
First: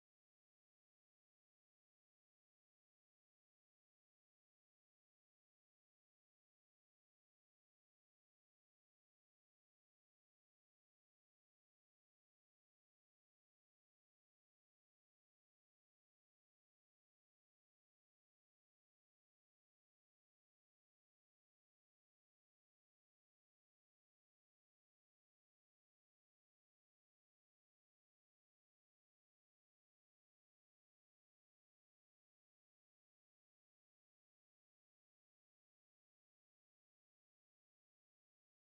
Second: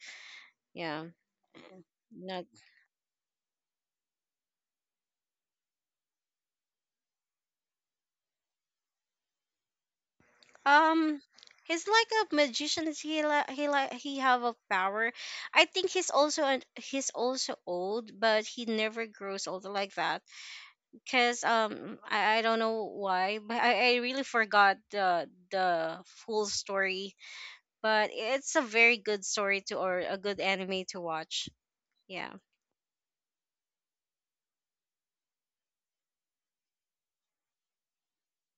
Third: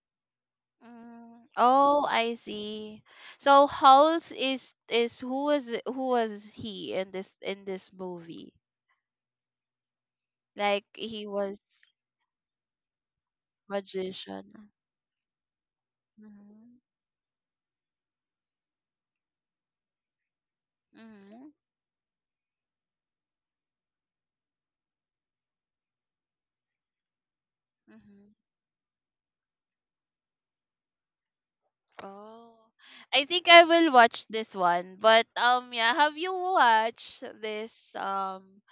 Yeah.
Mm, oh, I
No.
see. So Hulse is who was he in this movie? Like he
Um,
was
he's like a magician. He like he like
magician.
he have a power. I think he's also
Mm-hmm.
an, he's also old, but he never grows older like that.
Mm-hmm.
Cause I don't know why, but I really forgot the full story.
Mm-hmm.
But it's a very good story to, or a good anime to watch. Yeah.
Oh, I think I will watch this one. But yeah, have you watched this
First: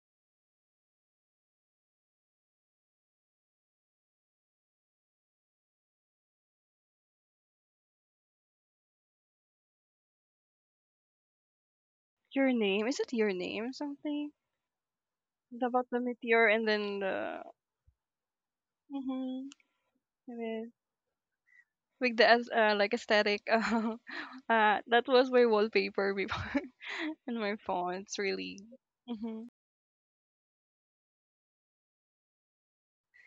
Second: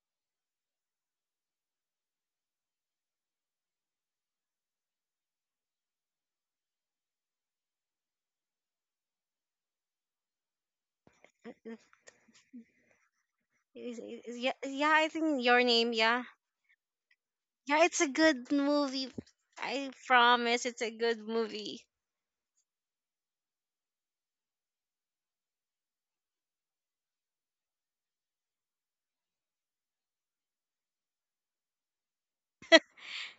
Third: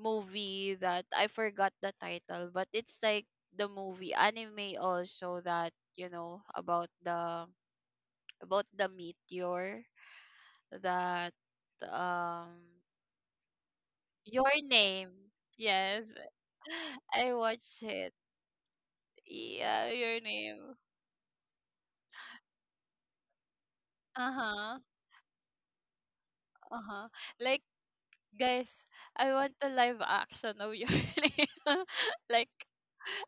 movie that I forgot the title, but it's like the movie anime also that you know about the meteor that
Your
um
name. Is it your name something?
Yeah,
your
yeah, I
name
think your
The-
name.
About the
yes.
Yeah,
meteor and then
I
the
yeah,
watched
it's a
it,
good movie.
mm-hmm.
I
yeah, your
promise,
with
it's
name.
a good movie.
with the as- like aesthetic.
Uh-huh.
That was my wallpaper before
Uh-huh.
and my
Like
phone. It's really
guys, I
mm-hmm.
want a live action of your name. Like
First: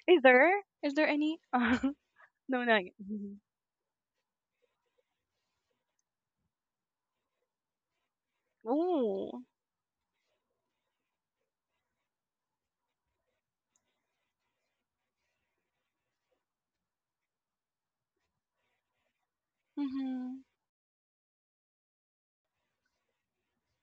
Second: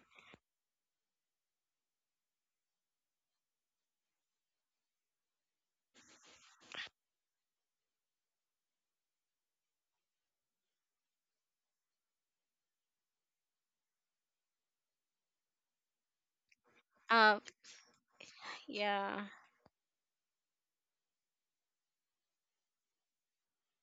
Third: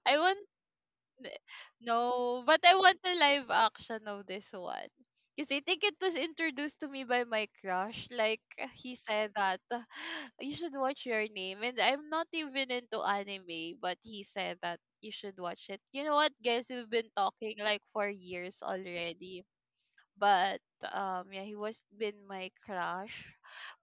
I
Is
want
there? Is there
Th-
any?
no, but
No,
I
not yet.
want a
Mhm.
live action of this one. Because I think it was introduced to me by my crush. Like, he said
Oh.
that, you should watch Your Name. And I'm not even into anime, but he said that you should watch it. You know what, guys? We've been
Uh,
talking like for years
Yeah.
already
Mm-hmm.
but yeah, he was been my crush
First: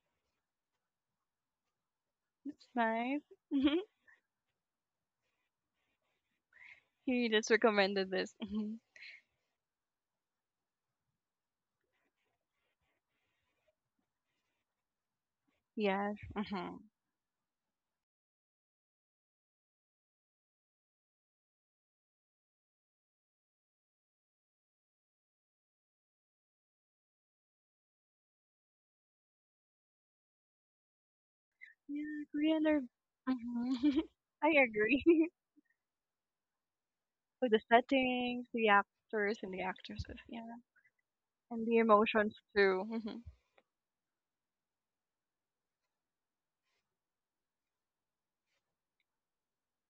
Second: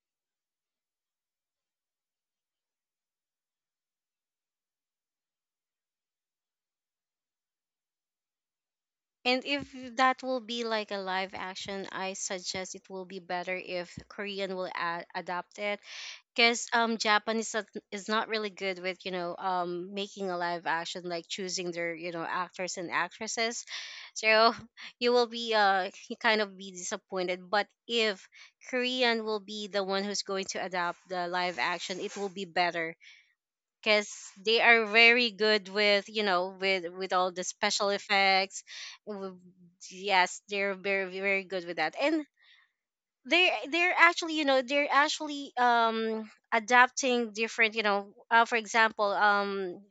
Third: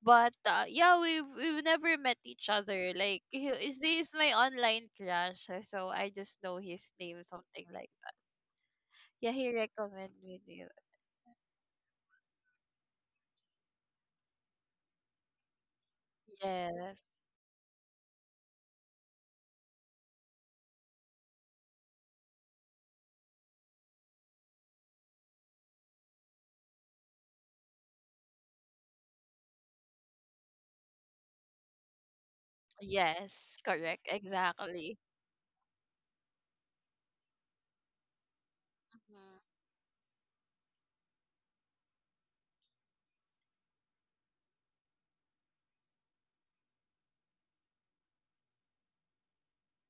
but yeah, we've never met each
That's
other,
nice.
like he is
Mm-hmm.
this my online crush, so I just know his name
You just
something like
recommended
that.
this. Mm-hmm.
Yeah,
And
he
if
recommended
that will
me
be
the-
like a live action, I suggest it will be better if Korean will adapt it,
Yes.
because
Mm-hmm.
yes
Japanese is not really good with, you know, making a live action, like choosing their, you know, actors and actresses. So you will be, you kind of be disappointed, but if Korean will be the one who's going to adapt the live action, it
Yeah,
will be
Korean are.
better,
yes
Mm-hmm.
correct
because
I
they are
exactly.
agree.
very good with, you know, with, all the
Like the
special
settings,
effects.
the actors
W-
and
Mm-hmm.
the actresses, yeah,
yes, they're very very good
and
with
the
that. And
emotions too. Hmm.
they're actually, you know, they're actually adapting different, you know, for example,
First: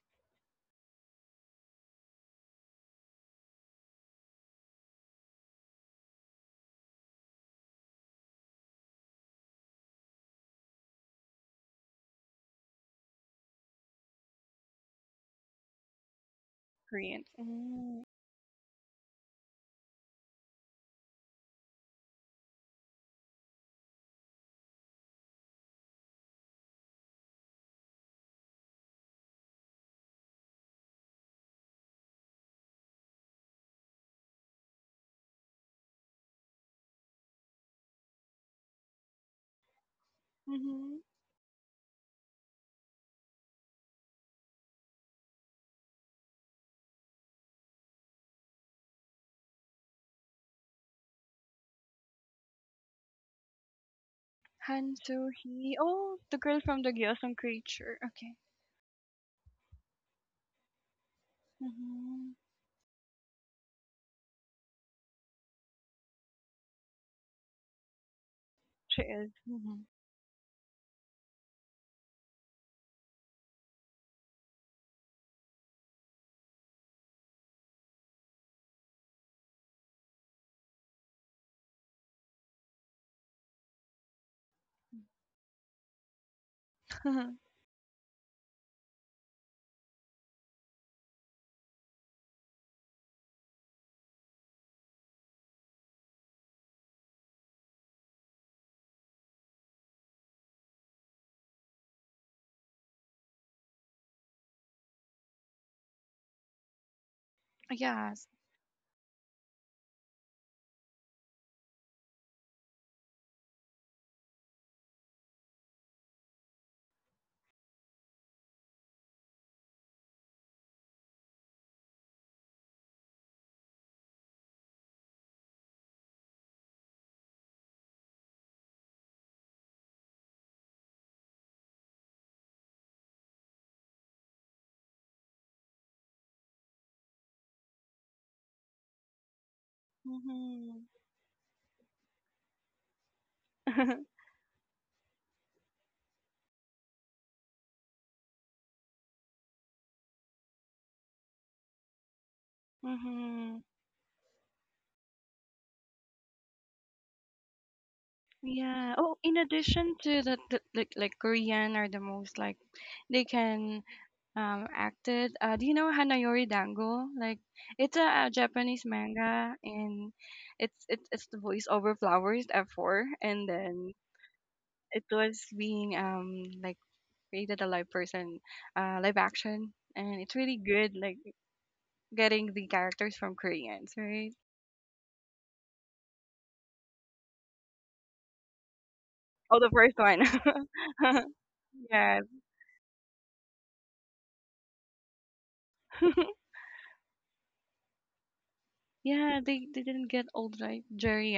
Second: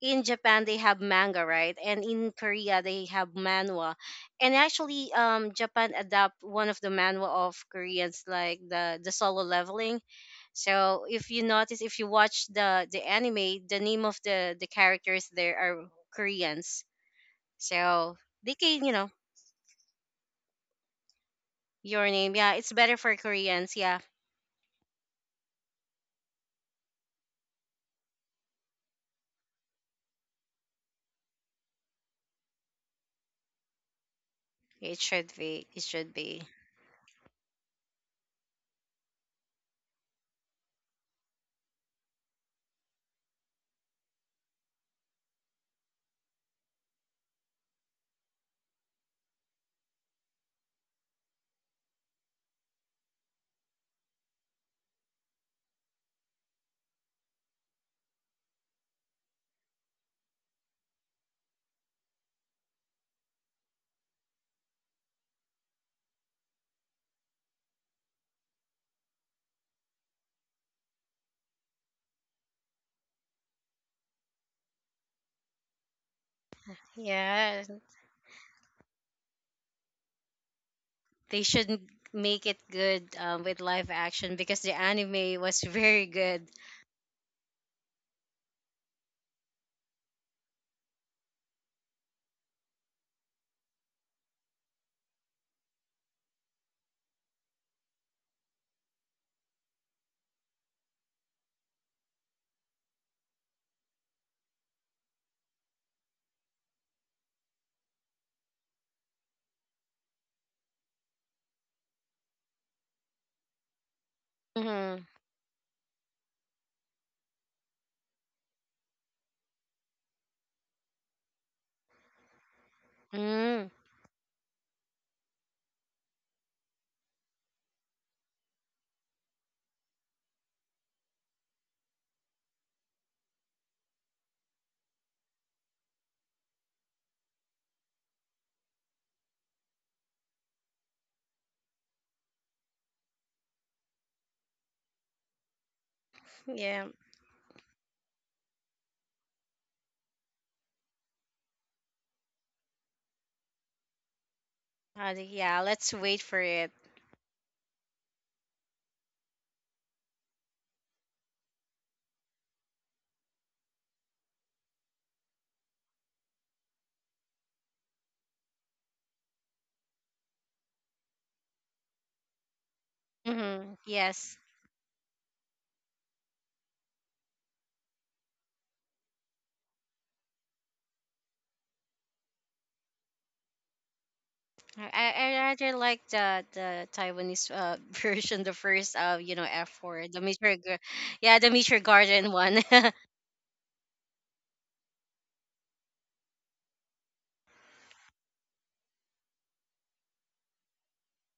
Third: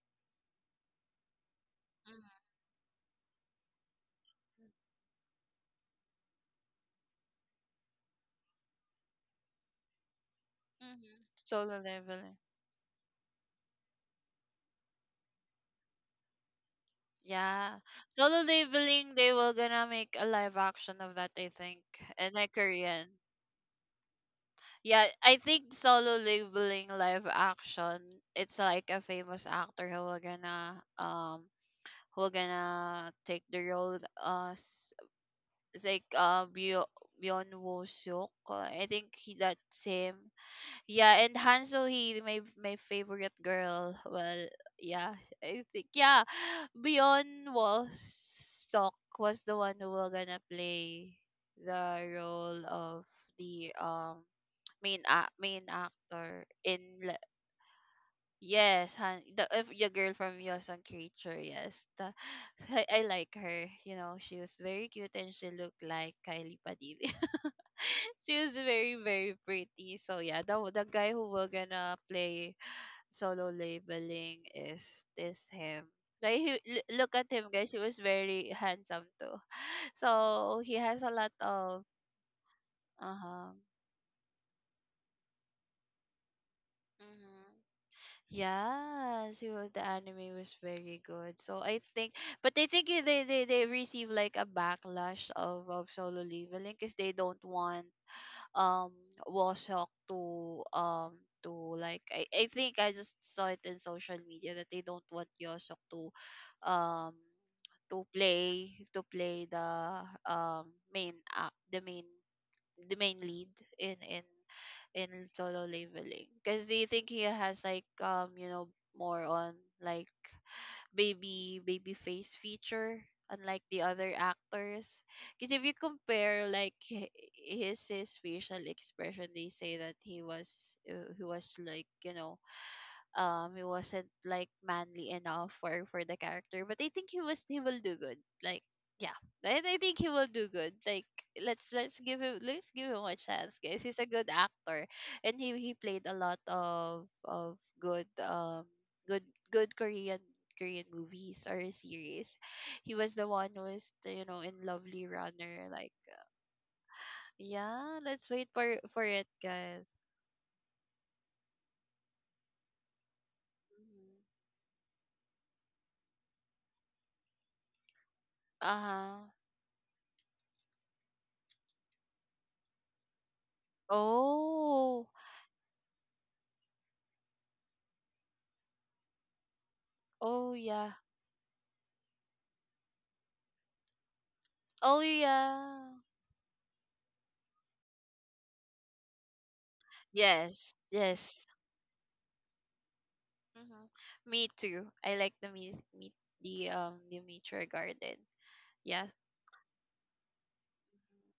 in Japan they have manga, right, and in Korea they have manhwa. And
Mm-hmm.
actually, Japan adapt one of the manhwa of Koreans, like the solo leveling. So
Mm-hmm.
if you
Solo
notice, if you
leveling,
watch the anime, the name of the characters there are Koreans.
Koreans.
yeah.
Mm.
So
Solo
they can, you know,
leveling, they were gonna make a live action of that, I think.
your name,
And a
yeah, it's better
Korean.
for Koreans. Yeah.
Yeah, I think Solo Labeling live action, it's like a famous actor who will gonna take the role
It should be. It
it's like
should be.
Byo Byun Woo Suk. I think he that's him.
Mm-hmm.
Yeah, and Hanzo, he my my favorite girl. Well, yeah, I think, yeah, Beyond Wallstock was the one who will gonna play the role of the
Han Soo
main
Hee. Oh, the
actor
girl from
in
the
like,
Gyeongsang Creature. Okay.
yes, Han, the if your girl from Yosan Creature, yes. The,
Mm-hmm.
I like her. You know, she was very cute and she looked like Kylie Padilla. She was very,
She is.
very
Mm-hmm.
pretty. So yeah, the guy who will gonna play Solo Labeling is this him. Like he, look at him,
Yeah,
guys. He was very handsome too. So he has a lot
they shouldn't
of
make it good,
uh huh.
with live action, because the anime was very good.
Yes, it was, the anime was very good. So I think, but I think they receive like a backlash of Solo Leveling because they don't want um Washock to like I think I just saw it in social media that they don't want Yosok um
Yes.
to play the main act the main lead in in
Mm-hmm.
in solo leveling, because they think he has like you know more on like baby baby face feature, unlike
Mm,
the other actors, because if you compare like his facial expression, they say that he was like, you know, he wasn't like manly enough for the character, but I think he was he will do good like yeah I think he will do good
Mm-hmm.
like let's give him, let's give him a chance, guys. He's a good actor and he played a lot
yeah.
of good good good Korean Korean movies or series. He was the one
mm-hmm.
who is, you know, in Lovely
Yeah,
Runner,
let's
like
wait for it.
yeah, let's wait
Yeah.
for
Oh,
it,
in
guys.
addition to that, the, like Korean are the most like they can acted. Do you know Hanayori Dango? Like it's a Japanese
Uh-huh.
manga, and it's the voice over flowers at four, and
Mm-hmm.
then
Yes.
it
Oh.
was being like created a live person, live action, and it's
Oh
really
yeah.
good. Like getting the characters from Koreans, right?
Oh
I rather
yeah.
like the Taiwanese, version, the first, you know,
Oh,
F
the first
four, the
one.
Meteor,
Yes.
Gar- yeah,
Yes.
the Meteor
Yes.
Garden one.
hmm Me too. I like the meat, meat the nature garden. Yeah.
Yeah, they didn't get old, right? Jerry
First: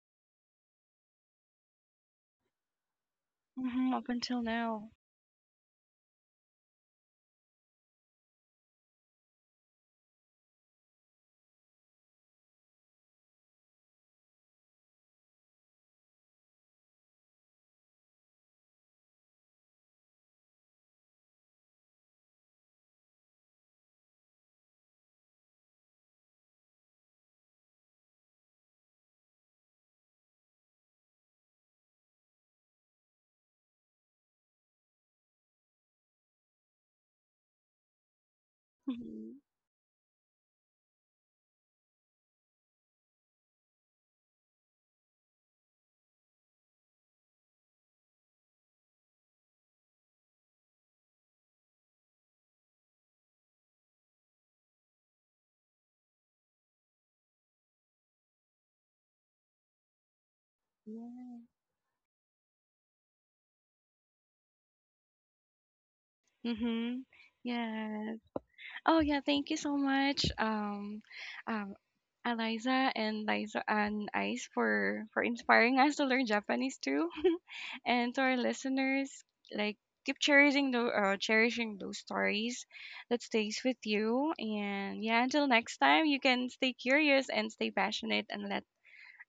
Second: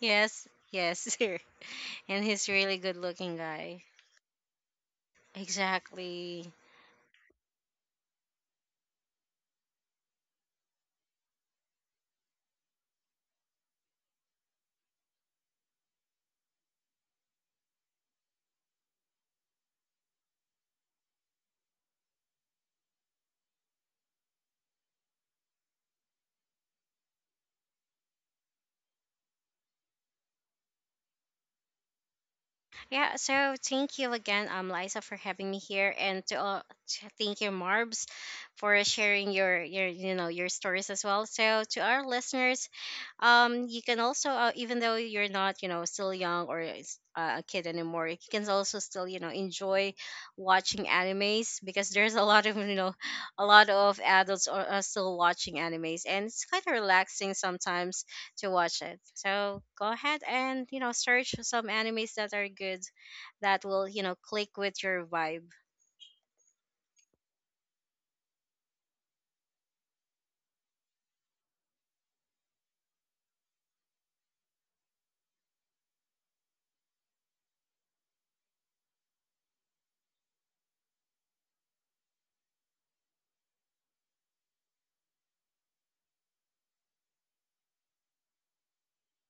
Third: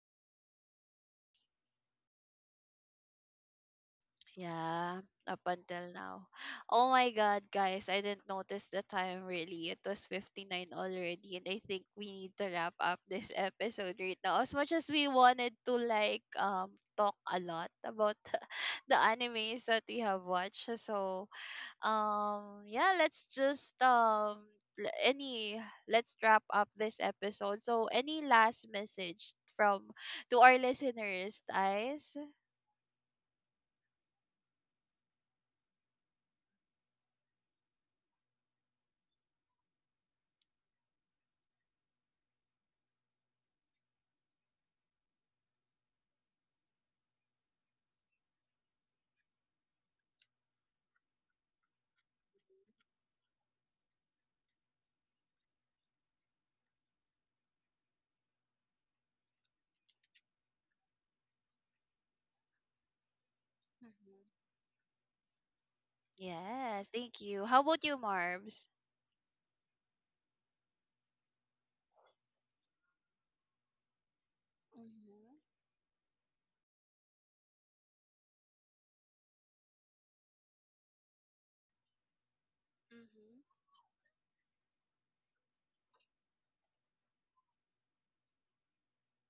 Yes, yes, and he's really good looking guy.
hmm up until now.
Yeah, up until now.
Exactly.
Oh my god, guys, I didn't notice the time really. It was 59 already and I think we need to wrap up this episode right now. As much as we wanted to like talk a lot about the animes that we have watched. So, yeah let's just l- any let's wrap up this episode so any last message from to our listeners, guys.
Yeah, so thank you again, Liza, for having me here, and to thank you, Marbs, for
Hmm.
sharing your, you know, your stories as well. So to our listeners, you can also, even though you're not, you know, still young or is, a kid anymore, you can also still, you know, enjoy watching animes because there's a lot of, you know, a lot of adults are still watching animes, and it's kind of relaxing sometimes to watch it. So go ahead and, you know, search
Yeah.
some animes that are good, that will, you know,
Mhm.
click with your vibe.
Yes,
Mm-hmm.
thank you. How about you,
Yes.
Marbs?
Oh yeah, thank you so much, um, Eliza and Liza and Ice for
Mm-hmm.
inspiring us to learn Japanese too, and to our listeners, like keep cherishing the cherishing those stories that
Mm-hmm.
stays with you. And yeah, until next time, you can stay curious and stay passionate and let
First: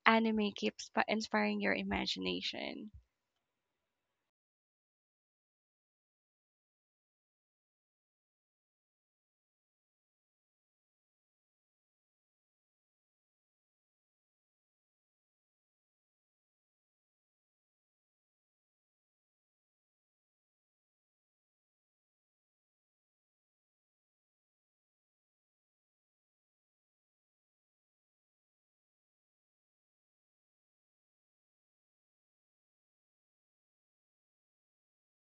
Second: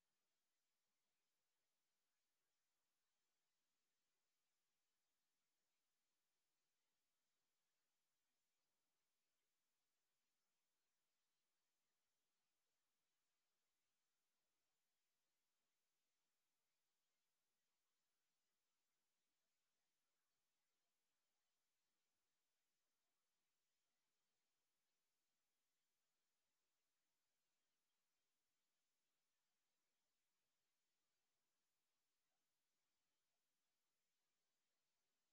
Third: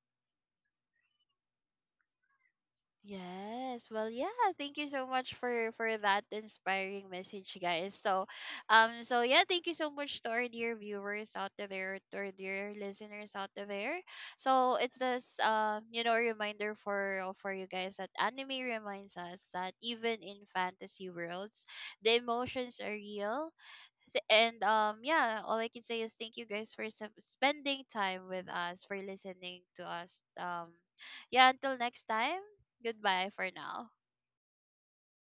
anime keeps pa- inspiring your imagination.
Yes. Well, yeah, thank you so much for that inspiring message, guys. So, so yeah, thank you so much to our dear viewers out there, to our dear listeners out there. So, it's this you know, reminder for you guys that anime reminds us that even in fantasy worlds, the emotions are real and yeah, all I can say is thank you guys for spending time with us, for listening to us. Yeah, until next time. Goodbye for now.